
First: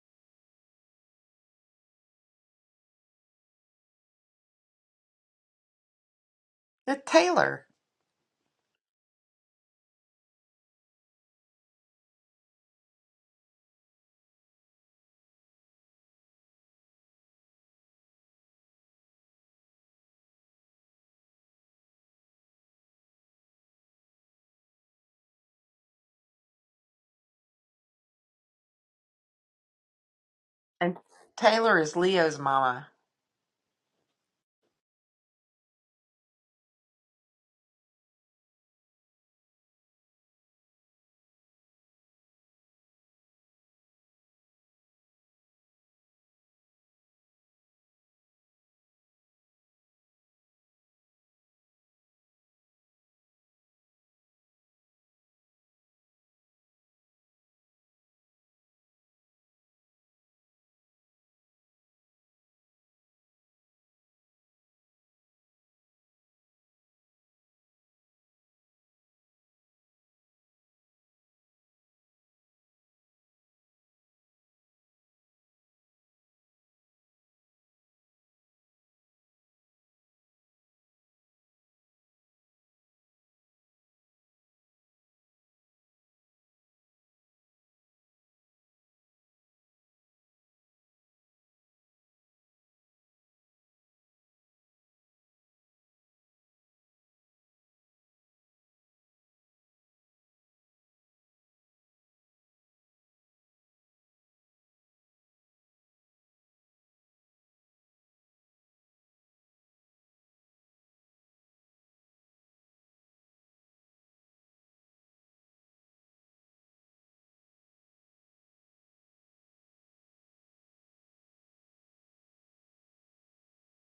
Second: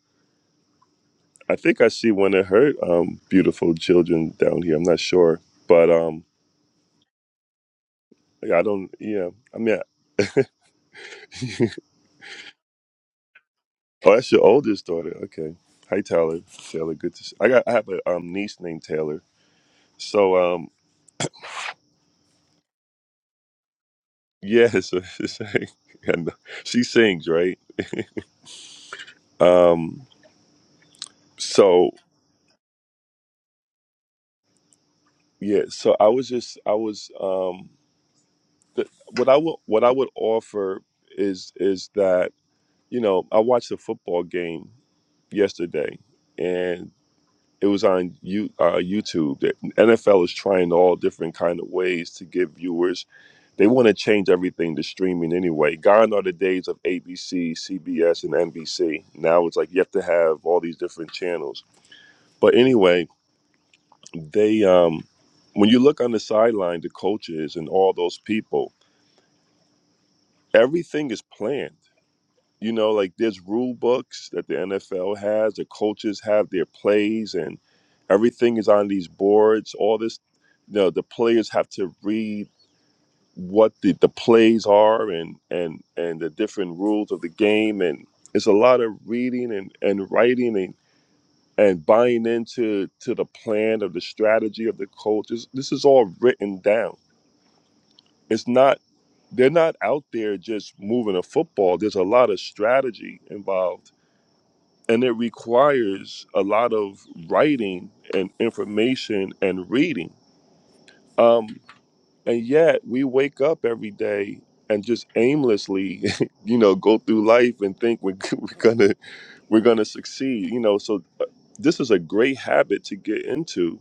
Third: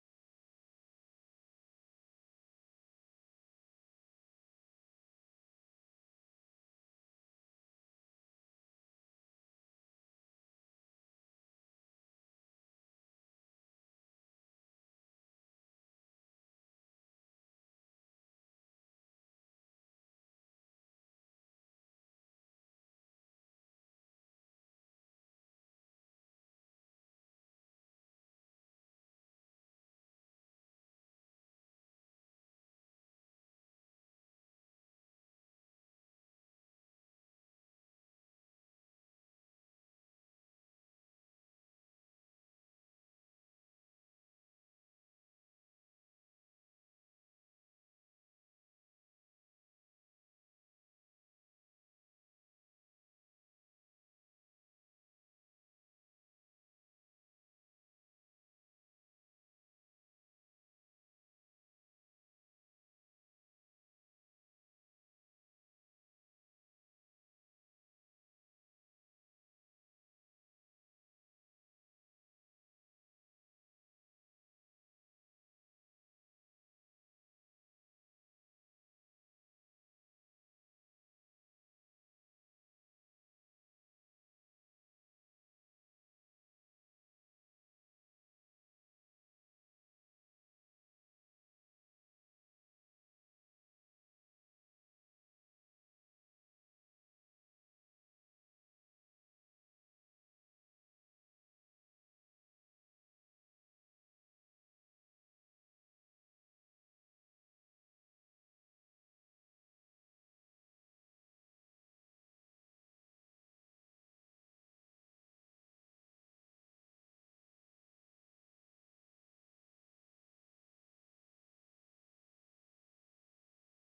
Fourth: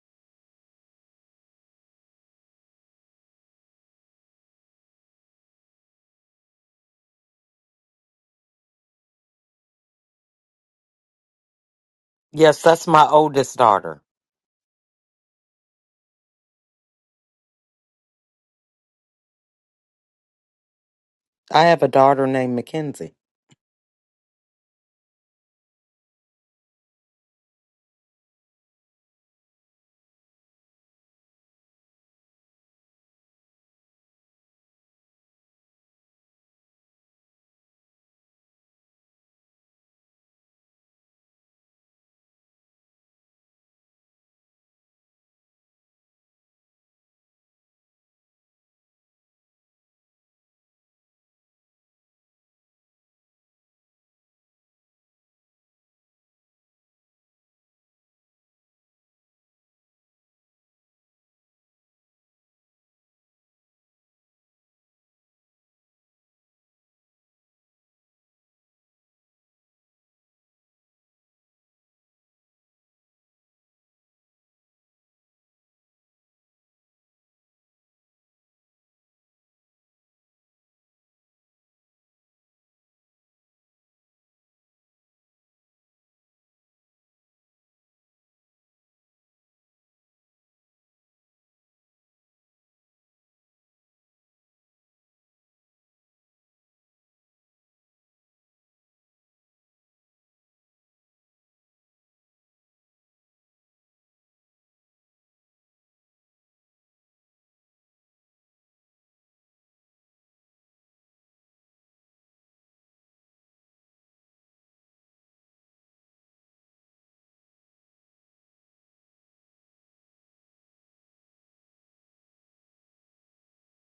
I think I see one of her um, beautiful children down here. I'm not sure, but um, the Taylor. yeah, I don't. Yeah, I mean, Yes, that's my oldest daughter. oh, that's your oldest daughter. Okay, hi Taylor. Taylor, good to. See. I got. I have a um, niece named Taylor. So um, I have a daughter named Mackenzie. yeah, so, so- and she sings right. Um, And Taylor so is Leo's mama. yeah, so I was just I was um, th- what I would what I would offer is is that You know, I watched a football game yesterday, and it was on you uh, YouTube. That NFL is trying all different kind of ways to give viewers. They want to change everything to streaming anyway. Gone are the days of ABC, CBS, and NBC. Now it's like you have to have all these different channels. But anyway, they um, when you look on the sideline, the coaches and all those people, everything is planned You know, like there's rule books that the NFL has, the coaches have their plays, and everything is on these boards. All this, you know, the players have to read what the, the plays are and, and, and the different rules of the game. And it's a lot of reading and, and writing and, and buying into to the plan of the strategy of the coaches. This is all written down. It's not, they're not out there just moving a football. There's a lot of strategy involved and it requires a lot of writing and information and reading. Um, and yet we wake up every day and just aimlessly, you know, go through life and think we're, we're gonna we're gonna succeed. You know, so uh, this is a great habit to get into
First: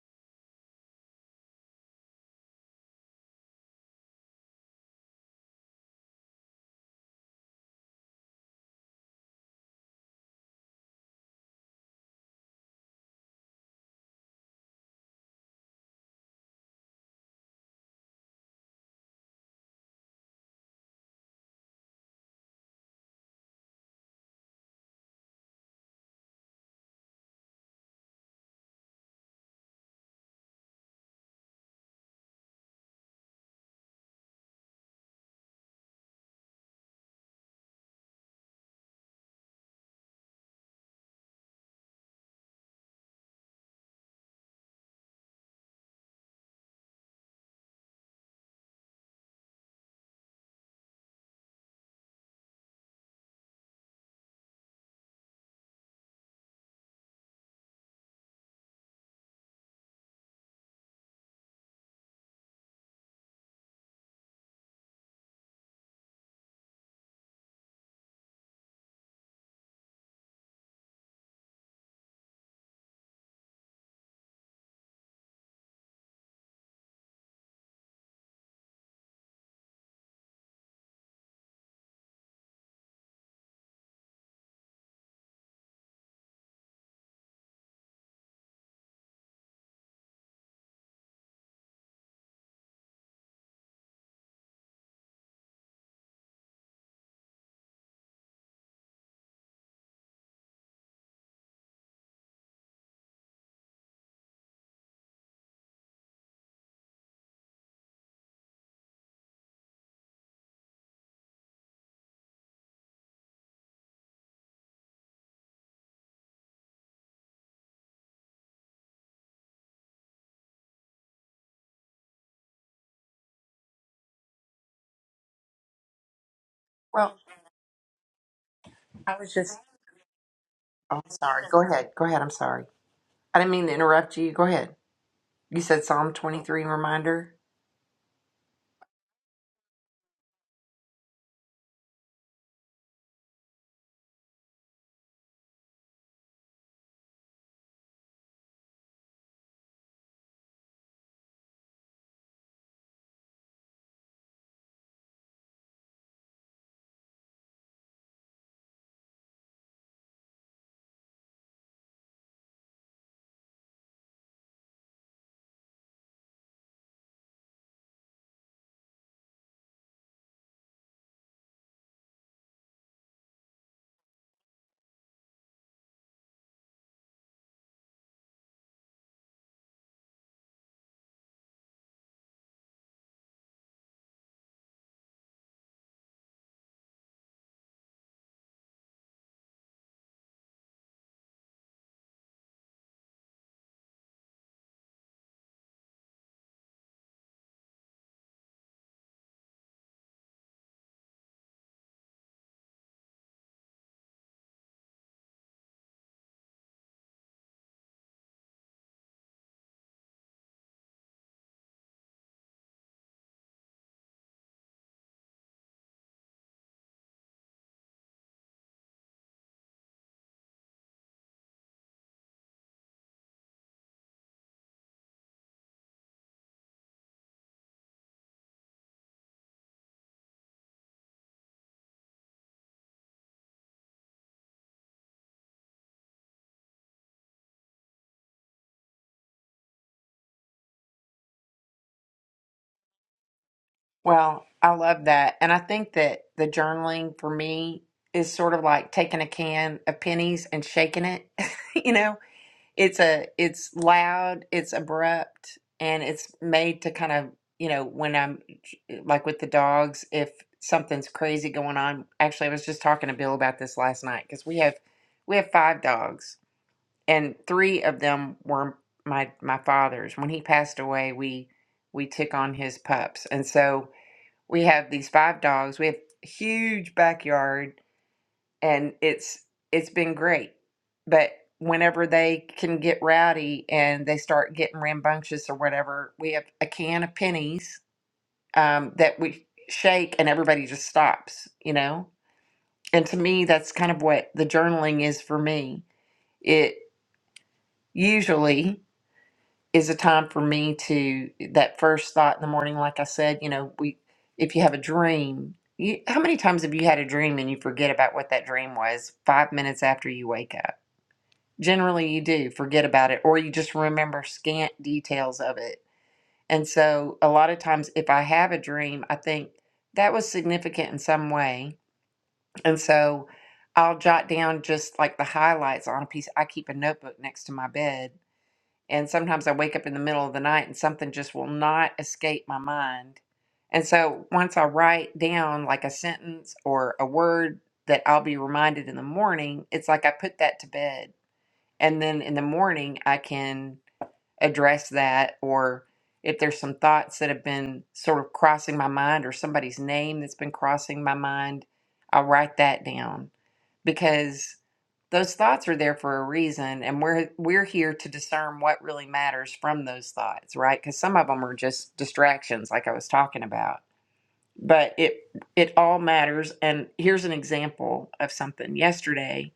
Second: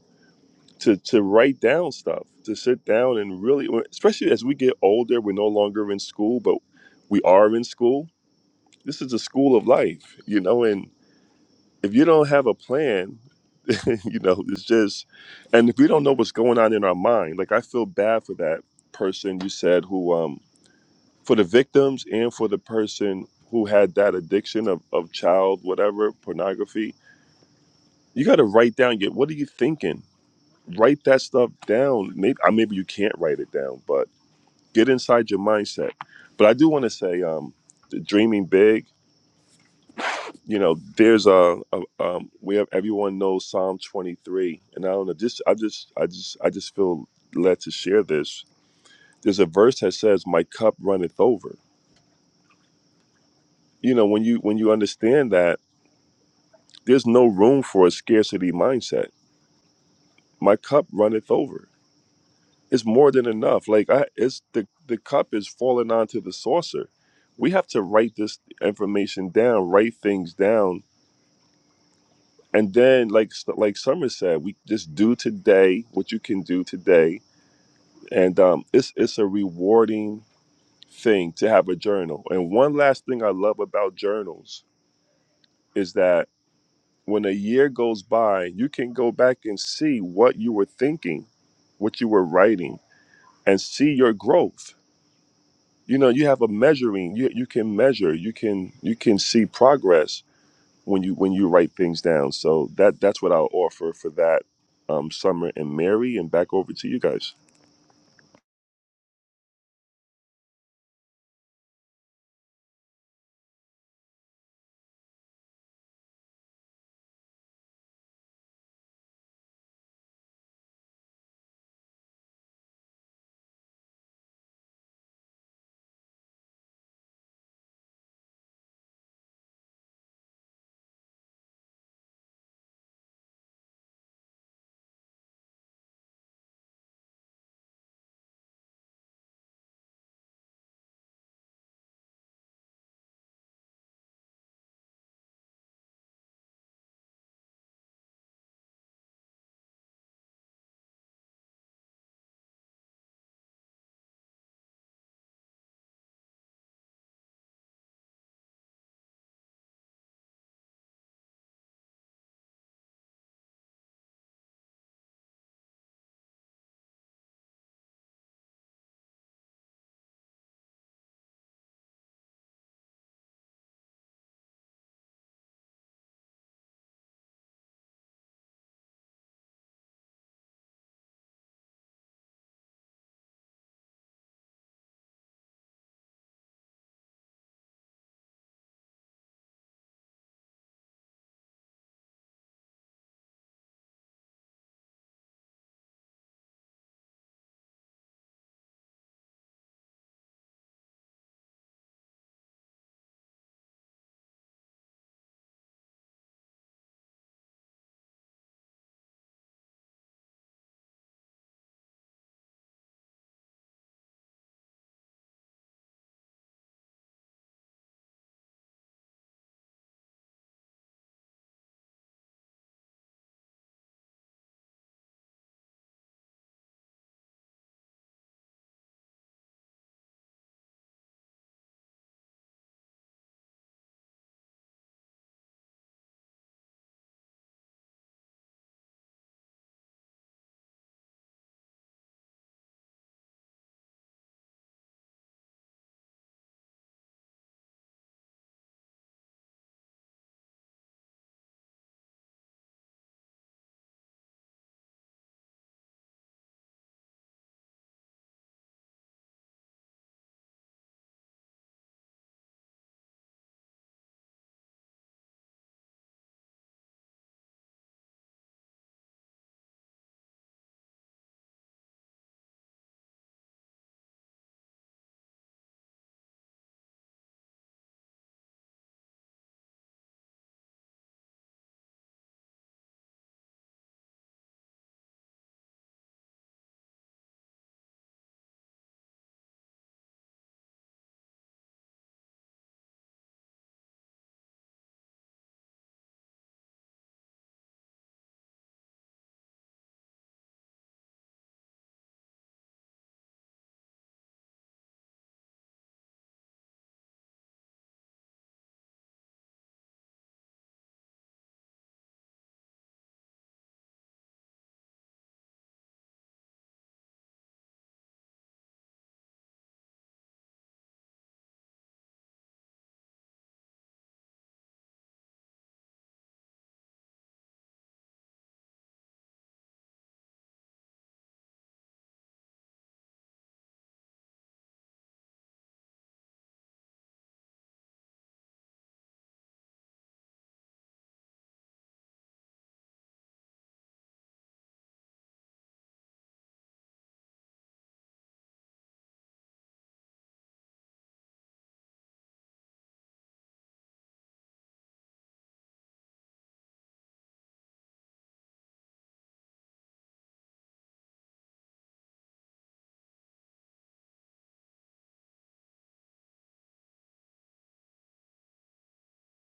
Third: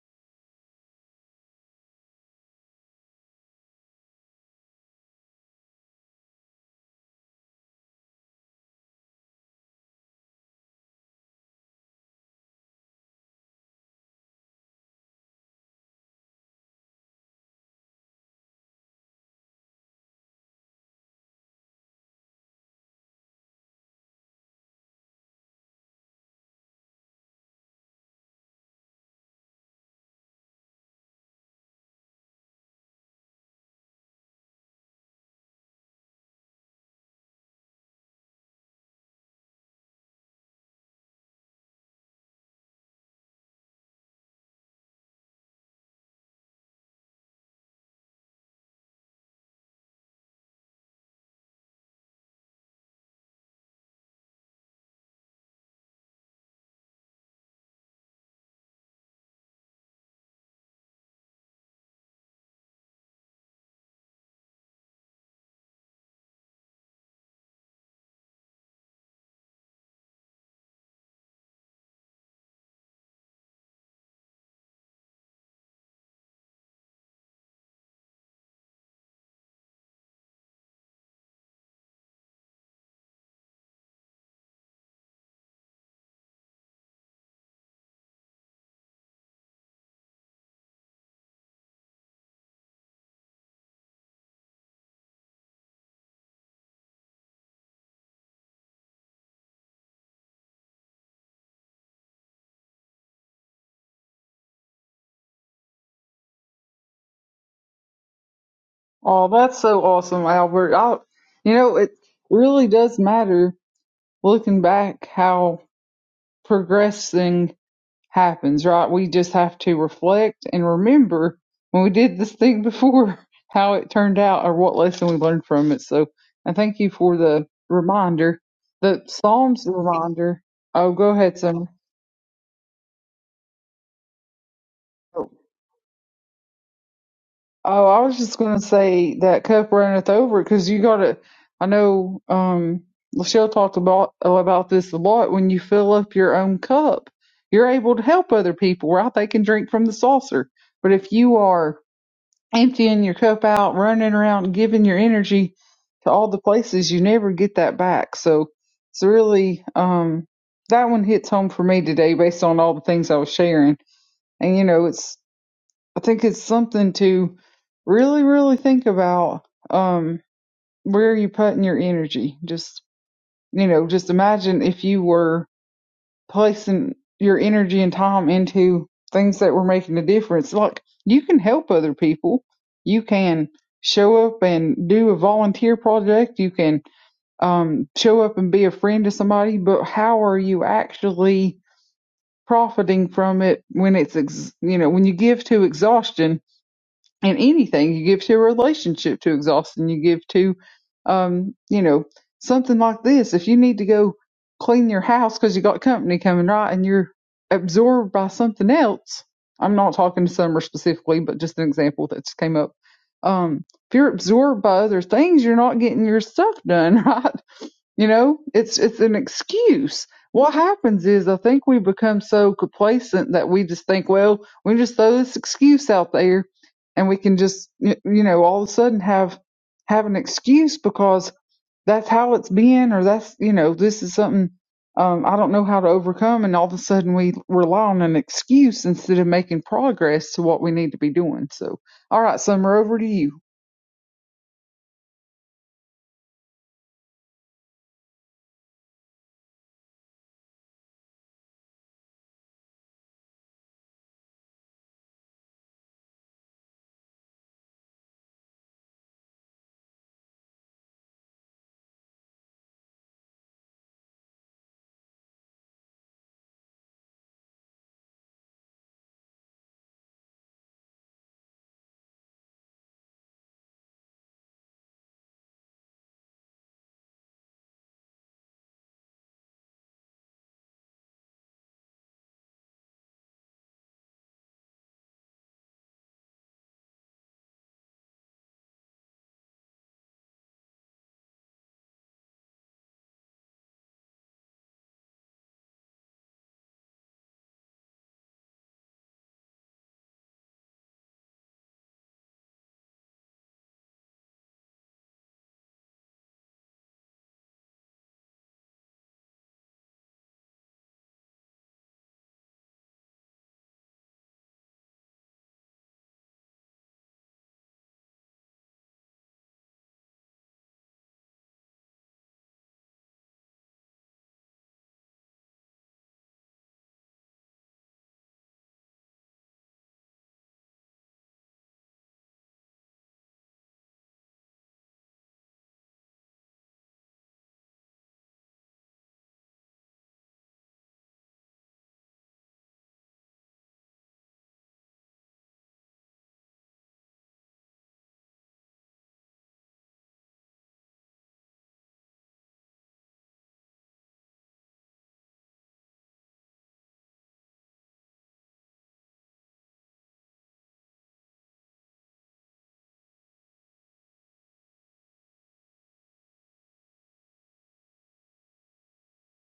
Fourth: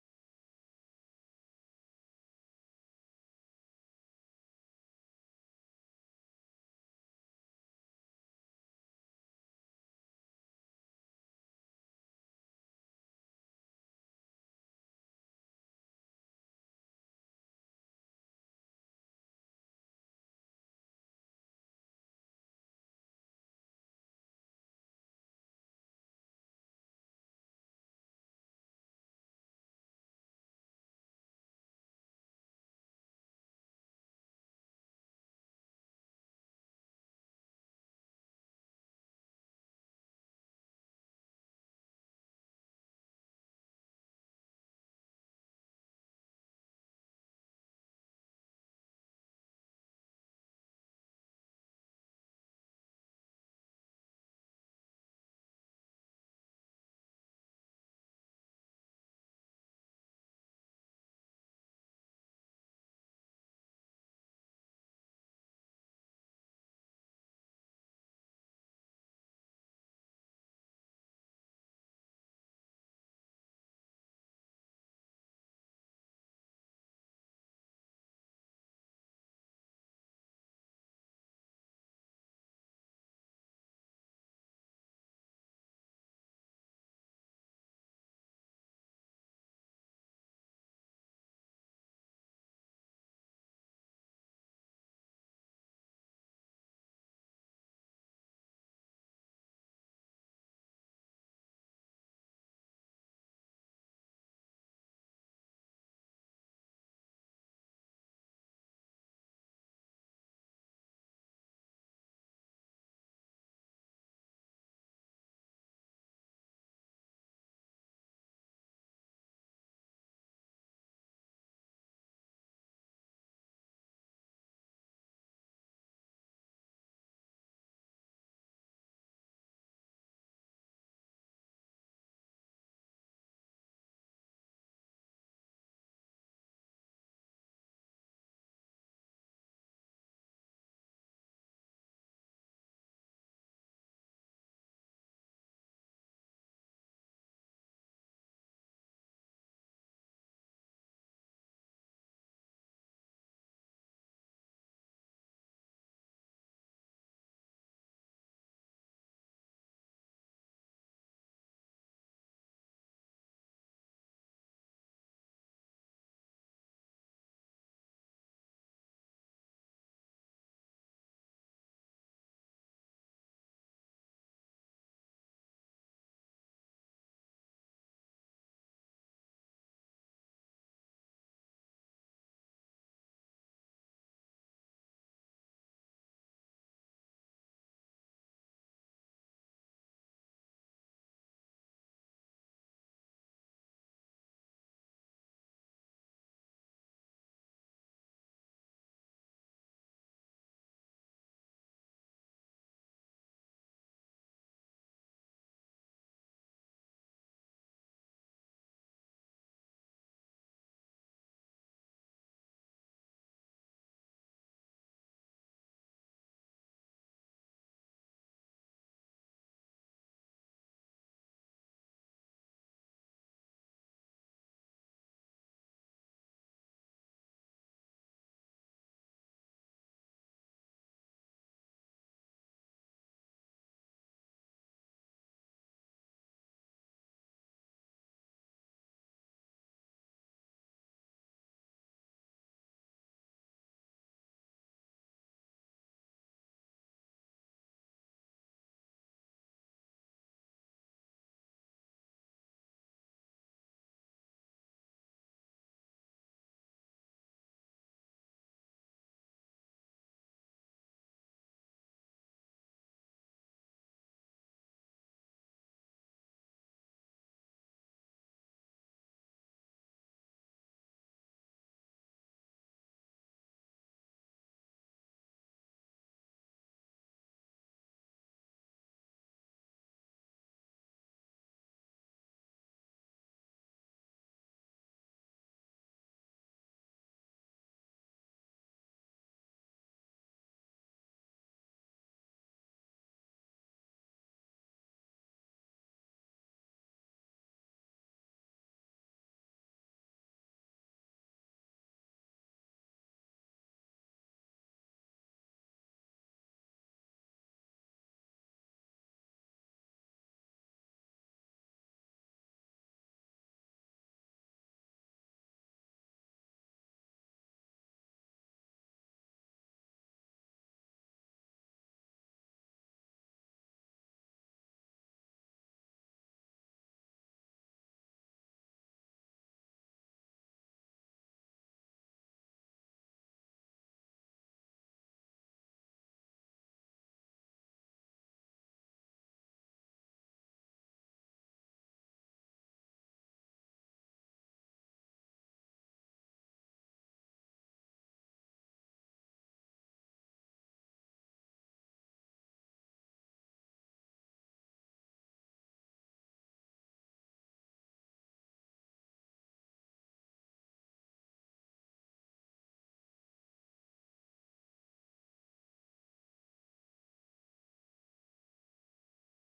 to to write down stuff, to sit down and really, especially as we get older, we're no longer in school, but we are in school. This is the school of life, you know, and if you don't have a plan you know, it's just, and if we don't know what's going on in our mind, like I feel bad for that person you said who, um, for the victims and for the person who had that addiction of, of child, whatever, pornography, you got to write down Get what are you thinking? Write that stuff down. Maybe, uh, maybe you can't write it down, but get inside your mindset. But I do want to say, um, the dreaming big you know, there's a, a um, we have everyone knows Psalm 23, and I don't know, just I just I just I just feel led to share this. There's a verse that says, "My cup runneth over." You know, when you when you understand that, there's no room for a scarcity mindset. My cup runneth over. It's more than enough. Like I, it's the the cup is falling onto the saucer. We have to write this information down, write things down, And then, like like Summer said, we just do today what you can do today, and um, it's it's a rewarding thing to have a journal. And one last thing I love about journals is that when a year goes by, you can go back and see what you were thinking, what you were writing, and see your growth. You know, you have a measuring. You you can measure. You can you can see progress when you when you write things down. So that that's what I'll offer for that um, summer and Mary and back over to you guys. Oh, that's so awesome, Albert. I, you know, it really does matter looking back how progressing happens, right? We just have to reflect and remember when we did this thing before how it turned out or what lesson we learned from it. So I thank you for Well, the reminder. The I was just. Psalms reminder. Oh, Oh, I'm go ahead, sorry. Go Summer. ahead. Go ahead. I'm sorry. I didn't mean to interrupt you. Go ahead. You said Psalm 23 reminder. Oh, I was just going to say that cup runneth over because you got to. I know um, Michelle talked about about this a lot. When you fill up your own cup, you're able to help other people, right? They can drink from the saucer. But if you are emptying your cup out, running around, giving your energy to all the places you never get that back. So it's really um, that one hits home for me today based on all the things I was sharing. And you know, it's I think it's something to really, really think about um, where are you putting your energy. Just you know, just imagine if you were placing your energy and time into things that were making a difference. Like you can help other people. You can show up and do a volunteer project. You can um, show up and be a friend to somebody. But how are you actually profiting from it when it's ex- you know when you give to exhaustion? in anything you give to a relationship to exhaustion you give to um you know something like this if you need to go clean your house because you got company coming right and you're absorbed by something else i'm not talking to summer specifically but just an example that just came up um if you're absorbed by other things you're not getting your stuff done right you know, it's it's an excuse. What happens is I think we become so complacent that we just think, well, we just throw this excuse out there, and we can just y- you know all of a sudden have have an excuse because that's how it's been, or that's you know this is something um, I don't know how to overcome, and all of a sudden we rely on an excuse instead of making progress to what we need to be doing. So, all right, Summer, over to you. Well, I love that. And I think that the journaling for me is sort of like taking a can of pennies and shaking it, you know? it's a it's loud it's abrupt and it's made to kind of you know when i'm eh, like with the dogs if something's crazy going on actually i was just talking to bill about this last night because we have we have five dogs and three of them were my my father's when he passed away we we took on his pups and so we have these five dogs we have huge backyard and it's it's been great. But whenever they can get rowdy and they start getting rambunctious or whatever, we have a can of pennies um, that we shake and everybody just stops, you know. And to me, that's kind of what the journaling is for me. It usually is a time for me to that first thought in the morning, like I said, you know, we if you have a dream. You, how many times have you had a dream and you forget about what that dream was five minutes after you wake up? generally you do forget about it or you just remember scant details of it and so a lot of times if i have a dream i think that was significant in some way and so i'll jot down just like the highlights on a piece i keep a notebook next to my bed and sometimes i wake up in the middle of the night and something just will not escape my mind and so once i write down like a sentence or a word that i'll be reminded in the morning it's like i put that to bed and then in the morning I can address that or if there's some thoughts that have been sort of crossing my mind or somebody's name that's been crossing my mind, I'll write that down because those thoughts are there for a reason and we're we're here to discern what really matters from those thoughts, right? Cuz some of them are just distractions like I was talking about. But it it all matters and here's an example of something yesterday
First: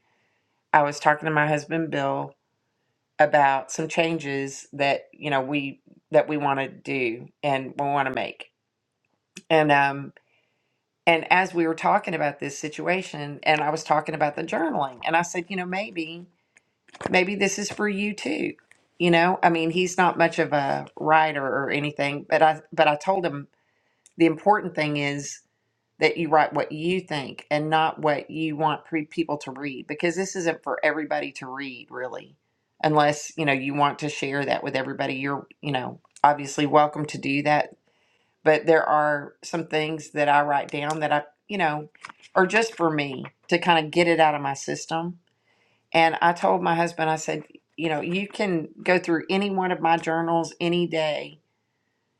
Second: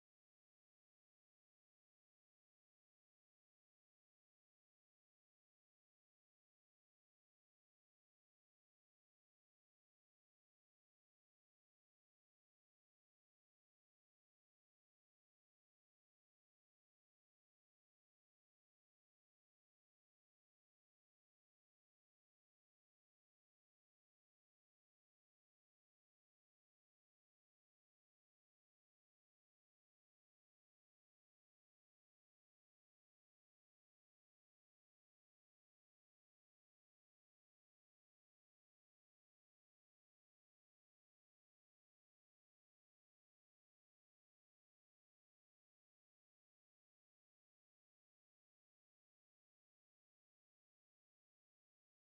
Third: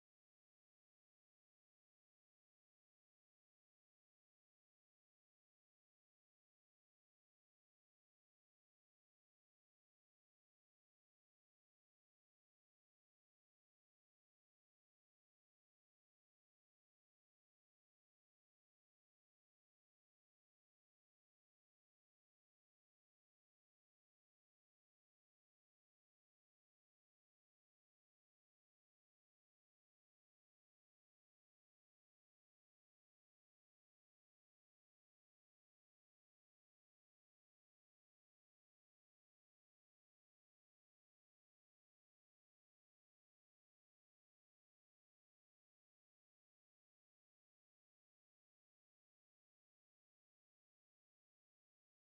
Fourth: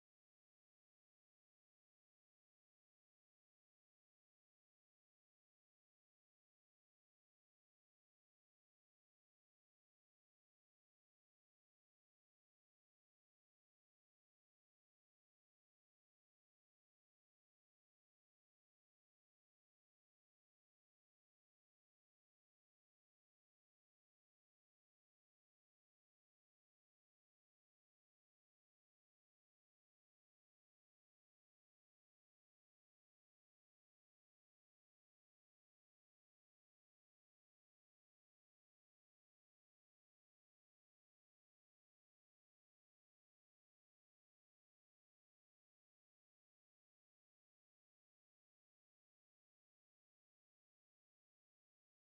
I was talking to my husband Bill about some changes that you know we that we want to do and we want to make and um and as we were talking about this situation and i was talking about the journaling and i said you know maybe maybe this is for you too you know i mean he's not much of a writer or anything but i but i told him the important thing is that you write what you think and not what you want pre- people to read because this isn't for everybody to read really unless you know you want to share that with everybody you're you know obviously welcome to do that but there are some things that I write down that I you know are just for me to kind of get it out of my system and I told my husband I said you know you can go through any one of my journals any day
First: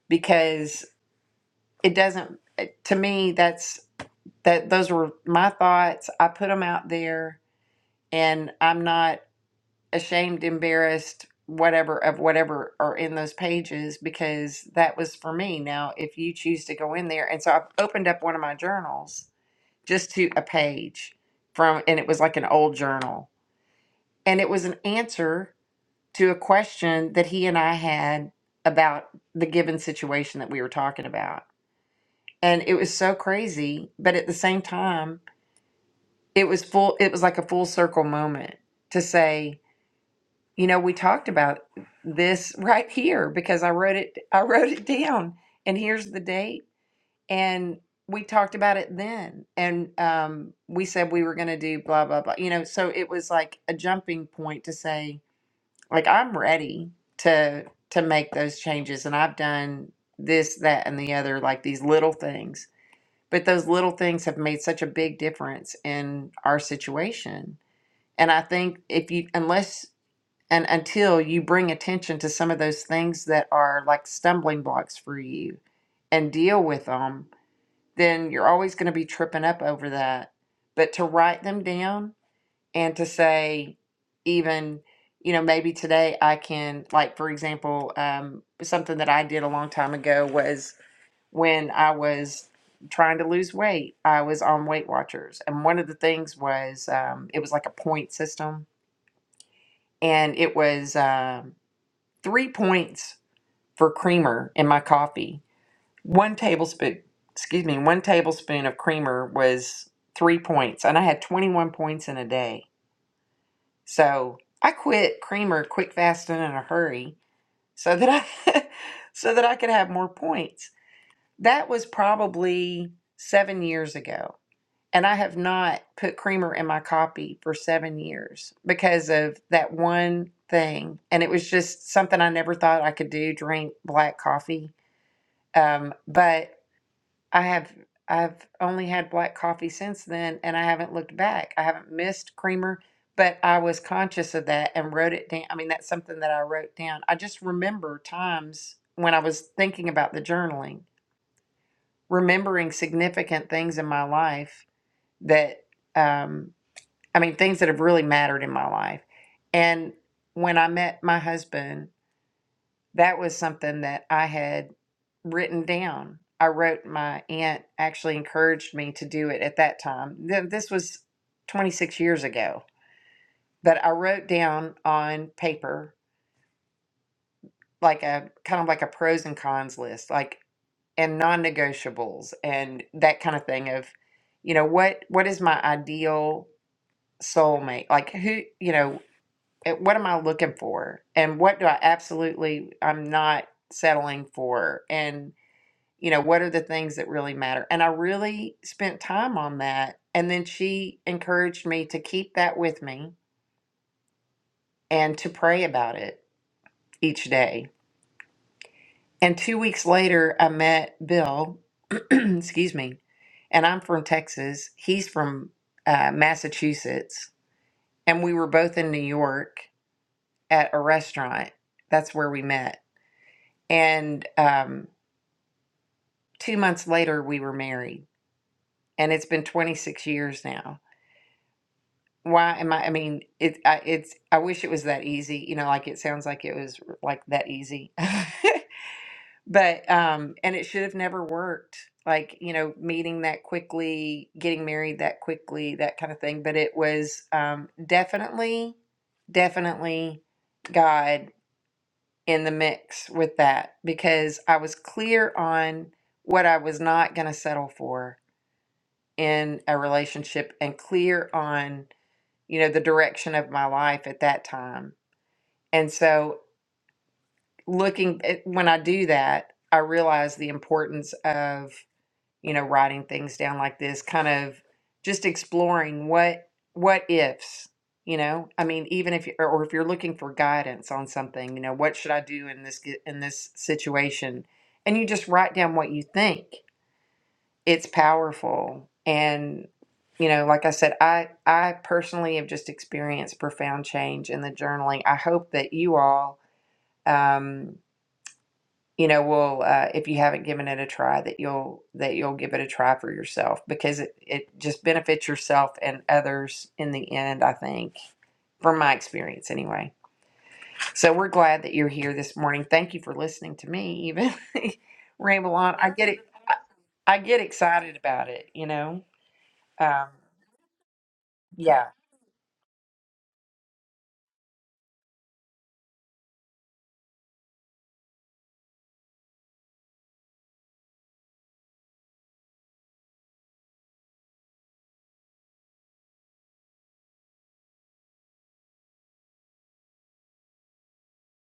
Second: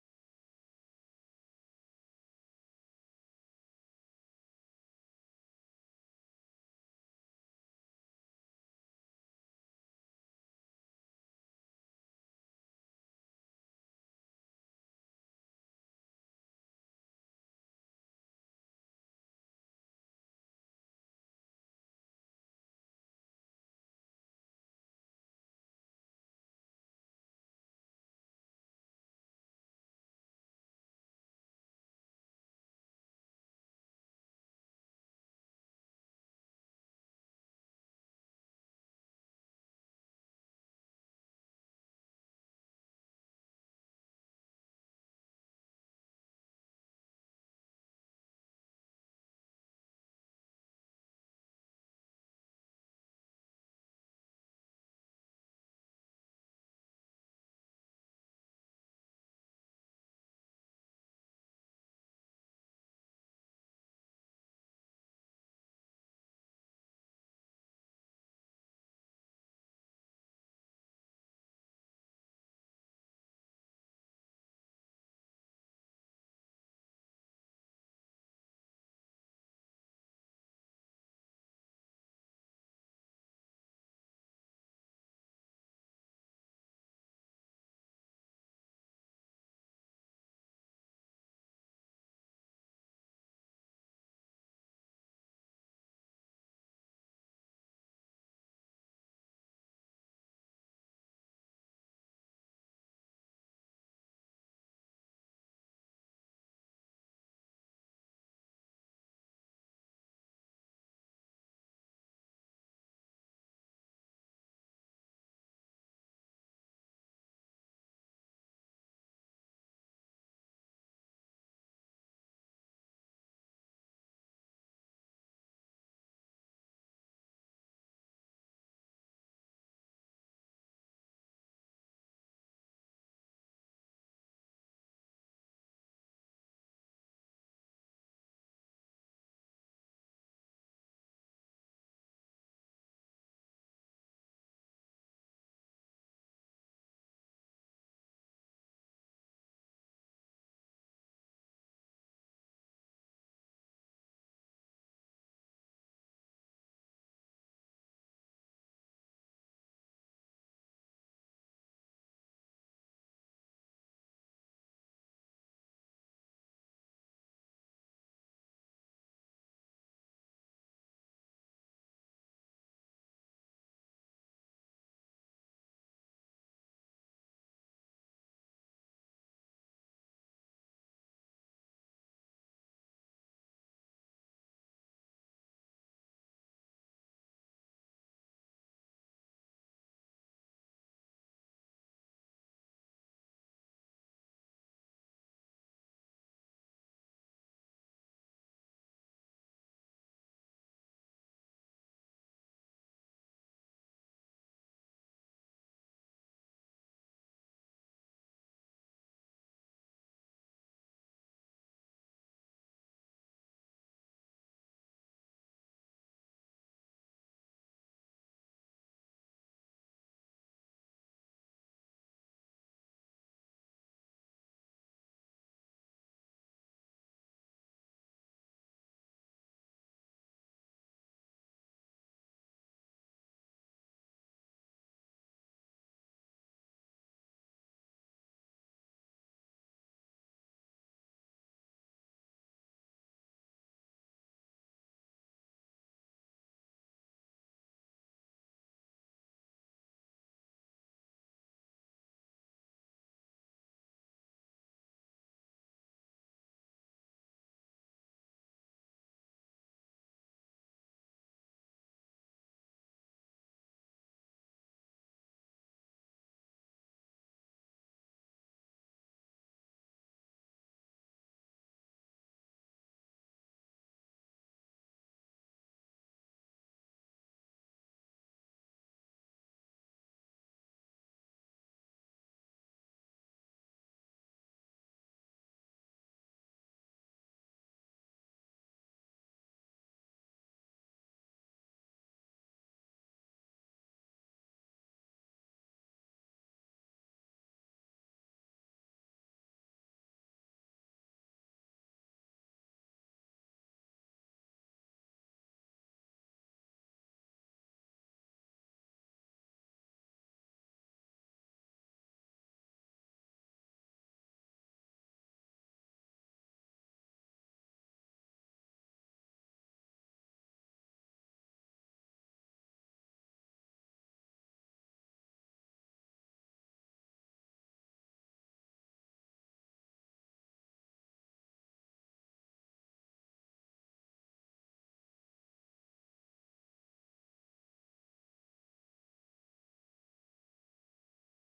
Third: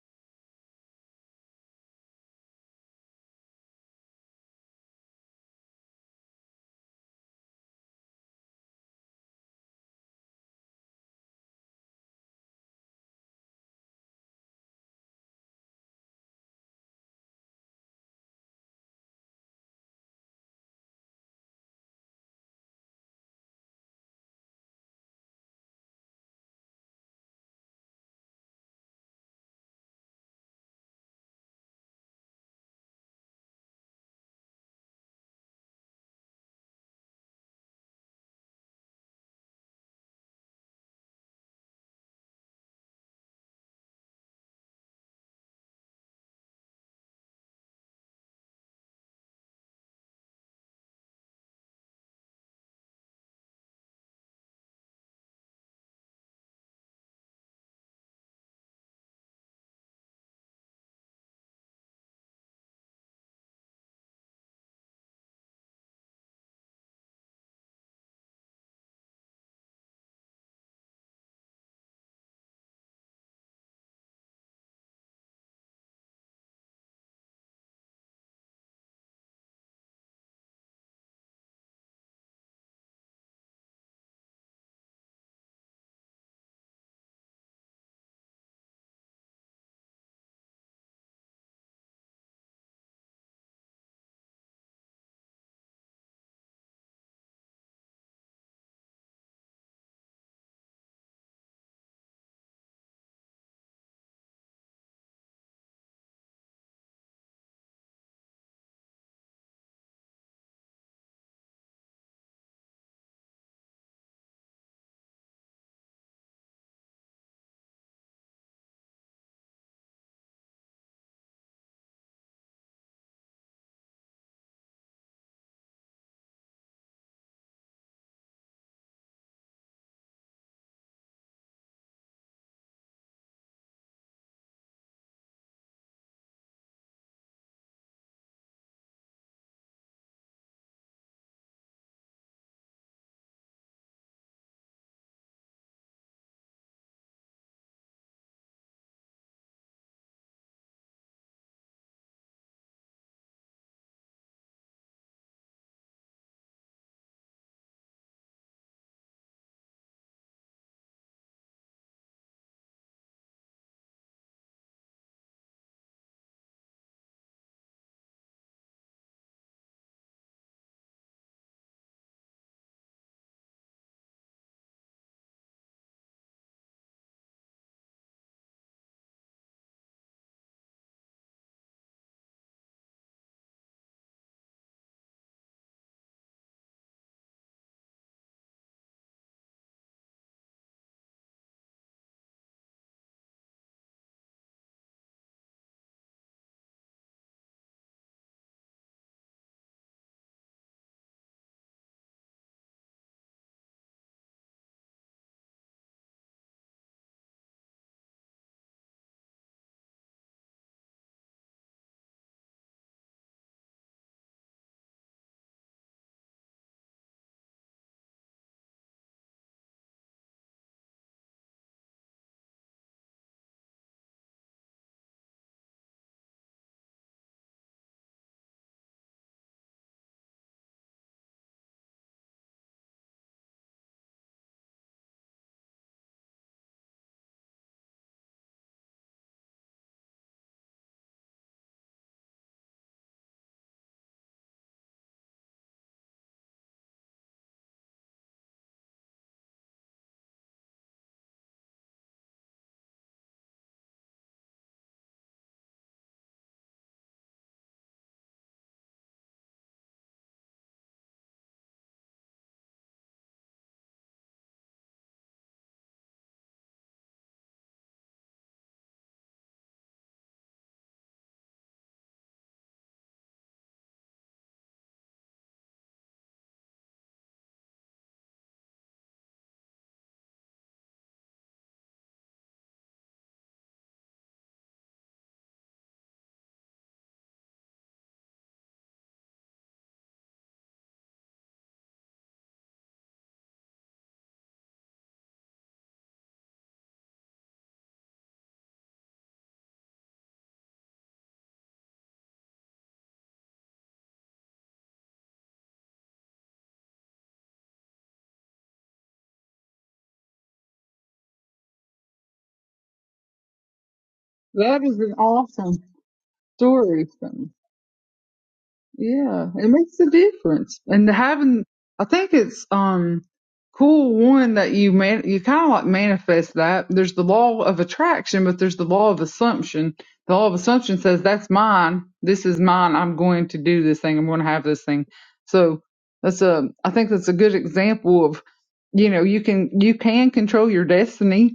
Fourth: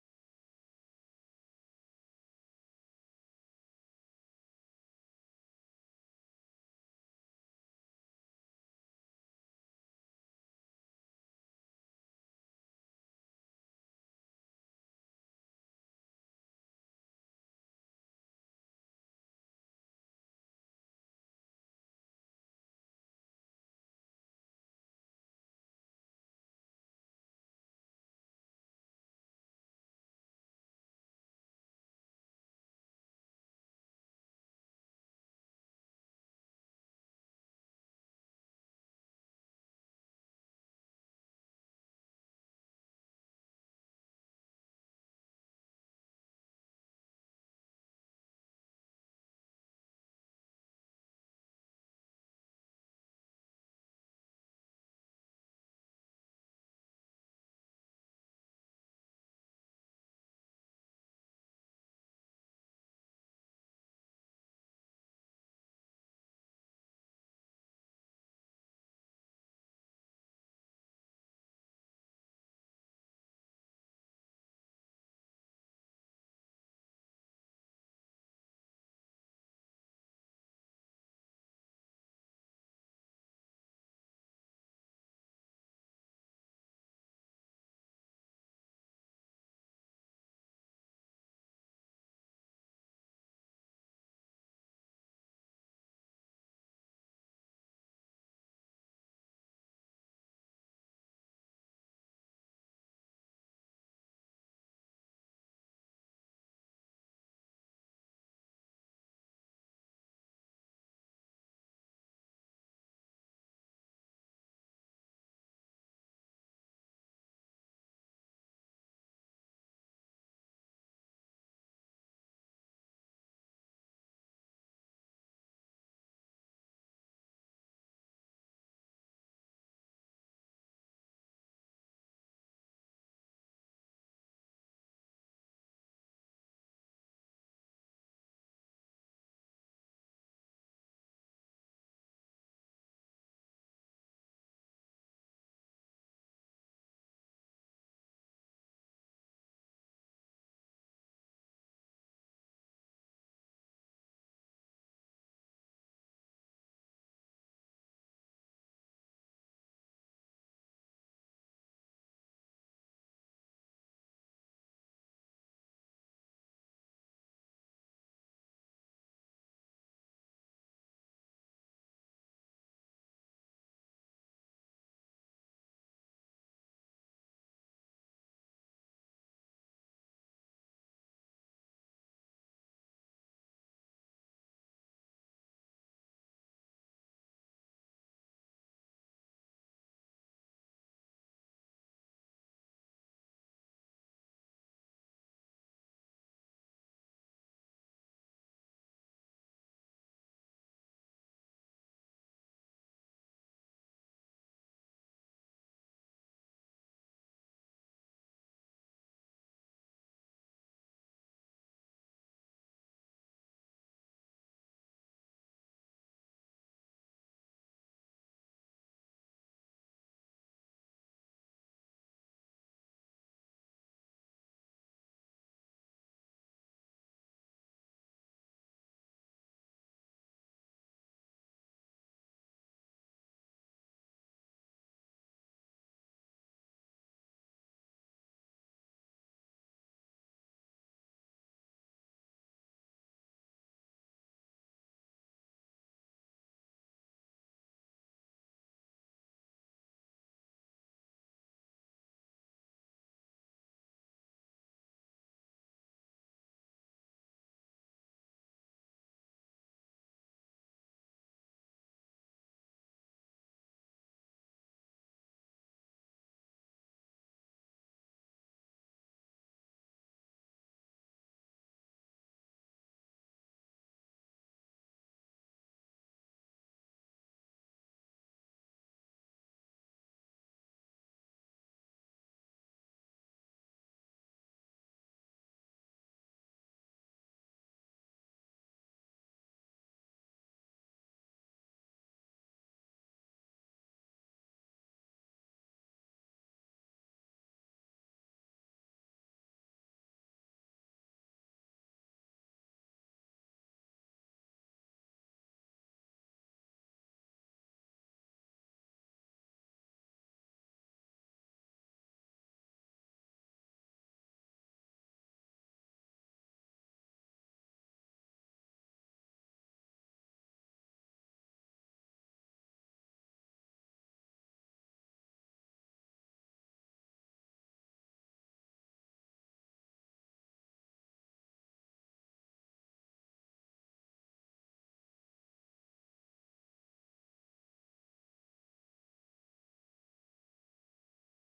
because it doesn't eh, to me that's that those were my thoughts. I put them out there and I'm not ashamed, embarrassed, whatever of whatever are in those pages because that was for me. Now, if you choose to go in there and so I've opened up one of my journals just to a page from and it was like an old journal and it was an answer to a question that he and I had about the given situation that we were talking about. And it was so crazy, but at the same time it was full it was like a full circle moment to say you know we talked about this right here because i wrote it i wrote it down and here's the date and we talked about it then and um, we said we were going to do blah blah blah you know so it was like a jumping point to say like i'm ready to to make those changes and i've done this that and the other like these little things but those little things have made such a big difference in our situation and I think if you, unless and until you bring attention to some of those things that are like stumbling blocks for you and deal with them, then you're always going to be tripping up over that. But to write them down and to say, even, you know, maybe today I can, like, for example, um, something that I did a long time ago was when I was trying to lose weight, I was on Weight Watchers. And one of the things was um, it was like a point system and it was um, three points for creamer in my coffee. One tablespoon, excuse me, one tablespoon of creamer was three points, and I had 21 points in a day. So I quit creamer quick, fast, and in a hurry, so that I, so that I could have more points. That was probably seven years ago. And I have not put creamer in my coffee for seven years because of that one thing. And it was just something I never thought I could do, drink black coffee. Um, but I have I've only had black coffee since then and I haven't looked back. I haven't missed creamer, but I was conscious of that and wrote it down. I mean, that's something that I wrote down. I just remember times when I was thinking about the journaling, remembering significant things in my life that um I mean, things that have really mattered in my life. And when I met my husband, that was something that I had written down. I wrote, my aunt actually encouraged me to do it at that time. Th- This was 26 years ago, but I wrote down on paper, like a kind of like a pros and cons list, like, and non negotiables and that kind of thing of, you know, what, what is my ideal soulmate? Like, who, you know, eh, what am I looking for? And what do I absolutely, I'm not settling for? And, you know, what are the things that really matter? And I really spent time on that. And then she encouraged me to keep that with me and to pray about it each day. And two weeks later, I met Bill, excuse me, and I'm from Texas. He's from uh, Massachusetts. And we were both in New York at a restaurant. That's where we met And um, two months later, we were married, and it's been 26 years now. Why am I? I mean, it. I, it's. I wish it was that easy. You know, like it sounds like it was like that easy, but um, and it should have never worked. Like you know, meeting that quickly, getting married that quickly, that kind of thing. But it was um, definitely, definitely God in the mix with that because I was clear on what I was not going to settle for in a relationship and clear on, you know, the direction of my life at that time. And so looking at, when I do that, I realize the importance of you know, writing things down like this, kind of just exploring what what ifs, you know. I mean, even if you or or if you're looking for guidance on something, you know, what should I do in this ge- in this situation? And you just write down what you think. It's powerful. And you know, like I said, I I personally have just experienced profound change in the journaling. I hope that you all um, you know will uh, if you haven't given it a try that you'll that you'll give it a try for yourself because it, it just benefits yourself and others in the end i think from my experience anyway so we're glad that you're here this morning thank you for listening to me even That is an ramble on awesome i get it i story. get excited about it you know Yeah, it makes um, a difference. And having, yeah I think it's um cool one that you man, you kind of like manifest that. There's the law of attraction, but there's the law of assumption. The law of assumption says that's mine. This is mine. I'm going to do this thing. I'm going to have this thing. So that's a, I think that's a good example of, you know, you can you can control your destiny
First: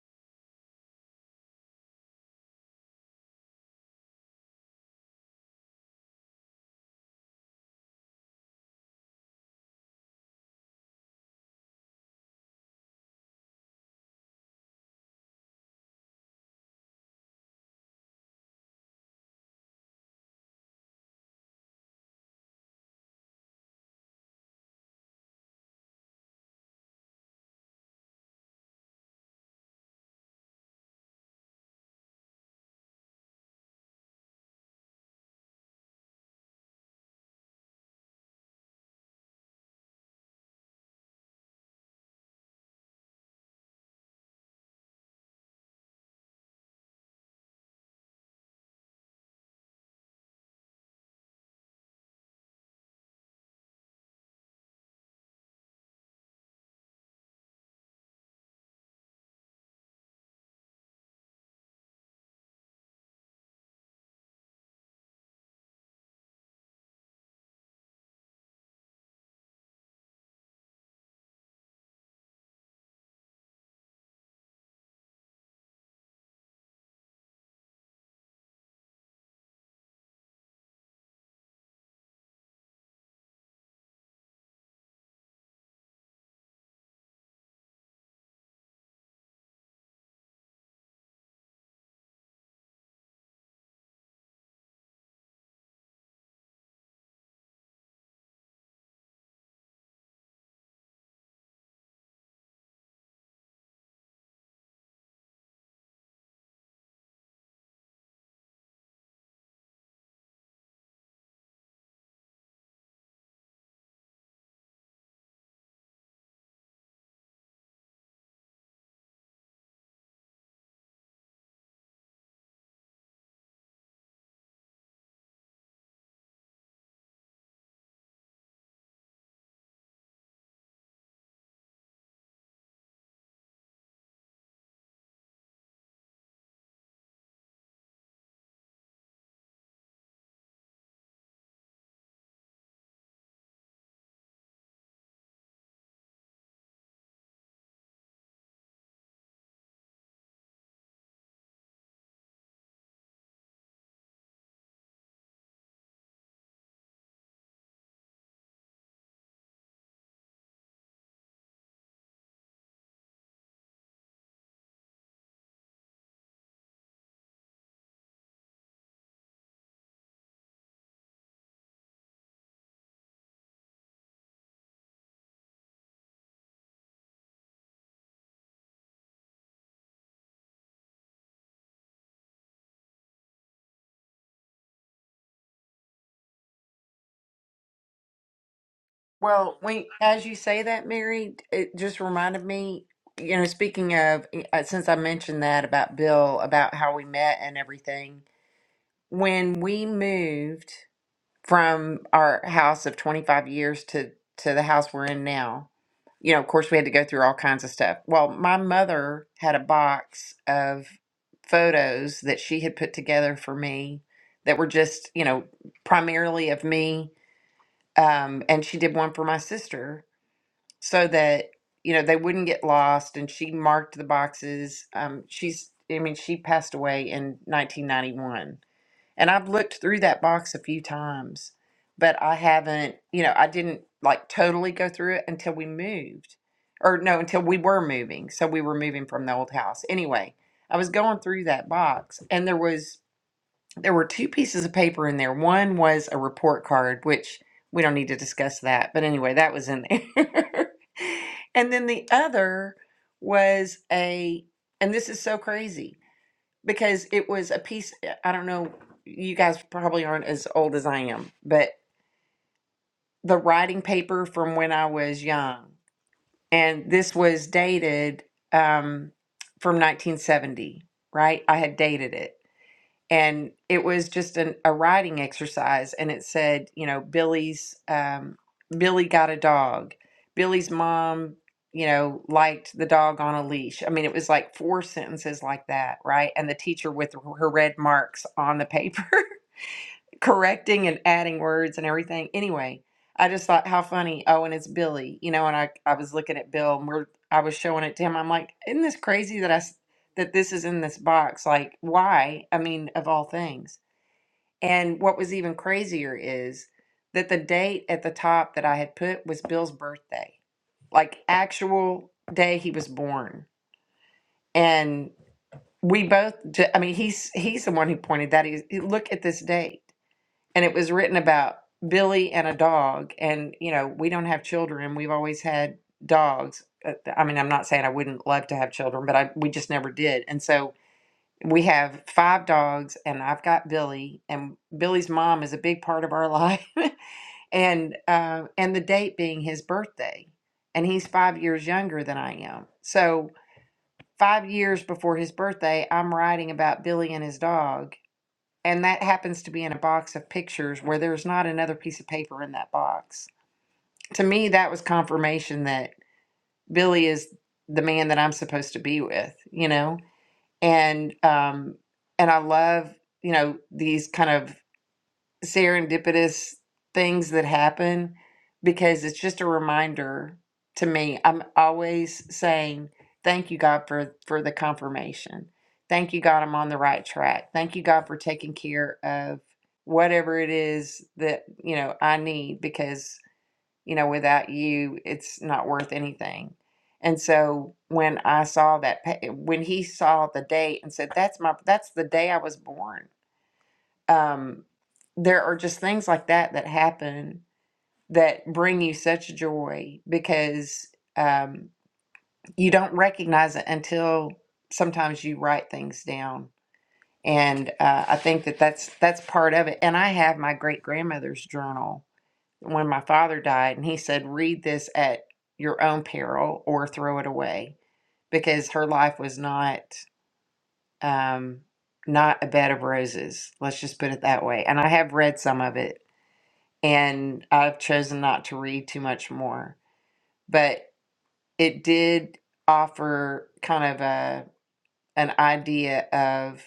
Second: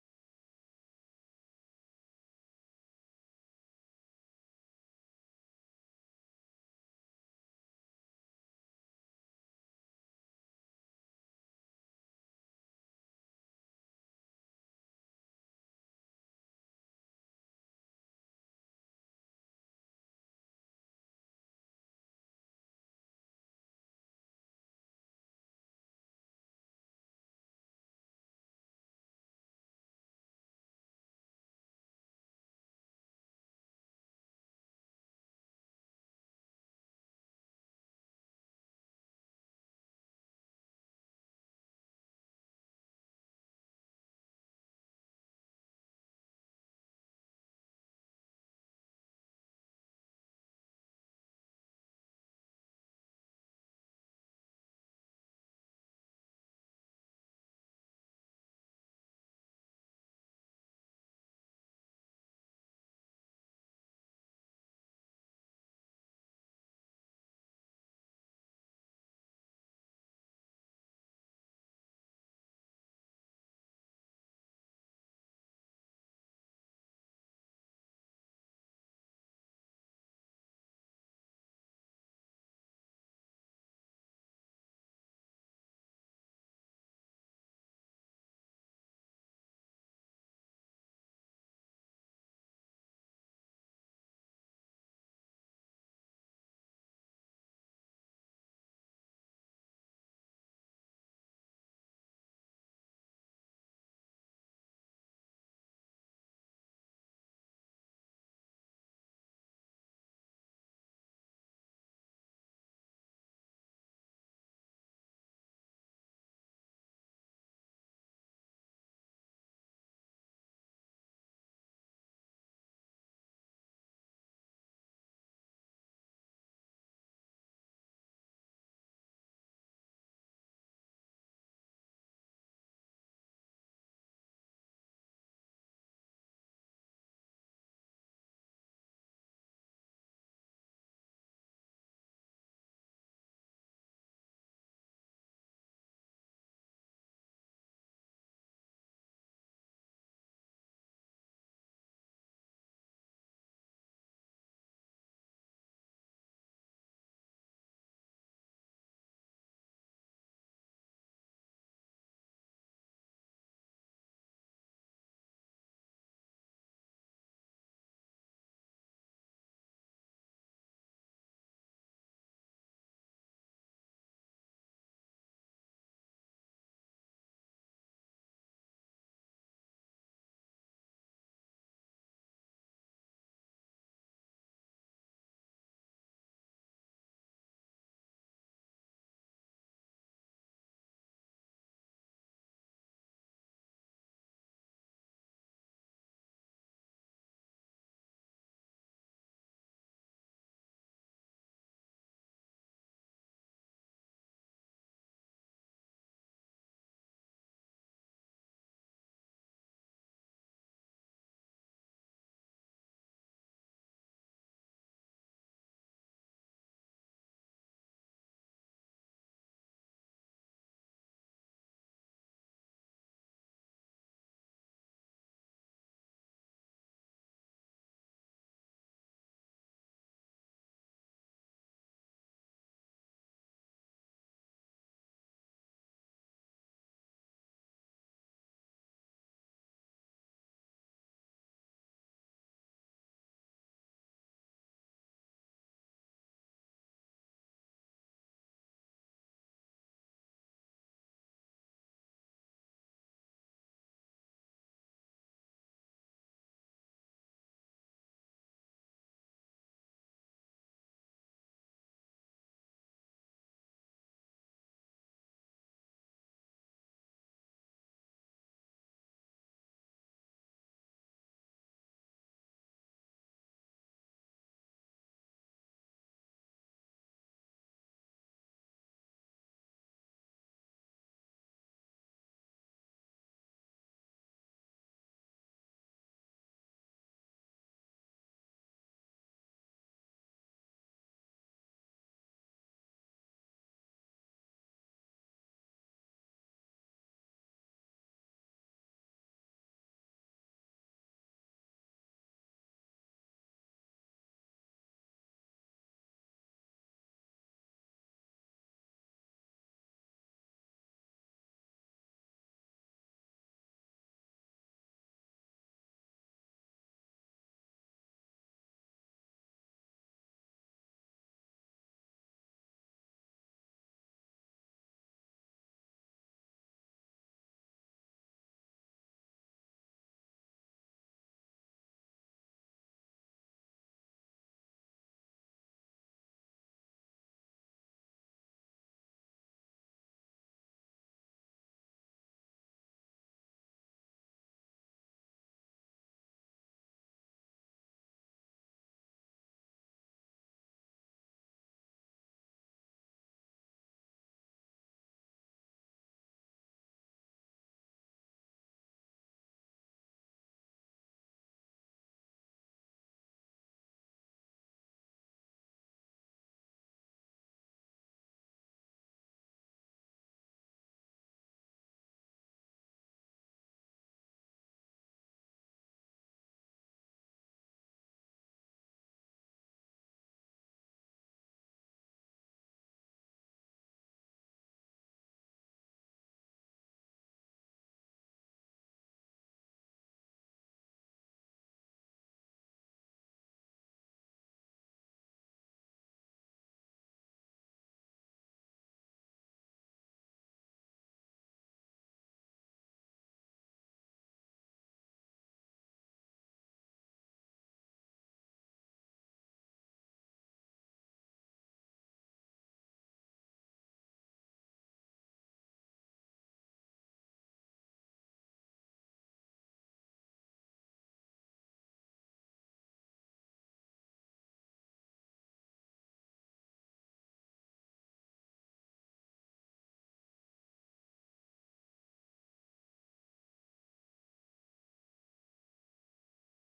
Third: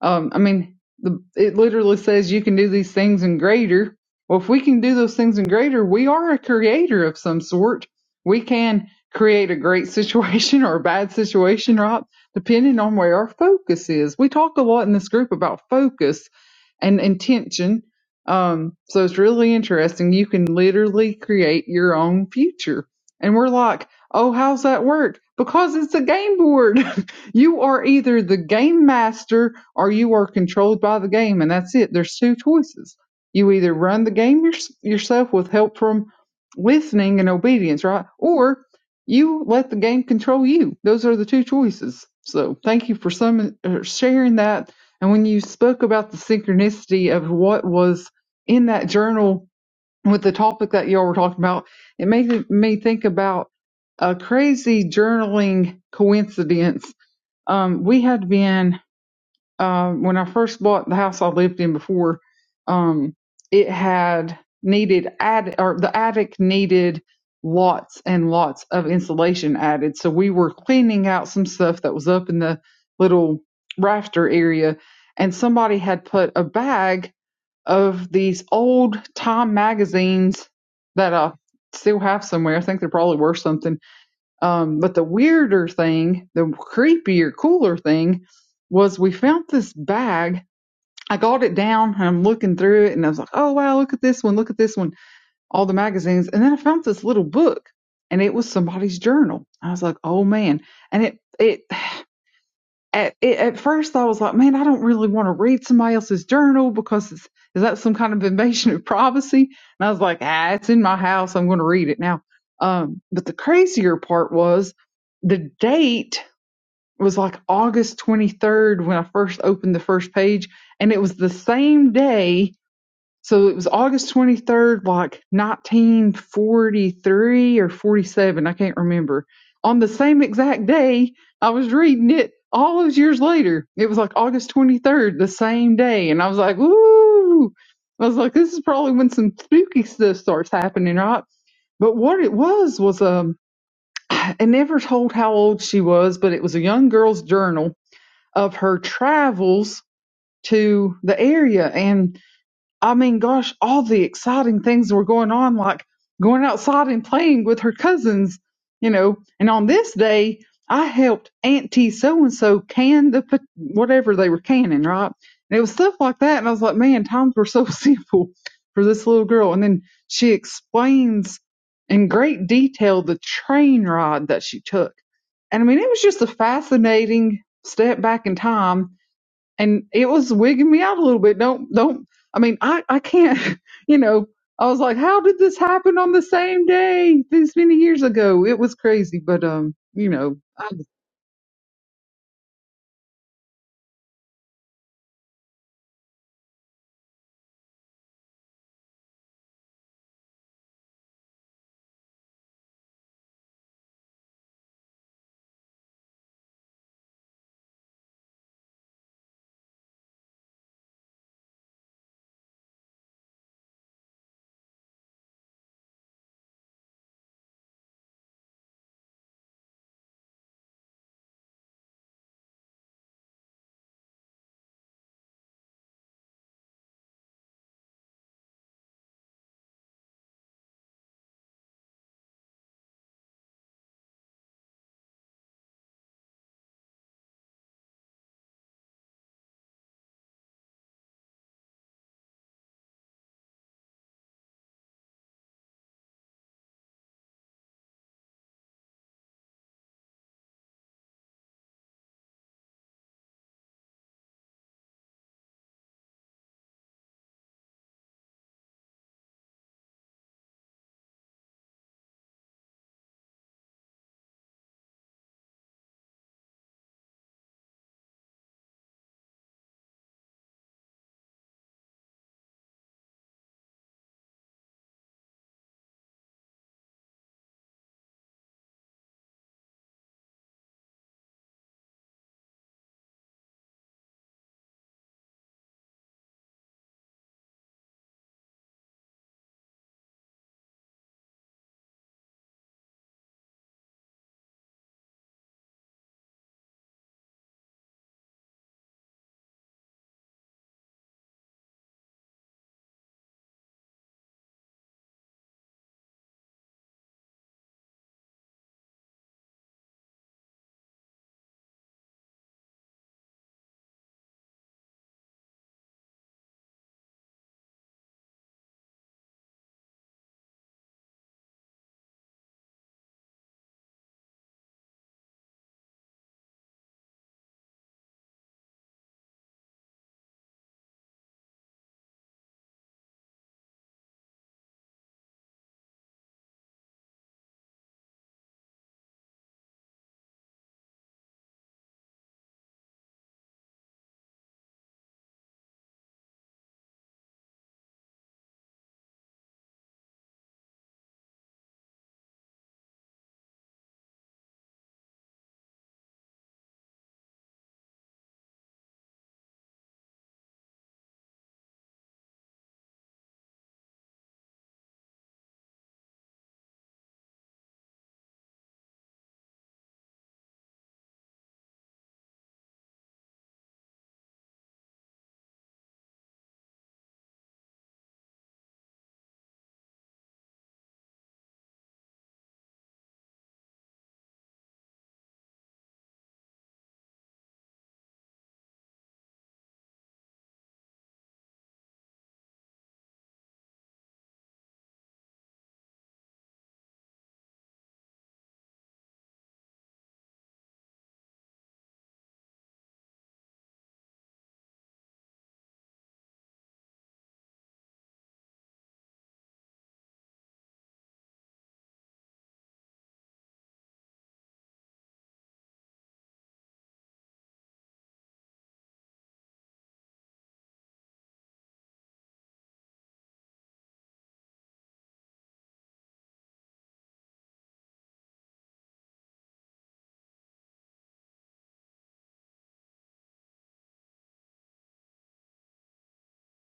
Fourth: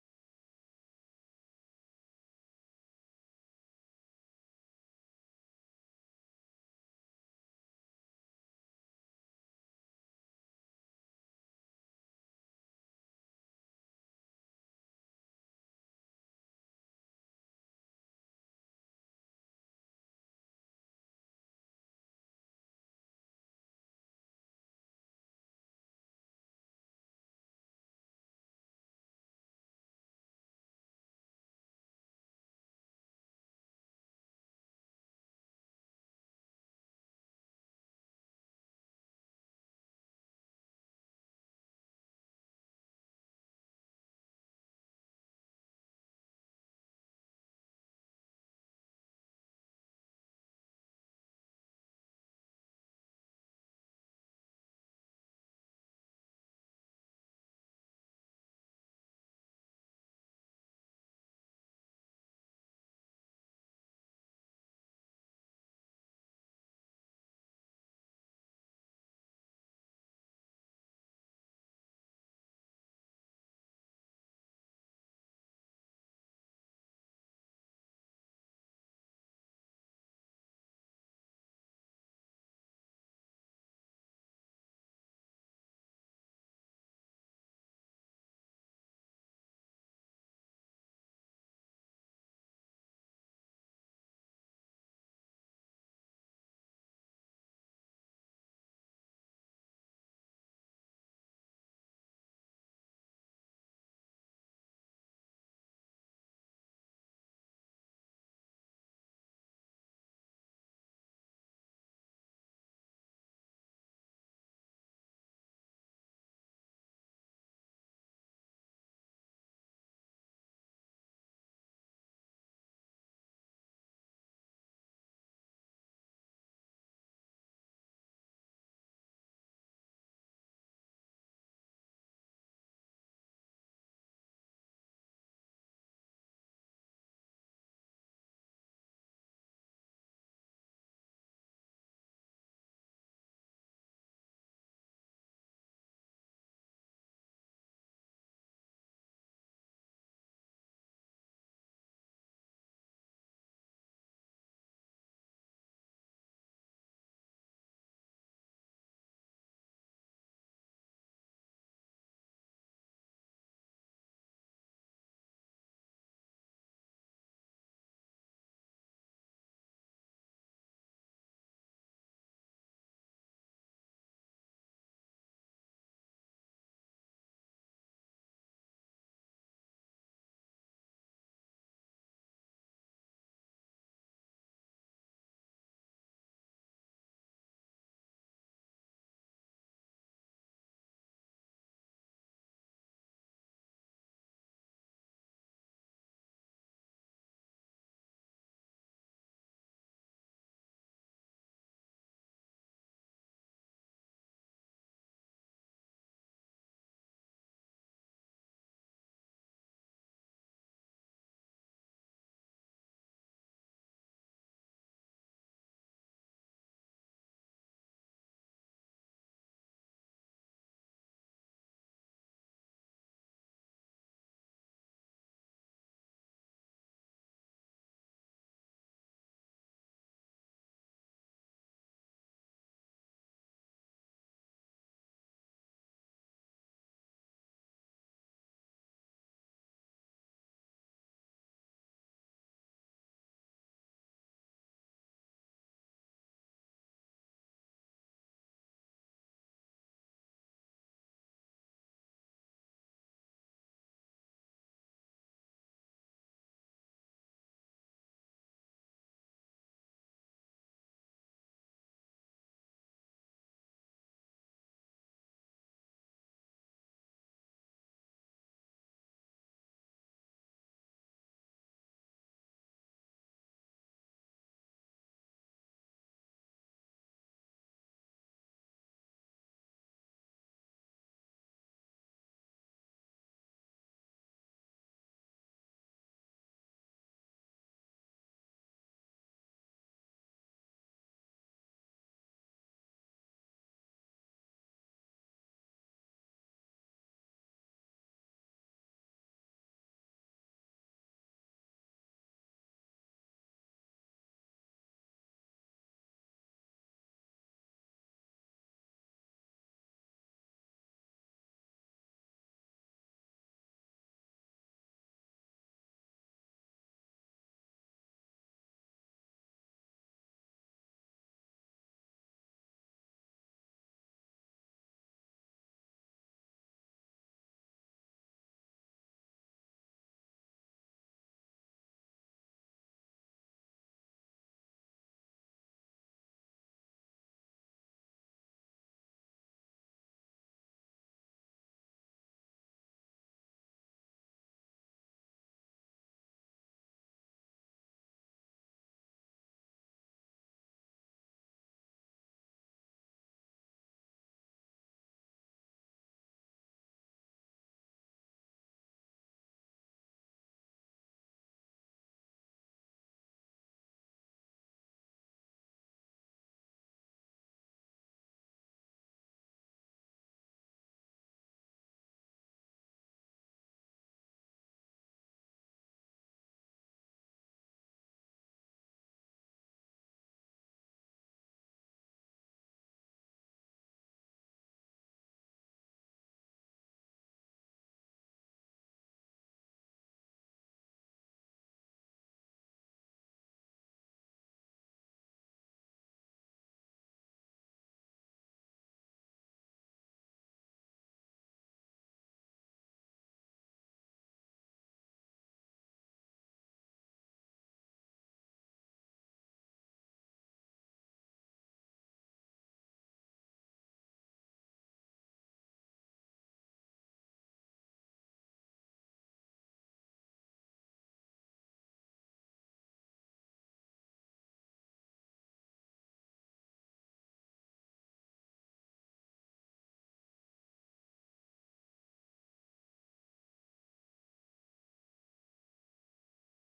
um, I mean, the, it literally says you can do these things and greater. Well, if we can do those things and greater, we are a creator of some sort. We can create a great situation or a bad situation, right? Depending on where our focus is. We talk a lot in this group about focus and intention. Um, so it's really interesting. You can literally create your own future. And we're like, oh, how's that work? Because it's a game board. You are either the game master or you are controlled by the game, and that's it. There's two choices. You either run the game yours yourself with help from listening and obedience, right? Or you let the game control you. Those are the two choices. So thank you for some uh, sharing that. And when you spoke about the synchronicity of what was in that journal with the topic that y'all were talking about, it made me think about a crazy journaling coincidence um, we had been uh, when I first bought the house I lived in before. Um, it had needed add or the attic needed lots and lots of insulation added. So we were cleaning out some stuff that was up in the little rafter area, and somebody had put a bag of these old Time magazines that I still have somewhere. I think they're probably worth something um, but the weirder thing, the creepier, cooler thing was we found this bag. I got it down and I'm looking through it and I was like, oh, wow, look at this one, look at this one, all the magazines. And then I found this little book and it was somebody's journal. I was like, oh man. And it, it at, at first I was like, man, I don't really want to read somebody else's journal because it's, is that some kind of invasion of privacy? And I was like, ah, it's in my house. I'm going to read it now. Um, but the crazier part was the date was like August 23rd when I first opened the first page. And it was the same day so it was August 23rd, like 1943 or 47, I can't remember. On the same exact day, I was reading it all those years later. It was like August 23rd, the same day. And I was like, ooh, I was like, this is probably when some spooky stuff starts happening, right? But what it was was, um, I never told how old she was, but it was a young girl's journal of her travels to the area. And I mean, gosh, all the exciting things were going on, like going outside and playing with her cousins, you know. And on this day, I helped Auntie so and so can the pot- whatever they were canning, right? And it was stuff like that. And I was like, man, times were so simple for this little girl. And then she explains in great detail the train ride that she took. And I mean, it was just a fascinating step back in time and it was wigging me out a little bit. Don't don't. I mean, I I can't. You know, I was like, how did this happen on the same day this many years ago? It was crazy, but well um, when you as you know, say I that just mary it just reminded me you know speaking of uh, since i mentioned that about bill about how we met and everything when we moved from our house of 25 years to to the house we're in now you know of course we had to go through all kinds of stuff well my mother had a box of photos that she had put together for me that were just you know primarily of me um, and she did one for my sister so that you know they wouldn't get lost and she marked the boxes um, she's i mean she passed away in 1991 and I've looked through that box a few times, but I haven't, you know, I didn't like totally go through it until we moved. Or no, until we were moving. So we were moving from the old house. Anyway, I was going through that box and there was there were two pieces of paper in there. One was a report card, which we don't need to discuss that. But anyway, that was in there. and then the other was a and this is so crazy because it was a piece eh, i don't know you guys probably aren't as old as i am but the writing paper from when i was young and this was dated um, from 1970 right i had dated it and it was just an, a writing exercise and it said you know billy's um, billy got a dog billy's mom you know liked the dog on a leash i mean it was like four sentences like that right and the teacher with her red marks on the paper correcting and adding words and everything. Anyway, I just thought how funny. Oh, and it's Billy, you know. And I I was looking at Bill, and we're I was showing it to him. I'm like, isn't this crazy that I s- that this is in this box? Like, why? I mean, of all things. And what was even crazier is that the date at the top that I had put was Bill's birthday, like actual day he was born, and we both. j- I mean, he's he's the one who pointed that. He look at this date and it was written about Billy and a dog. And you know, we don't have children. We've always had dogs. Uh, I mean, I'm not saying I wouldn't love to have children, but I we just never did. And so we have five dogs, and I've got Billy, and Billy's mom is a big part of our life, and uh, and the date being his birthday, and he's five years younger than I am. So five years before his birthday, I'm writing about Billy and his dog and that happens to be in a box of pictures where there's not another piece of paper in that box. To me, that was confirmation that Billy is the man that I'm supposed to be with, you know? And um and I love, you know, these kind of serendipitous things that happen because it's just a reminder to me. I'm always saying, thank you, God, for, for the confirmation. Thank you, God, I'm on the right track. Thank you, God, for taking care of whatever it is that, you know, I need because, you know, without you, it's not worth anything. And so when I saw that, pa- when he saw the date and said, that's my, that's the day I was born um, there are just things like that that happen that bring you such joy because um, you don't recognize it until sometimes you write things down. And uh, I think that that's that's part of it. And I have my great grandmother's journal when my father died, and he said, "Read this at your own peril or throw it away," because her life was not um, not a bed of roses. Let's just put it that way. And I have read some of it and I've chosen not to read too much more. But it did offer kind of a an idea of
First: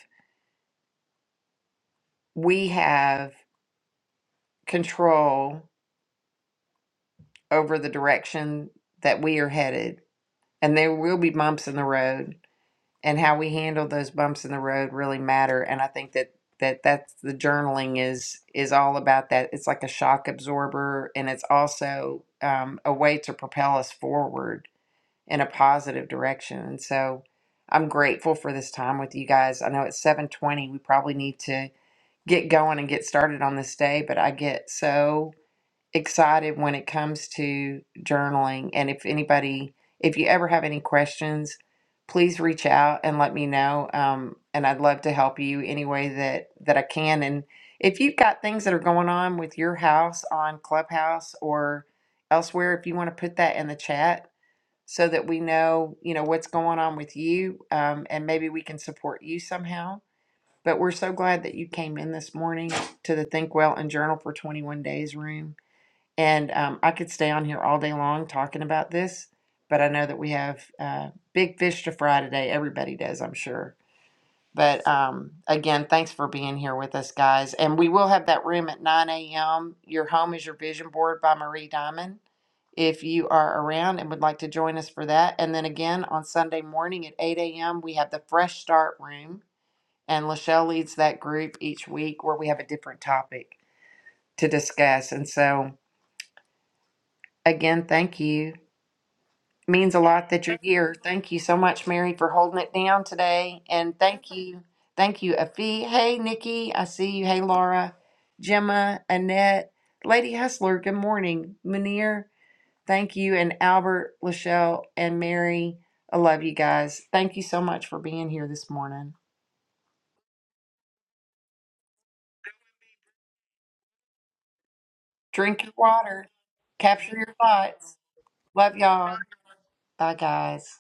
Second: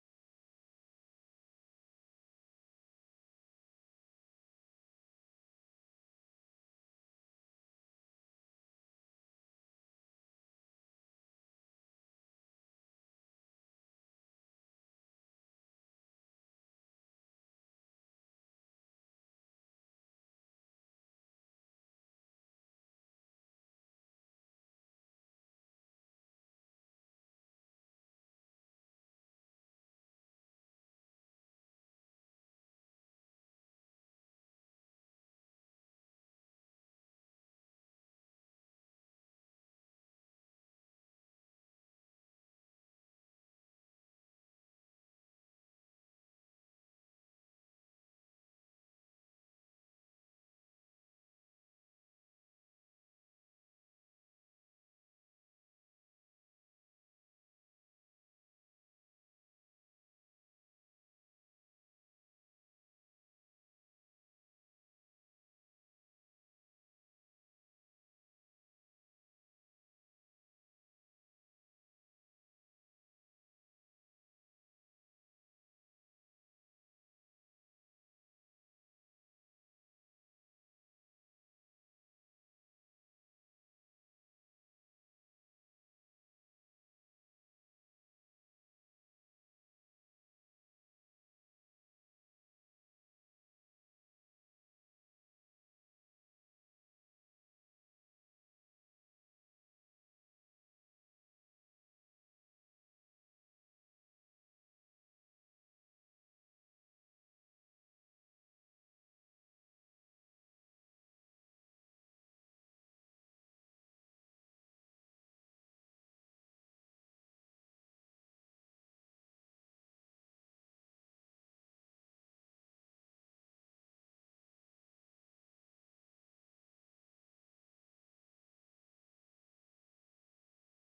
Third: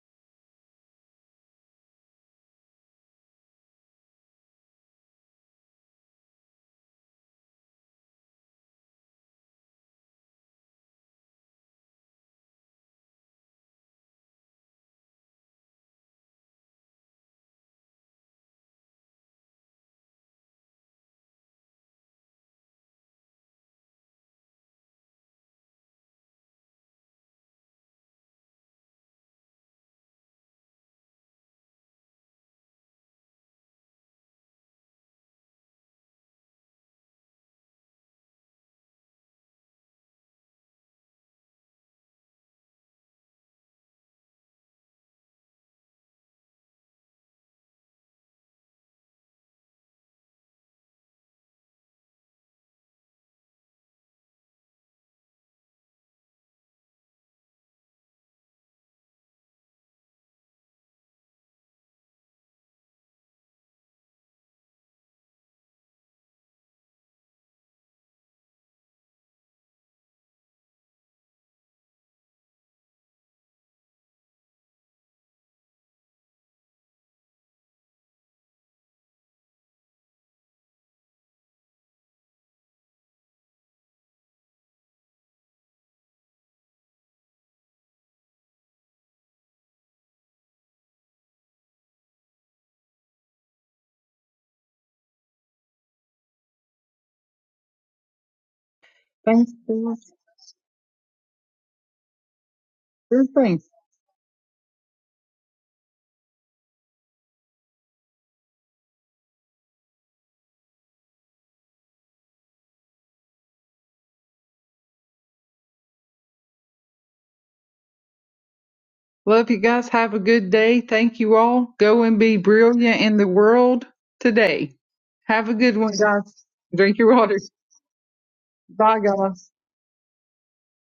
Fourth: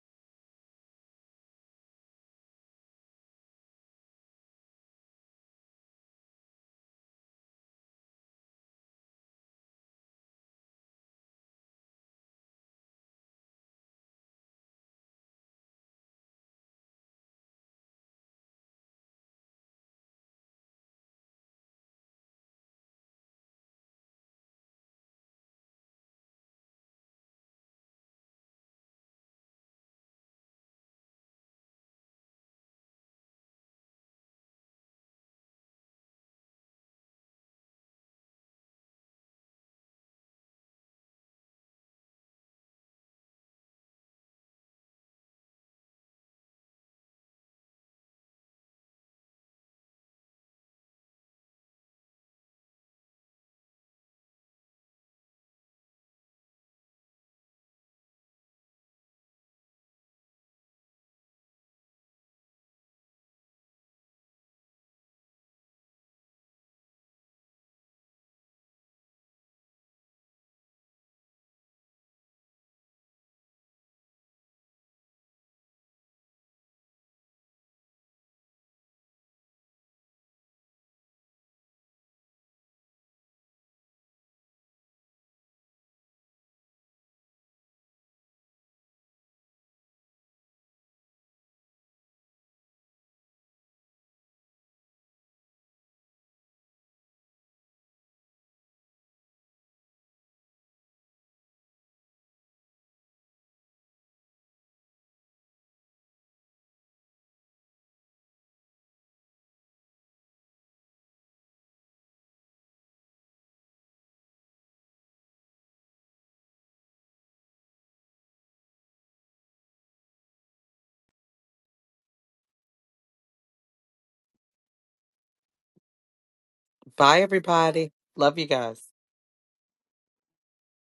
we have control over the direction that we are headed, and there will be bumps in the road, and how we handle those bumps in the road really matter. And I think that that that's the journaling is is all about that. It's like a shock absorber, and it's also um, a way to propel us forward in a positive direction. And so I'm grateful for this time with you guys. I know it's 720. We probably need to get going and get started on this day, but I get so excited when it comes to journaling. And if anybody, if you ever have any questions, please reach out and let me know. Um, and I'd love to help you any way that, that I can. And if you've got things that are going on with your house on Clubhouse or elsewhere, if you want to put that in the chat, so that we know, you know, what's going on with you, um, and maybe we can support you somehow. But we're so glad that you came in this morning to the Think Well and Journal for 21 Days room. And um, I could stay on here all day long talking about this, but I know that we have uh, big fish to fry today. Everybody does, I'm sure. But um, again, thanks for being here with us, guys. And we will have that room at 9 a.m. Your Home is Your Vision Board by Marie Diamond. If you are around and would like to join us for that. And then again, on Sunday morning at 8 a.m., we have the Fresh Start Room. And Lachelle leads that group each week where we have a different topic to discuss. And so, again, thank you. thanks means for a lot that you're here. Thank you so much, Mary, for holding it down good today. things. And thank you. Thank you, Afi. Hey, Nikki. I see you. Hey, Laura. Gemma, Annette, Lady Hustler. Good morning. Munir. Thank you. And Albert, Lachelle, and Mary. I love you guys. Thank you so much for being here this morning. Love you guys. Have a good day. Thank you all. Go and be brilliant in the world today. Have a Drink your good one, water. guys. Drink your Capture Bye, your water. everybody. thoughts. Love you Love guys. Bye, y'all. guys. Bye, guys.